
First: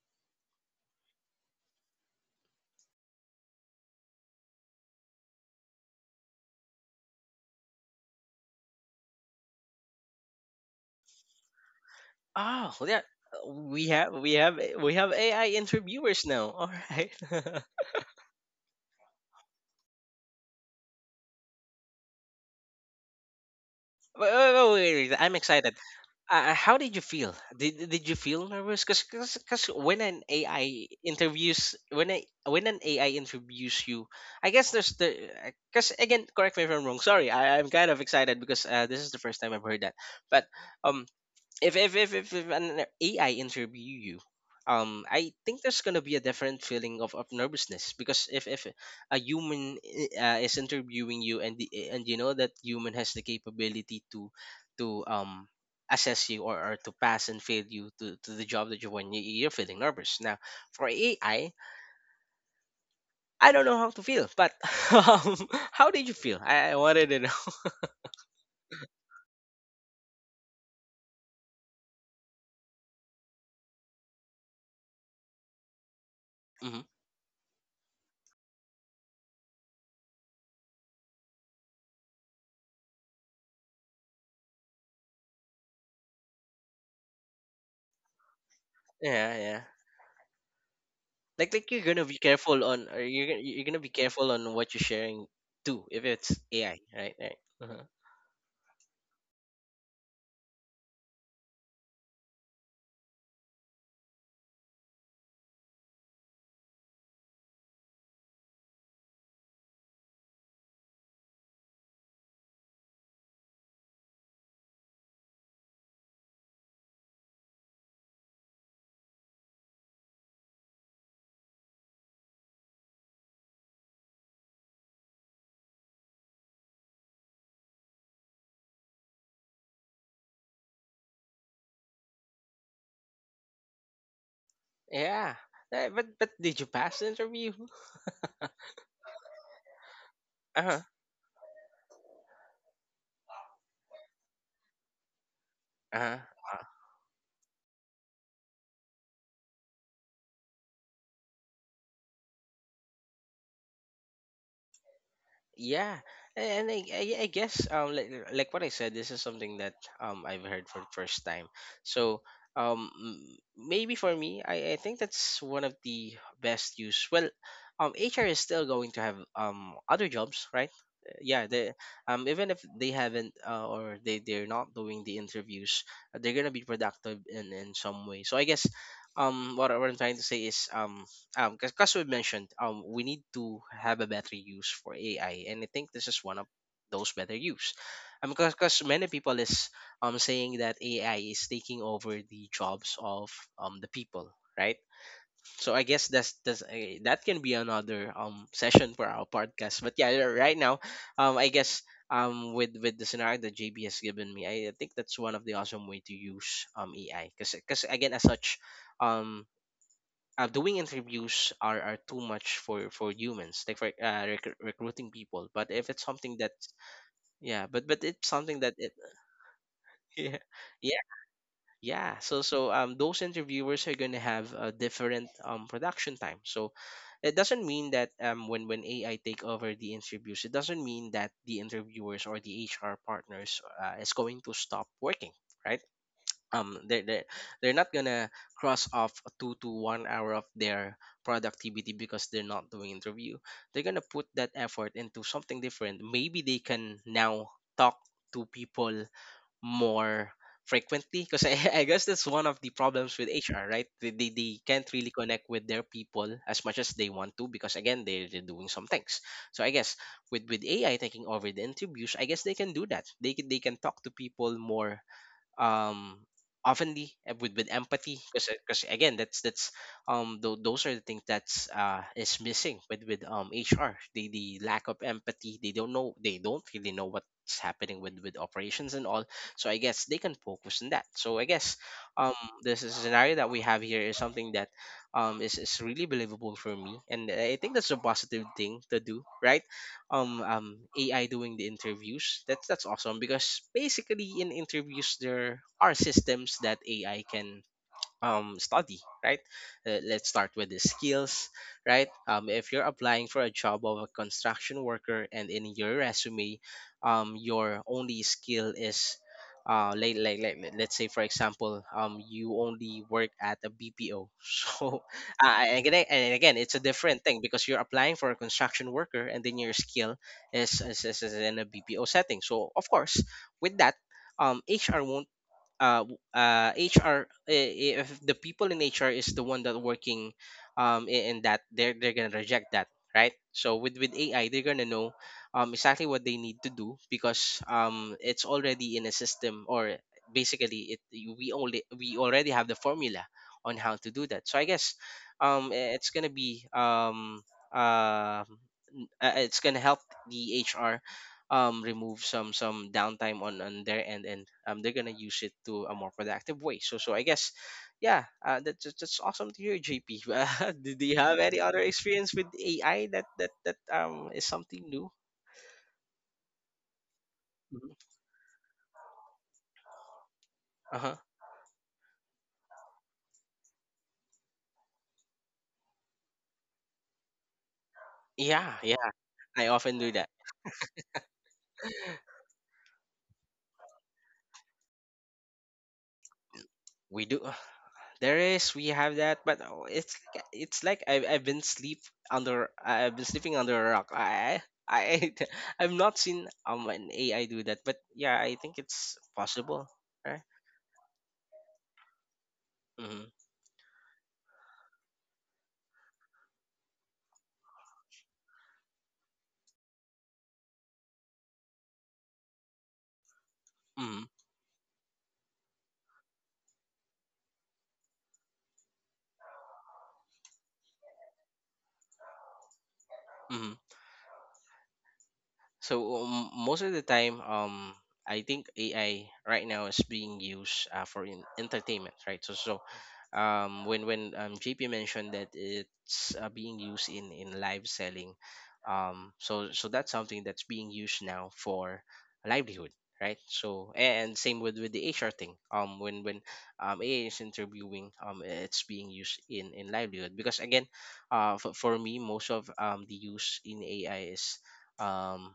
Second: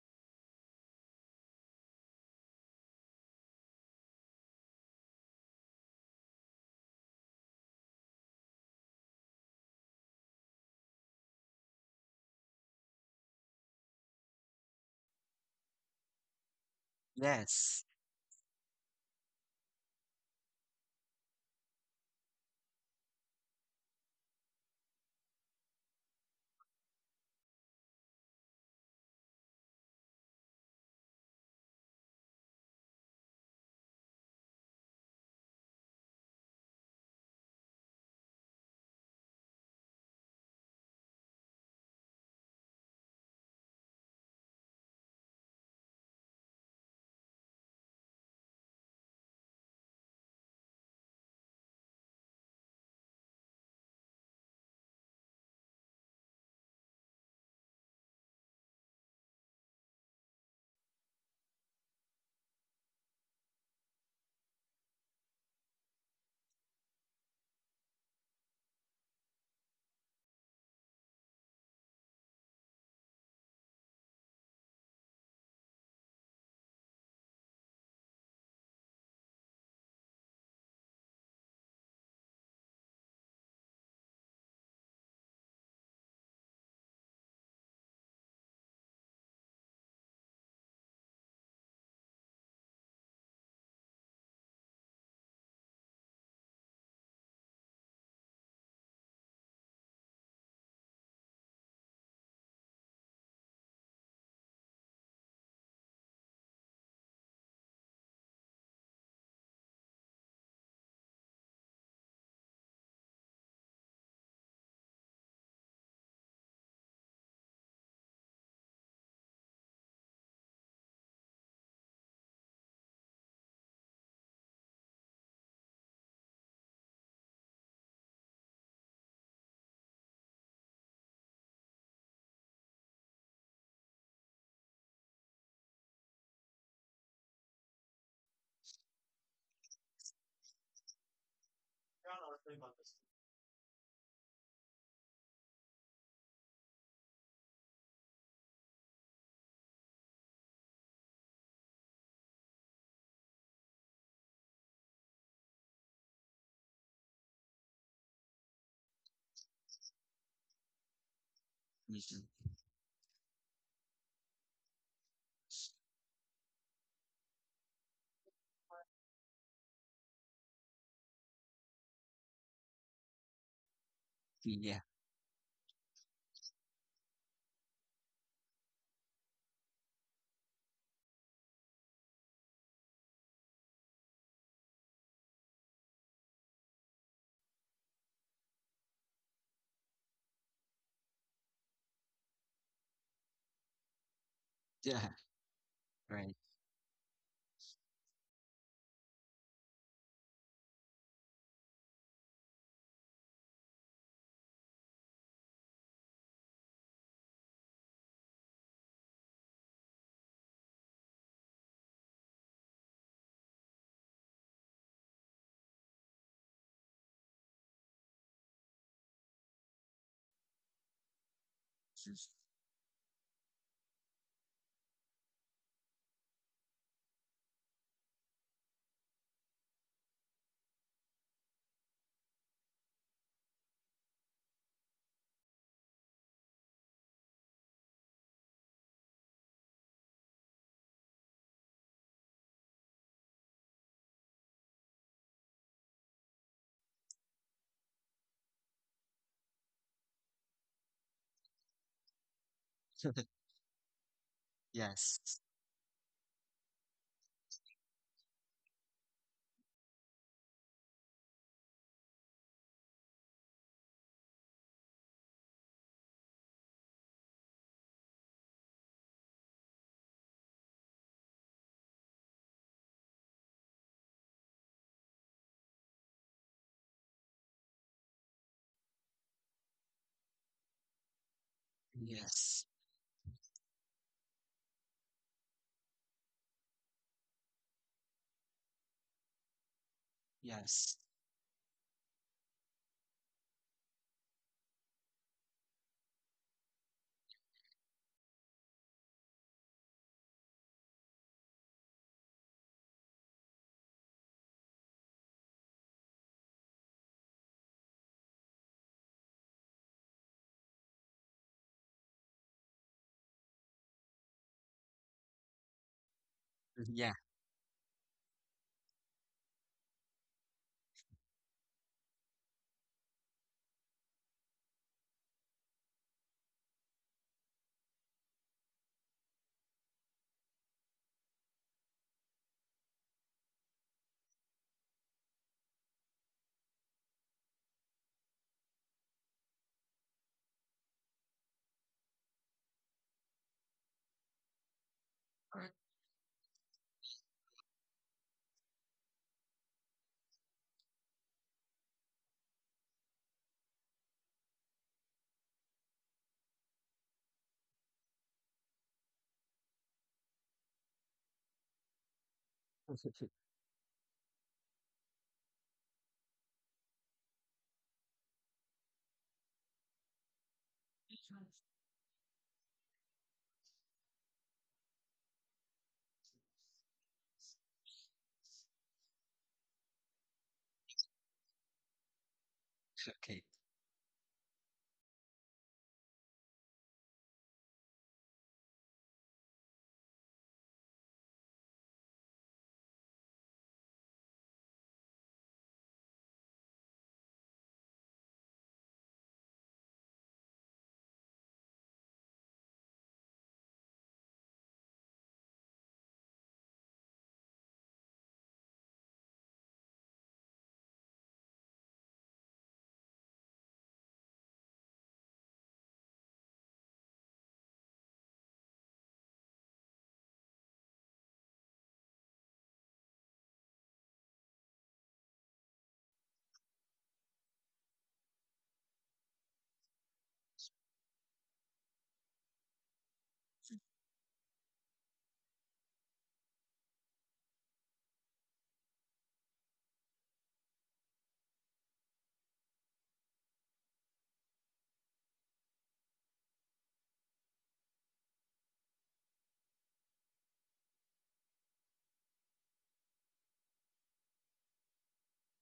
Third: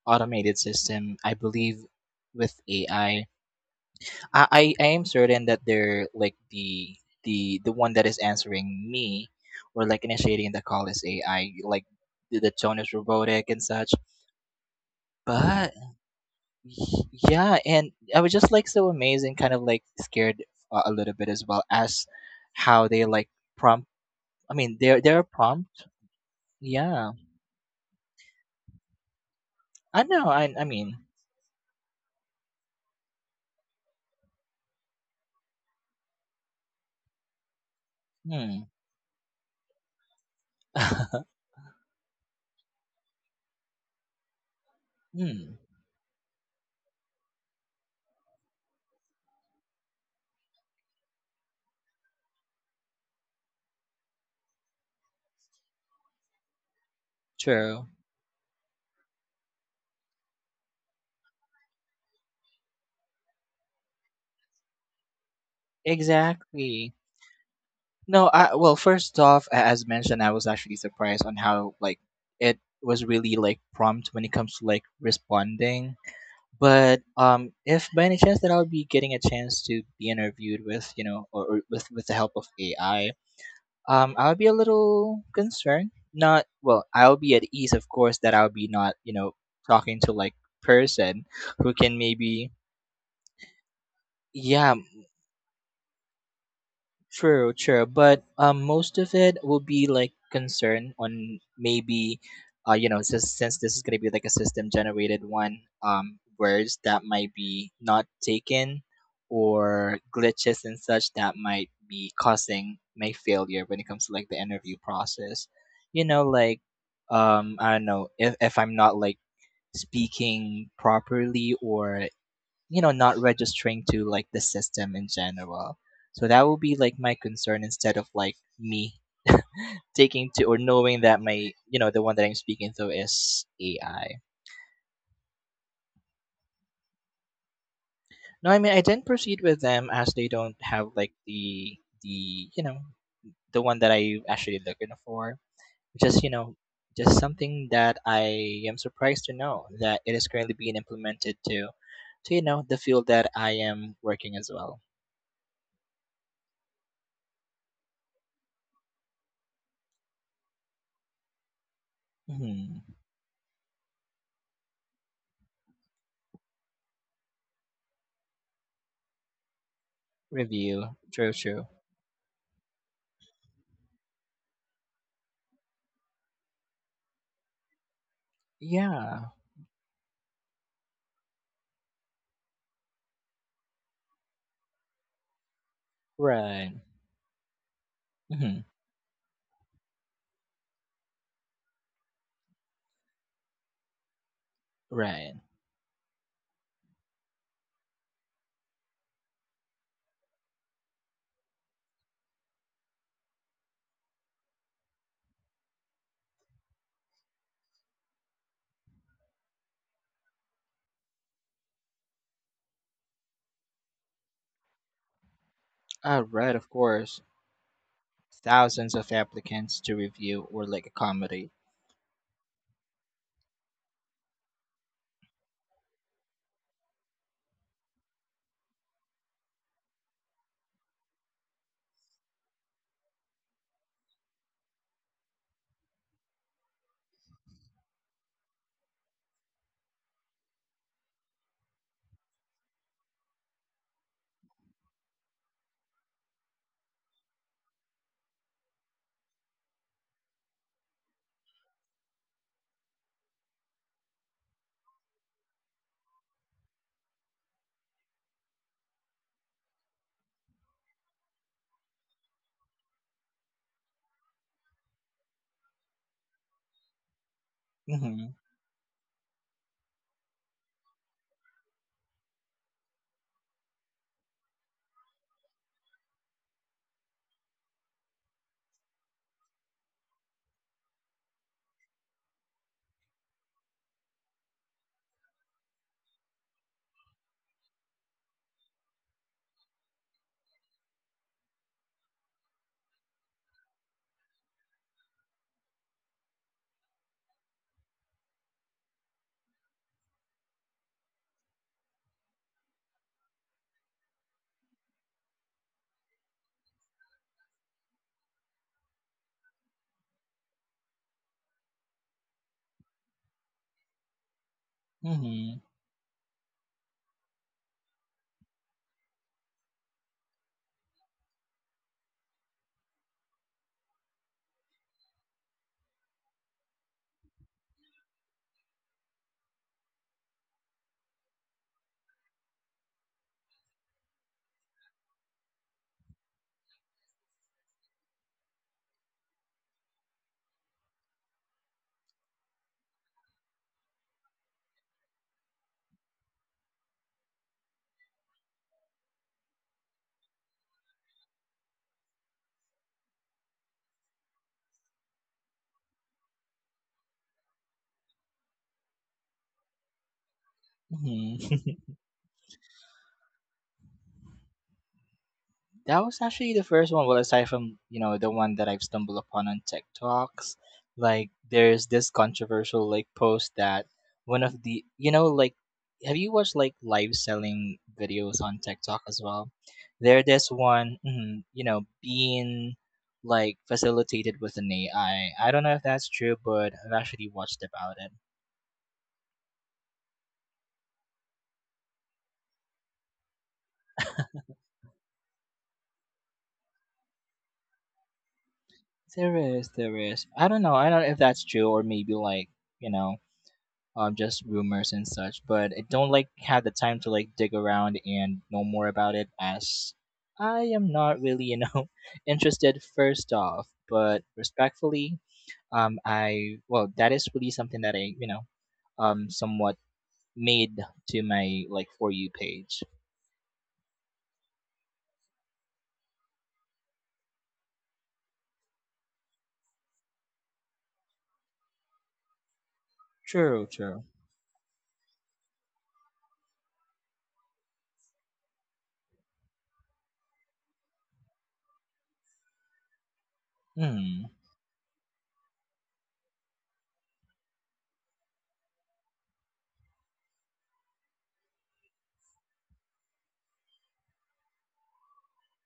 S3: automated system? I believe with A I. I, I, I, I am certain that they're like the the the one that is answering me or like initiating the call is A I. Like
S1: Oh,
S3: the, the
S1: well, yeah.
S3: tone is
S1: We
S3: robotic and
S1: have we
S3: such.
S1: have we have A I interviewers
S3: But
S1: now. All right. wait,
S2: Yes.
S3: y- yeah, and I was just like so amazed and kind of like scared uh, a little bit as well as how they like,
S1: wait, wait,
S3: I
S1: wait, wait,
S3: mean,
S1: I'm
S3: they're they're
S1: excited.
S3: prompt.
S1: Uh, uh, how did you feel?
S3: Yeah,
S1: Did did you feel nervous? Cause, cause, 'cause when an
S3: I know.
S1: A I
S3: I I mean,
S1: interviews, when I when an A I interviews you, I guess there's the uh, cause again, correct me if I'm wrong. Sorry, I, I'm kind of excited because uh, this is
S3: hmm.
S1: the first time I've heard that. But um, if if if, if, if an A I interview you, um, I think there's
S3: Hmm.
S1: gonna be a different feeling of, of nervousness. Because if if a human eh, uh, is interviewing you, and the, eh, and you know that human has the capability to to um assess you, or, or to pass and fail you to,
S3: True.
S1: to the job that you want, you- you're feeling nervous now. For AI, i I don't know how to feel, but um, how did you feel? I, I wanted to
S3: Exactly.
S1: know.
S3: No, I, well, first off, a- as mentioned, I was actually surprised on how like it was really like prompt when it comes to like responding.
S1: Mhm.
S3: But um, if by any chance that I'll be getting a chance to be interviewed with, you know, or, or with with the help of A I, um, I'll be a little concerned. Not, well, I'll be at ease, of course, that I'll be
S1: Yeah,
S3: not, you
S1: yeah.
S3: know, talking to like
S1: like
S3: person
S1: like you're gonna
S3: who
S1: be
S3: can
S1: careful on,
S3: maybe,
S1: or you're gonna, you're gonna be careful on what you're
S3: yeah,
S1: sharing too if it's A I, right? Right. Uh-huh.
S3: true, true. But um, most of it will be like concern on maybe, uh, you know, since, since this is gonna be like a system generated one, um, words that might be not taken, or glitches and such that might be causing my failure when it comes to like the interview process. You know, like, um, I don't know if if I'm not like speaking properly or you know not registering to like the system in general, so that will be like my concern instead of like me taking to or knowing that my, you know, the one that I'm speaking to is AI.
S1: Yeah. Eh, but but did you pass the interview?
S3: No, I mean, I didn't proceed with them as they
S1: Uh
S3: don't
S1: huh.
S3: have like the the you know, the one that I actually looking for.
S1: Uh huh.
S3: Just you know, just something that I am surprised to know that it is currently being implemented to to you know the field that I am working as well.
S1: Yeah, and I, I, I guess, um like, like what I said, this is something that um I've heard for the first time. So
S2: Mhm.
S1: um
S3: Hmm.
S1: m- maybe for me, I, I think that's one of the best use. Well, um H R is still going to have um other jobs, right?
S3: Review.
S1: Uh,
S3: True,
S1: Yeah,
S3: true.
S1: they, um even if they haven't uh, or they they're not
S2: Yeah.
S1: doing the interviews, uh, they're gonna be productive in in some way. So I guess,
S3: Yeah,
S1: um what, I- what I'm trying to say is, um um because we mentioned, um we need to have a better use for A I, and I think this is one of
S3: right.
S1: those better use. Um
S3: Hmm.
S1: because many people is um saying that A I is taking over the jobs of um the people, right?
S2: Yeah.
S3: Right.
S1: So I guess
S2: Right.
S1: that's that's uh, that can be another um session for our podcast. But yeah, right now, um I guess, um with with the scenario that J B has given me, I, I think that's one of the awesome way to use um A I. because because again, as such, um uh, doing interviews are, are too much for for humans, like for uh, rec- recruiting people. But if it's
S3: Uh,
S1: something
S3: right,
S1: that,
S3: of course.
S1: yeah, but but it's something that it,
S3: Thousands of applicants to review
S1: yeah,
S3: or like a
S1: yeah,
S3: comedy.
S1: yeah. So so um those interviewers are going to have a different um production time. So it doesn't mean that um when when AI take over the interviews, it doesn't mean that the interviewers or the H R partners uh, is going to stop working, right? um they're, they're they're not gonna cross off two to one hour of their productivity because they're not doing interview. They're gonna put that effort into something different. Maybe they can now talk to people more frequently. Because I, I guess that's one of the problems with H R, right? they, they, they can't really
S2: Yes.
S1: connect with their people as much as they want to, because again, they're, they're doing some things. So I guess, with with AI taking over the interviews, I guess they can do that. They can, they can talk to people more um oftenly, uh, with with empathy.
S3: Mm-hmm.
S1: because because again, that's that's um tho- those are the things that's uh is missing with with um H R, the the lack of empathy. They don't know, they don't really know what's happening with with operations and all. So I guess they can focus on that. So I guess, um
S2: Yes.
S1: this is a scenario that we have here is something that um is, is really believable for me, and I think that's a positive thing to do, right? um um
S2: Yes.
S1: A I doing the interviews. That's that's awesome. Because basically in interviews, there are systems that A I can, um, study, right? Uh, let's start with the skills, right? Um, if you're applying for a job of a construction worker, and in your resume, um, your only skill is, uh, like, like, like, let- let's say, for example, um, you only work at a B P O. So, uh,
S3: Mm-hmm.
S1: and again, and again, it's a
S2: Yeah.
S1: different thing because you're applying for a construction worker, and then your skill is, is, is, is in a B P O setting. So of course, with that, um, H R won't, uh, w- uh, H R, if the people in H R is the one that working um, i- in that, they're, they're going to reject that, right? So with, with A I, they're going to know um, exactly what they need to do, because um, it's already in a system, or basically it we only we already have the formula on how to do that. So I guess,
S2: Right.
S1: um i- it's gonna be um uh, n- uh, it's gonna help the H R um remove some some downtime on on their end. And um they're gonna use it to a more productive way. So so I guess, yeah, uh, that's that's that's awesome to hear, J P. Uh, do, do you have
S3: Mm-hmm.
S1: any other experience with A I, that that that um is something new?
S3: That was actually the first one. Well, aside from you
S1: Mhm.
S3: know the one that I've stumbled upon on TikToks,
S1: Uh-huh.
S3: like there's this controversial like post that one of the you know like, have you watched like live selling videos on
S1: Yeah,
S3: TikTok
S1: yeah,
S3: as well?
S1: I often do
S3: There,
S1: that.
S3: this one, mhm, you know being
S2: Okay.
S3: like facilitated with an A I. I I don't know if that's true, but I've actually
S1: We do.
S3: watched about it.
S1: There is, we have that, but oh, it's like- it's like i've, I've been sleep, under I've been sleeping under a rock. I I I've not seen um an A I do that, but yeah, I think it's
S3: There is, there
S1: possible.
S3: is. I
S1: Right.
S3: don't know. I don't know if that's true, or maybe like, you know,
S1: Mm-hmm.
S3: um, just rumors and such. But I don't like have the time to like dig around and know more about it, as I am not really you know interested first off. But
S1: Mm-hmm.
S3: respectfully, um, I, well that is really something that I, you know, um somewhat made to my like for you page.
S1: Mm-hmm. So um, most of the time, um, I think A I right now is being used uh, for in- entertainment, right? So so
S3: True,
S1: um,
S3: true.
S1: when when um, J P mentioned that it's uh, being used in in live selling. Um, so so that's something that's being used now for livelihood, right? So
S3: Hmm.
S1: and same with with the H R thing. Um, when when um, A I is interviewing, um, it's being used in in livelihood. Because again, uh, for, for me, most of um the use in A I is, um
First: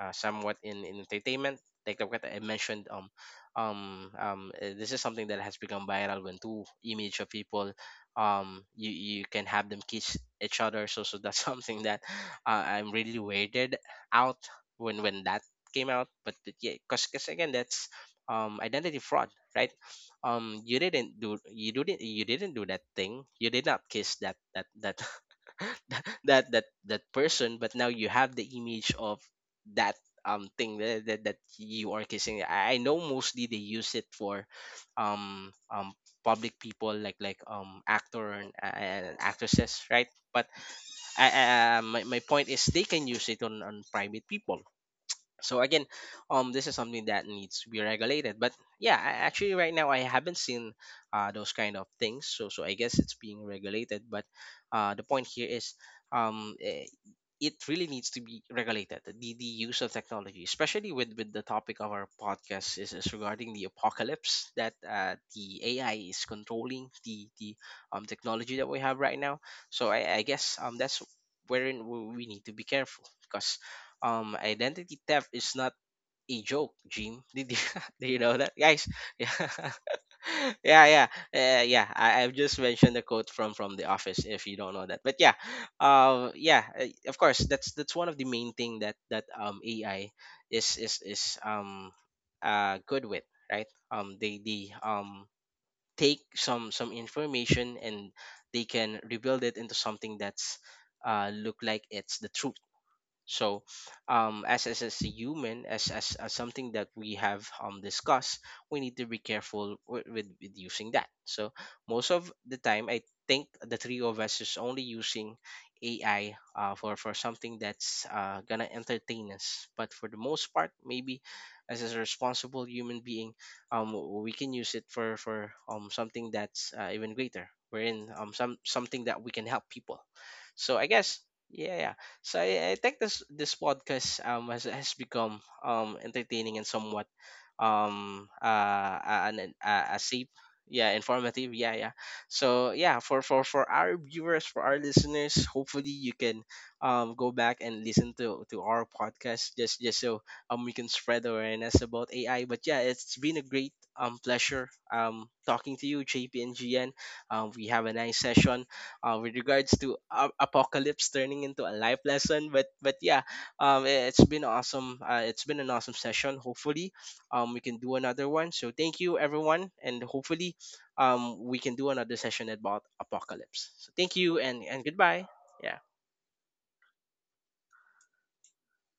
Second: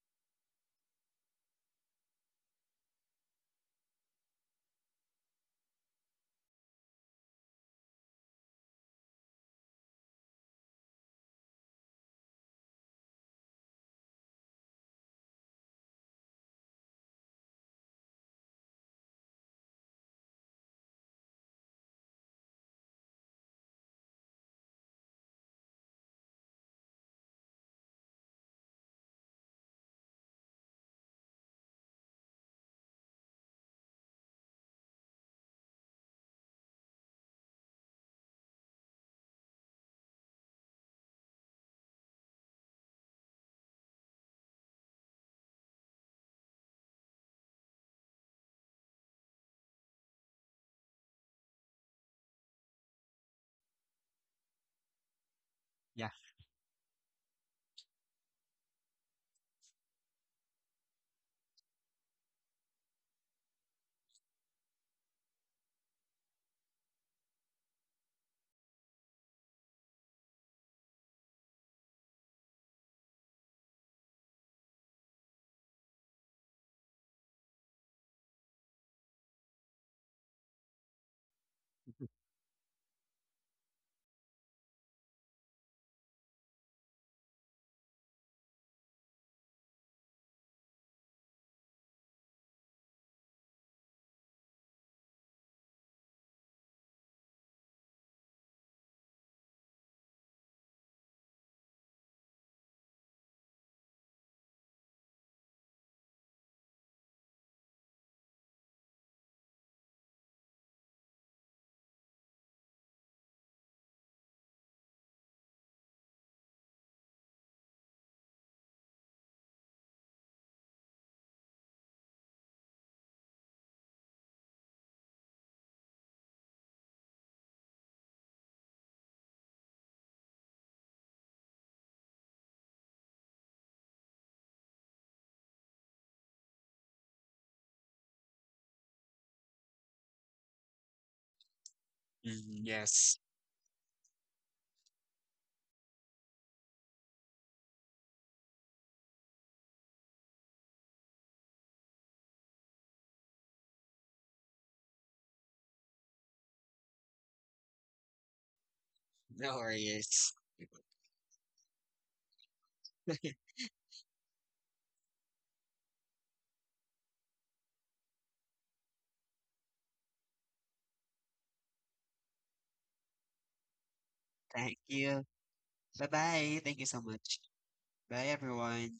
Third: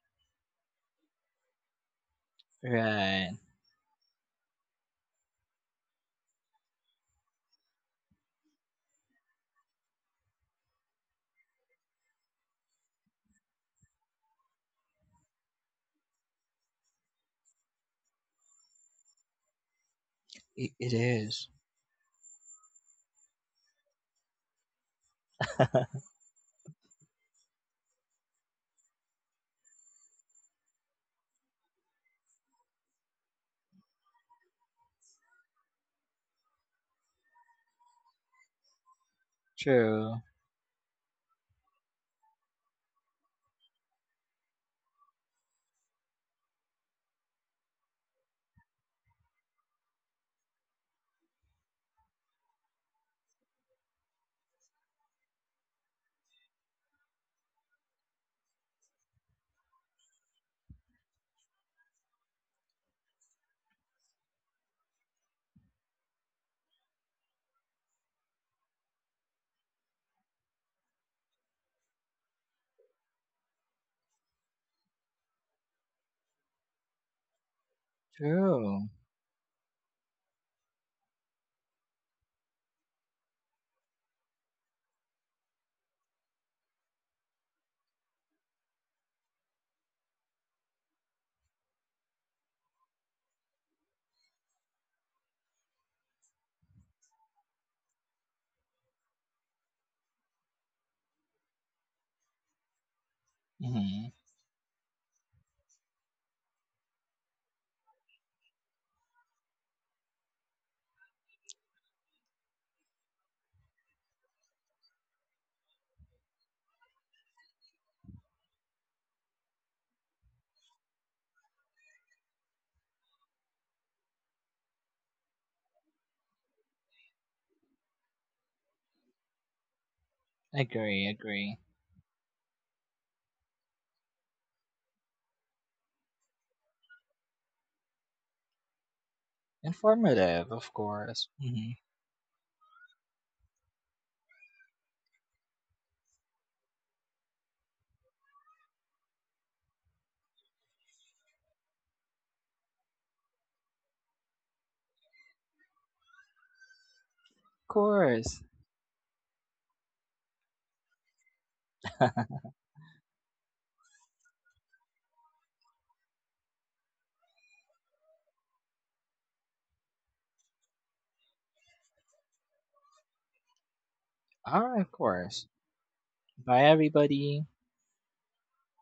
S1: uh, somewhat in, in entertainment. Like the what I mentioned, um,
S3: Right.
S1: um, um, uh, this is something that has become viral, when two image of people, um, you, you can have them kiss each other. So so that's, something that, uh, I'm really weirded out when when that came out. But it- yeah, cause cause again, that's um identity fraud, right? Um,
S3: It,
S1: you
S3: it
S1: didn't do
S3: is.
S1: you didn't, you didn't do that thing. You did not kiss that that that that that that person. But now you have the image of that um thing that, that, that you are kissing. i I know mostly they use it for um um public people, like like um actor and, and actresses, right?
S3: True.
S1: But I, uh, my, my point is they can use it on, on private people. So again, um this is something that needs to be regulated. But yeah, I, actually right now, I haven't seen uh, those kind of things. So so I guess it's being regulated. But uh, the point here is,
S2: Yeah.
S1: um eh, it really needs to be regulated, the, the use of technology, especially with, with the topic of our podcast, is, is regarding the apocalypse that uh, the AI is controlling the the um, technology that we have right now. So i, I guess, um, that's wherein we we need to be careful. Because um, identity theft is not a joke, Jim. Did you, do you know that, guys?
S3: True.
S1: Yeah, yeah, yeah, uh, yeah. I, I've just mentioned the quote from from The Office, if you don't know that. But yeah, uh, yeah, uh, of course. That's that's one of the main thing that that um A I is is is um uh good with, right? Um, they they um take some some information, and they can rebuild it into something that's uh look like it's the truth. So,
S3: Mm-hmm.
S1: um, as, as as a human, as, as as something that we have um discussed, we need to be careful with, with with using that. So most of the time, I think the three of us is only using A I uh, for for something that's uh, gonna entertain us. But for the most part, maybe, as a responsible human being, um, we can use it for for um something that's uh, even greater. Wherein um some something that we can help people. So I
S3: Agree,
S1: guess,
S3: agree.
S1: yeah. So I, I think this this podcast um has has become um entertaining, and somewhat um uh an a, a safe,
S3: Informative, of
S1: yeah,
S3: course.
S1: informative, yeah,
S3: Mm-hmm.
S1: yeah.
S2: Mm,
S1: So yeah,
S2: yes.
S1: for for for our viewers, for our listeners, hopefully you can, um go back and listen to to our podcast, just just so um we can spread awareness about A I. But yeah, it's been a great um pleasure um talking to you, J P and G N. Um we
S3: Of
S1: have a nice
S3: course.
S1: session uh, with
S2: No
S1: regards to a-
S2: worries.
S1: apocalypse turning into a life lesson. But but yeah, um, i- it's been awesome. Uh, it's been an awesome session. Hopefully, um, we can do another one. So thank you, everyone. And hopefully, um, we can do another session about apocalypse. So thank you, and
S2: Thank
S3: All
S1: and
S3: right, of
S2: you.
S1: goodbye.
S3: course.
S1: Yeah.
S2: Bye bye. Thank
S3: Bye,
S2: you so much.
S3: everybody.
S2: Bye, everyone.